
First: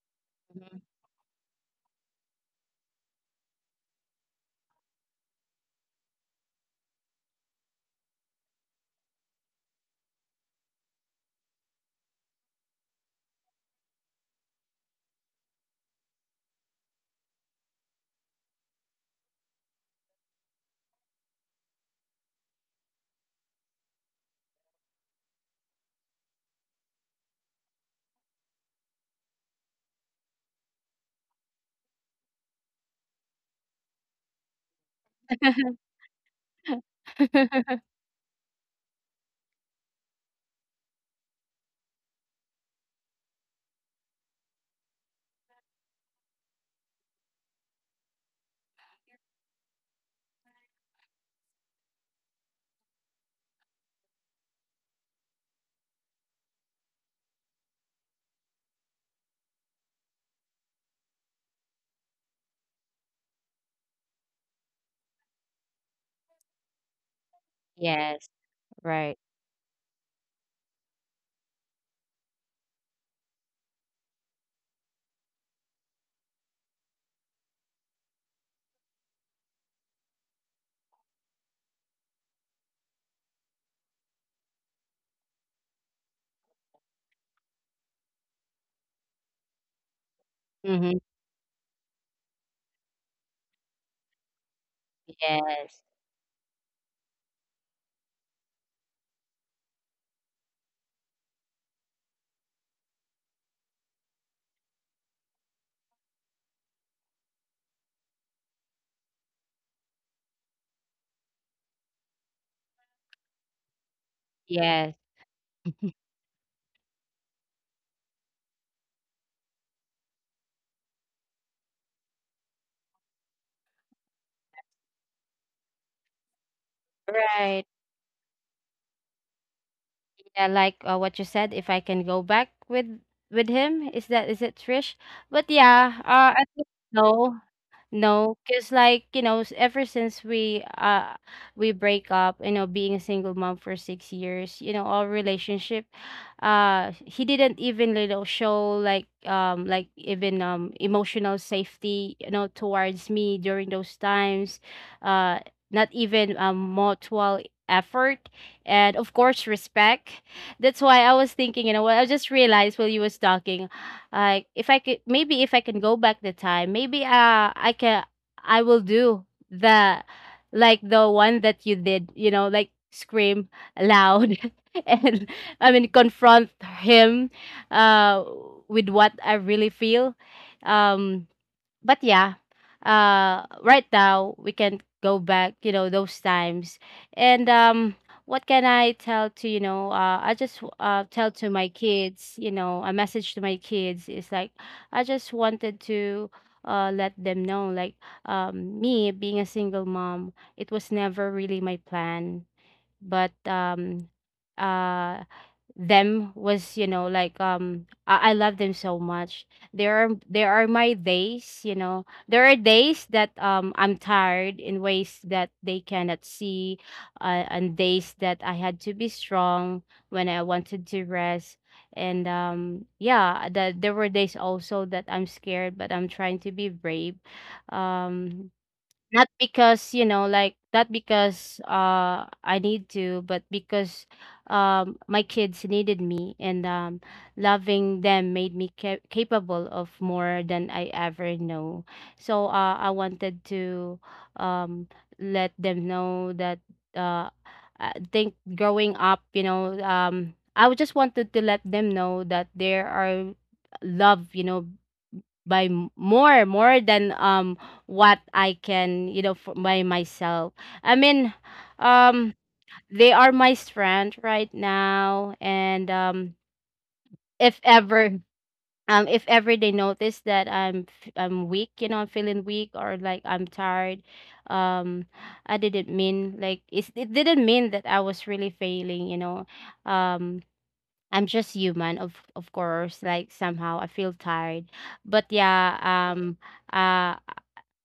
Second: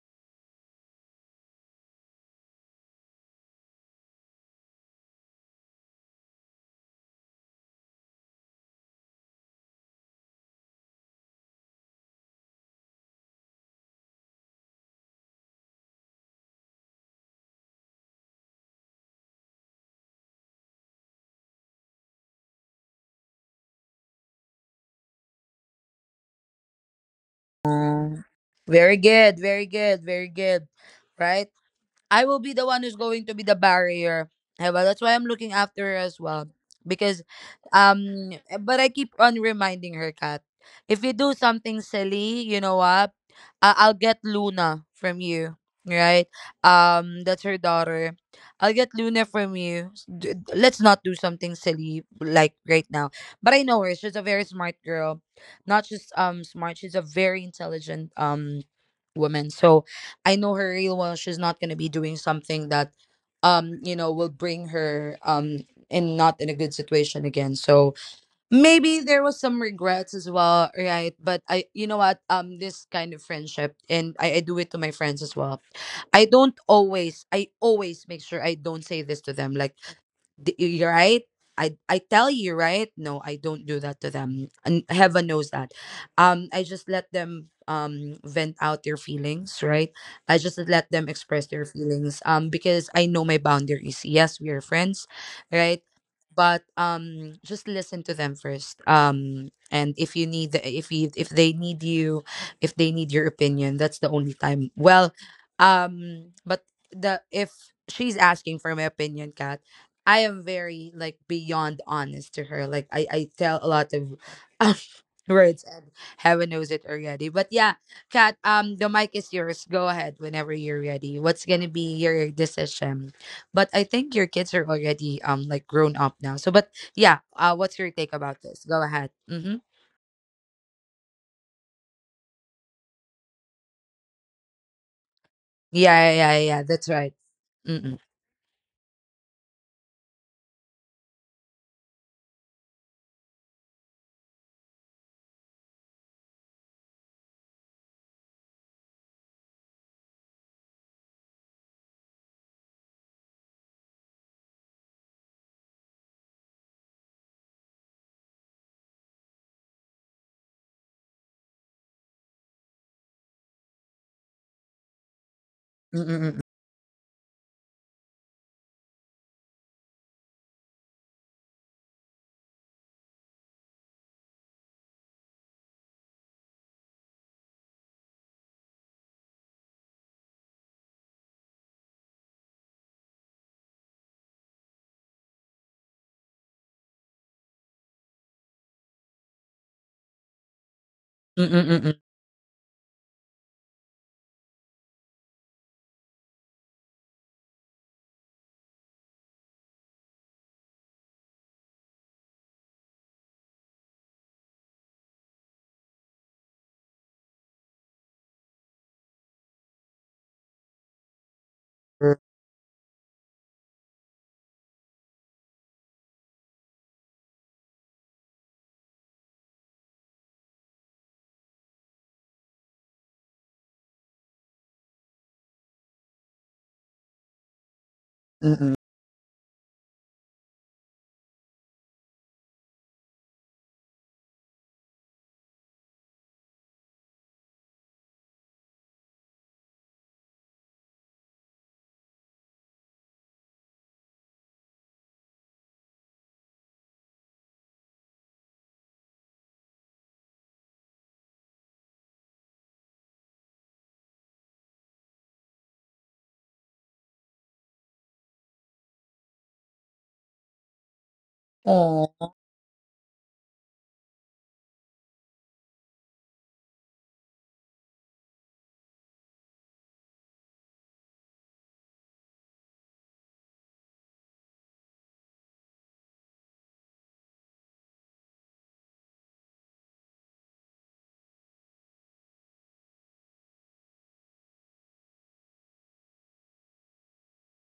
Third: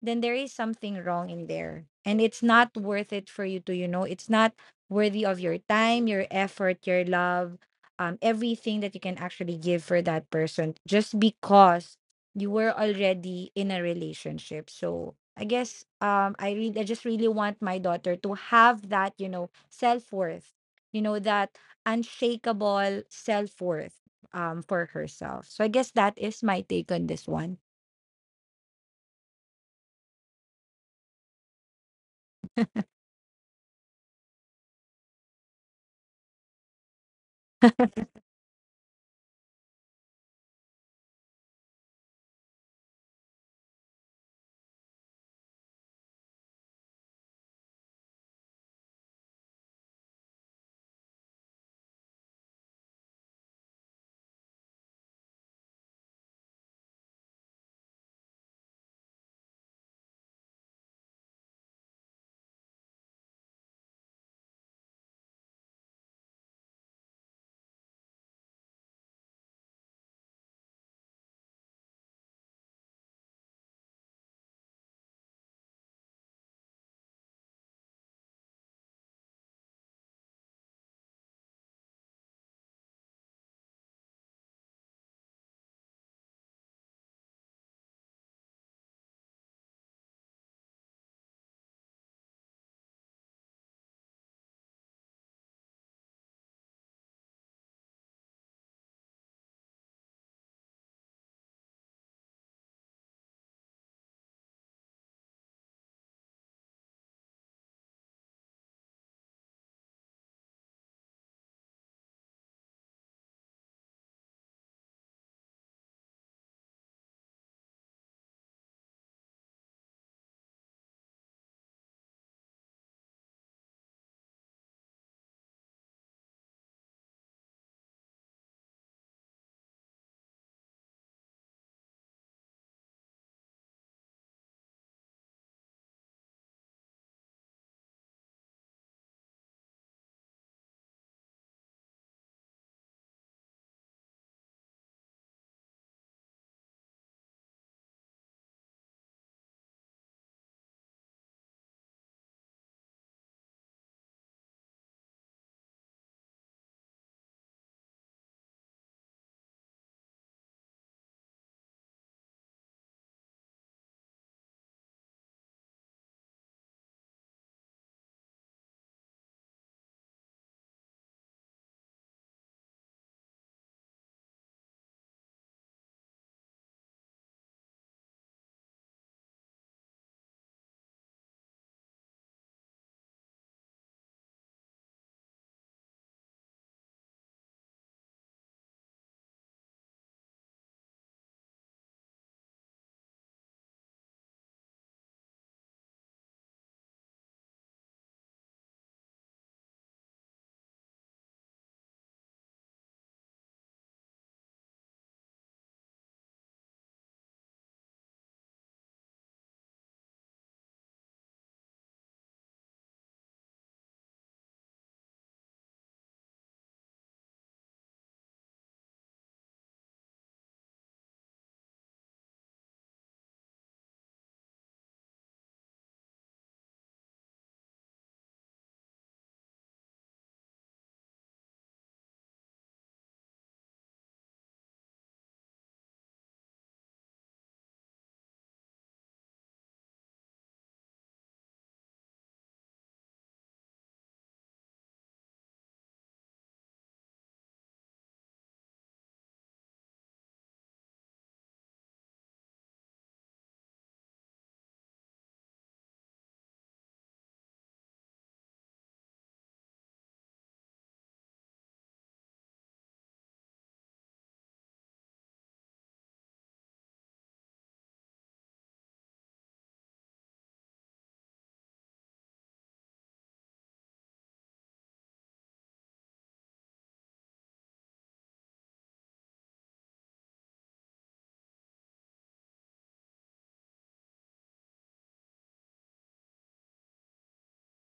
Speaker 3: then there is something wrong in there. And it's not worth it for you to, you know, it's not worthy of your time, your effort, your love, um, everything that you can actually give for that person just because you were already in a relationship. So I guess um I really I just really want my daughter to have that, you know, self-worth, you know, that unshakable self-worth um for herself. So I guess that is my take on this one.
Speaker 1: Oh. Very good. Very good. Very good. Right. I will be the one who's going to be the barrier. Eh, well, that's why I'm looking after her as well. Because um but I keep on reminding her, Kat, if you do something silly, you know what? I- I'll get Luna from you. Right? Um, that's her daughter. I'll get Luna from you. S- d- d- Let's not do something silly like right now. But I know her. She's a very smart girl. Not just um smart, she's a very intelligent um woman. So I know her real well. She's not gonna be doing something that, um, you know, will bring her um in not in a good situation again. So
Speaker 2: yes.
Speaker 1: maybe
Speaker 2: Right.
Speaker 1: there was some regrets as well, right? But I, you know what, um, this kind of friendship, and I, I do it to my friends as well. I don't always, I always make sure I don't say this to them. Like D- y- right, i i tell you, right? No, I don't do that to them, and heaven knows that, um I just let them um vent out their feelings, right? I just
Speaker 2: Mhm.
Speaker 1: let them express their feelings, um because I know my boundaries. Yes, we are friends,
Speaker 2: Yes.
Speaker 1: right? But um just listen to them first, um and if you need if you, if they need you, if they need your opinion, that's the only time. Well, um but the if she's asking for my opinion, Kat, I am very like beyond honest to her. Like I, I tell a lot of um,
Speaker 2: Yes.
Speaker 1: words, and heaven knows it already. But yeah, Kat, um the mic is yours. Go ahead whenever you're ready. What's gonna be your decision? But I think your kids are already um like grown up now. So but yeah,
Speaker 2: Right.
Speaker 1: uh, what's your take about this? Go ahead. Mm-hmm.
Speaker 2: Yeah, like uh, what you said, if I can go back with with him, is that, is it Trish? But yeah,
Speaker 1: Yeah,
Speaker 2: uh, I
Speaker 1: yeah, yeah,
Speaker 2: think
Speaker 1: yeah. That's right.
Speaker 2: no,
Speaker 1: Mm-mm.
Speaker 2: no, because like you know, s- ever since we uh we break up, you know, being a single mom for six years, you know, our relationship, uh, he didn't even, you know, show like, um, like even, um, emotional safety, you know, towards me during those times, uh, not even, um, mutual effort, and of course respect. That's why I was thinking, you know what? I just realized while you was talking, like if I could, maybe if I can go back the
Speaker 1: Mm-mm.
Speaker 2: time, maybe, uh, I can, I will do the, like the one that you did, you know, like scream loud and I mean confront him, uh, with what I really feel, um, but yeah, uh, right now we can go back, you know, those times. And um, what can I tell to, you know, uh, I just uh, tell to
Speaker 1: Mm-mm.
Speaker 2: my
Speaker 1: Mm-mm.
Speaker 2: kids, you know, a message to my kids is like, I just wanted to, uh, let them know, like, um, me being a single mom, it was never really my plan. But um, uh, them was, you know, like, um, I, I love them so much. There are there are my days, you know,
Speaker 1: Mm-mm.
Speaker 2: there are days that, um, I'm tired in ways that they cannot see, uh, and days that I had to be strong when I wanted to rest. And um, yeah, that there were days also that I'm scared, but I'm trying to be brave, um,
Speaker 1: Mm-mm.
Speaker 2: not because, you know, like not because uh I need to, but because, um, my kids needed me. And um, loving them made me ca- capable of more than I ever know. So uh I wanted to, um, let them know that, uh I think growing up, you know, um, I would just wanted to let them know that there are love, you know, by m- more more than, um, what I can, you know, for, by myself. I mean, um,
Speaker 1: Oh.
Speaker 2: they are my strength right now. And um, if ever, um, if ever they notice that I'm f- I'm weak, you know, I'm feeling weak or like I'm tired, um, I didn't mean like it's, it didn't mean that I was really failing, you know, um. I'm just human, of of course. Like somehow I feel tired, but yeah, um, uh,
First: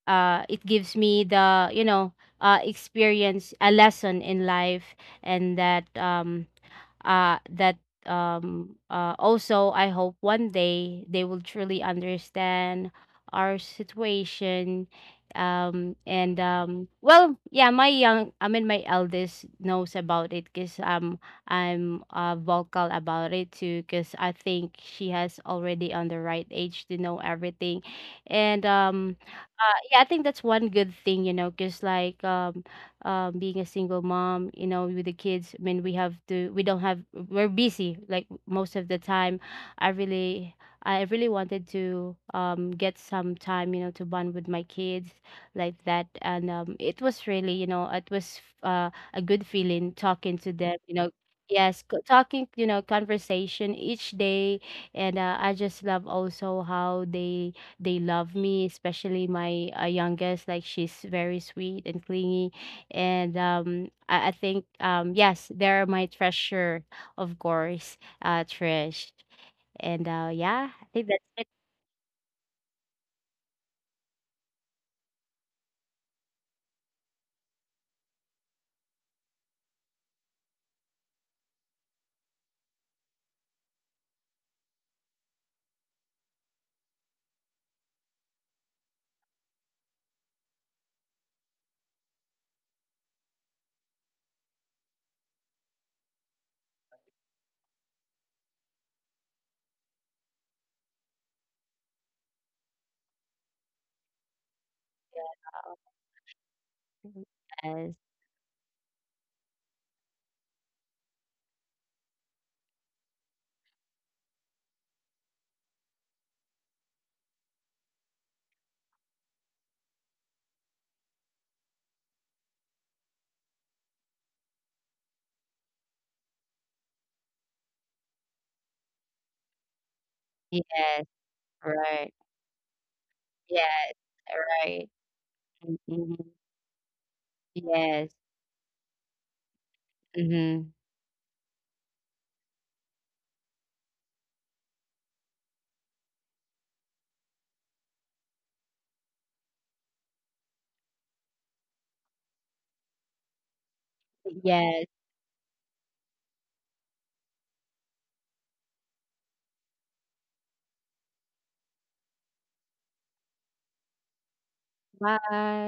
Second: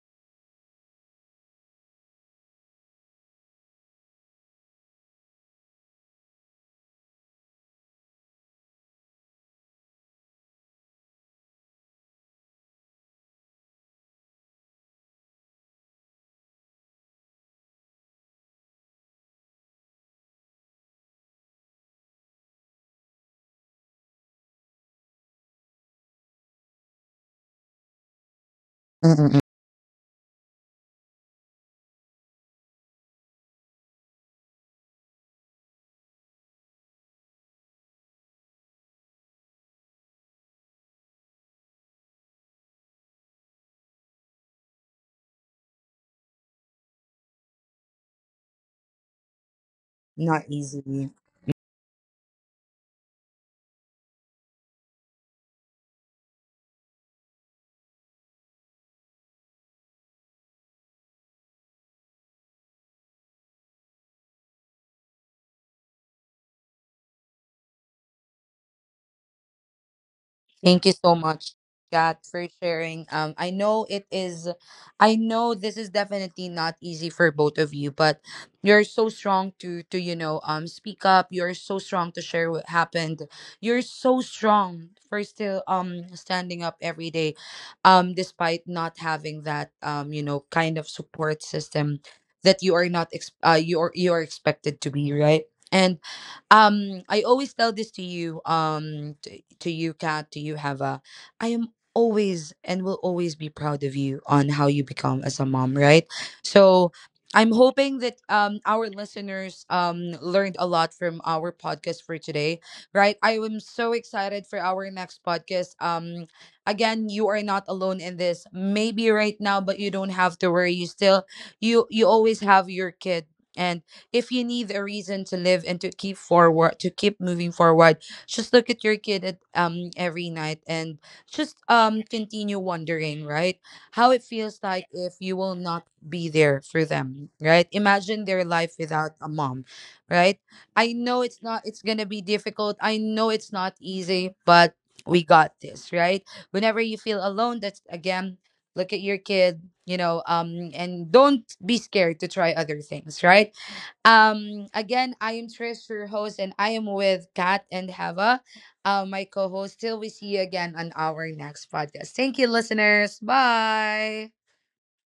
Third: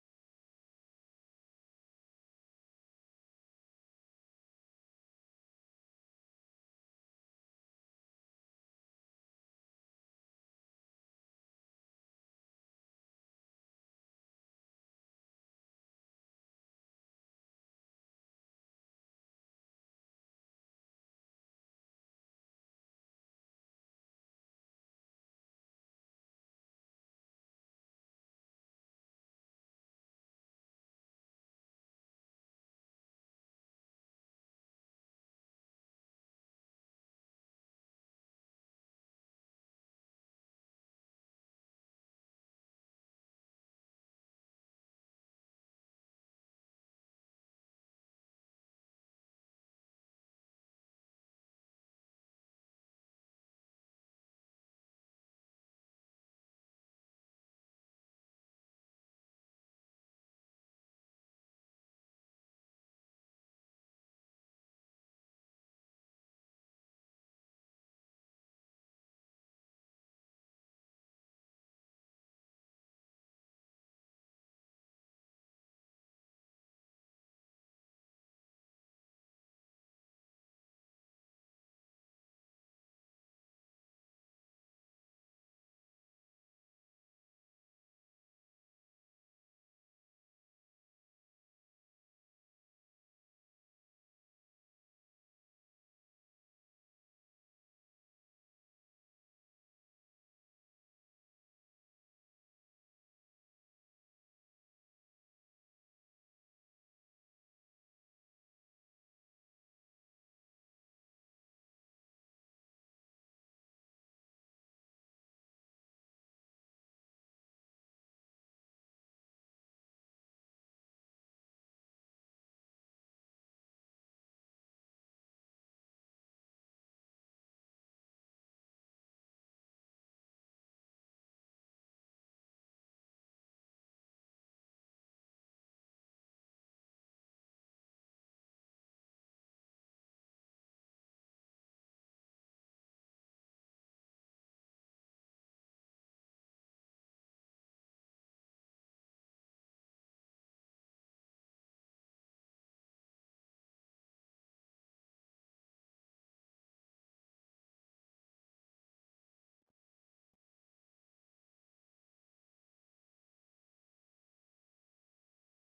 Speaker 2: uh, it gives me the, you know, uh, experience a lesson in life. And that um, uh That um, uh also, I hope one day they will truly understand our situation. Um and um Well yeah, my young, I mean my eldest knows about it because, um, I'm uh vocal about it too, because I think she has already on the right age to know everything. And um
Speaker 1: Mm-mm.
Speaker 2: uh Yeah, I think that's one good thing, you know, because like, um uh, being a single mom, you know, with the kids. I mean, we have to, we don't have, we're busy like most of the time. I really, I really wanted to, um, get some time, you know, to bond with my kids like that. And um, it was really, you know, it was, uh, a good feeling talking
Speaker 1: Not
Speaker 2: to them, you
Speaker 1: easy.
Speaker 2: know. Yes, co- talking, you know, conversation each day. And uh, I just love also how they they love me, especially my, uh, youngest. Like she's very sweet and clingy. And um I, I think, um, yes, they're my treasure, of course, uh Trish. And uh yeah, I
Speaker 1: Thank you
Speaker 2: think
Speaker 1: so
Speaker 2: that's it.
Speaker 1: much, Kat, for sharing. Um, I know it is, I know this is definitely not easy for both of you, but you're so strong to to you know um speak up. You're so strong to share what happened. You're so strong for still um standing up every day, um, despite not having that um you know kind of support system that you are not ex- uh, you are, you are expected to be, right? And um I always tell this to you, um to you, Kat, to you, Hava. I am always and will always be proud of you on how you become as a mom, right?
Speaker 2: Mhm.
Speaker 1: So
Speaker 2: Yes.
Speaker 1: I'm hoping that, um, our listeners um, learned a lot from our podcast for today, right? I am so excited for our next podcast. Um, again, you are not alone in this. Maybe right now, but you don't have to worry. You still, you you always have your kid, and if you need a reason to live and to keep forward, to keep moving forward, just look at your kid at um every
Speaker 2: Yes.
Speaker 1: night, and
Speaker 2: Right.
Speaker 1: just um continue wondering,
Speaker 2: Yeah.
Speaker 1: right? How it
Speaker 2: Right.
Speaker 1: feels like if you will
Speaker 2: Mhm.
Speaker 1: not be there for them, right?
Speaker 2: Yes.
Speaker 1: Imagine their life without a mom, right?
Speaker 2: Hmm.
Speaker 1: I know it's not, it's gonna be difficult. I know it's not easy, but we got this, right? Whenever you feel alone, that's, again, look at your kid, you know, um and don't be scared to try other things, right? Um,
Speaker 2: Yes.
Speaker 1: again, I am Trish, your host, and I am with Kat and Heva, uh, my co host. Till we see you again on our next podcast. Thank you, listeners. Bye.
Speaker 2: Bye.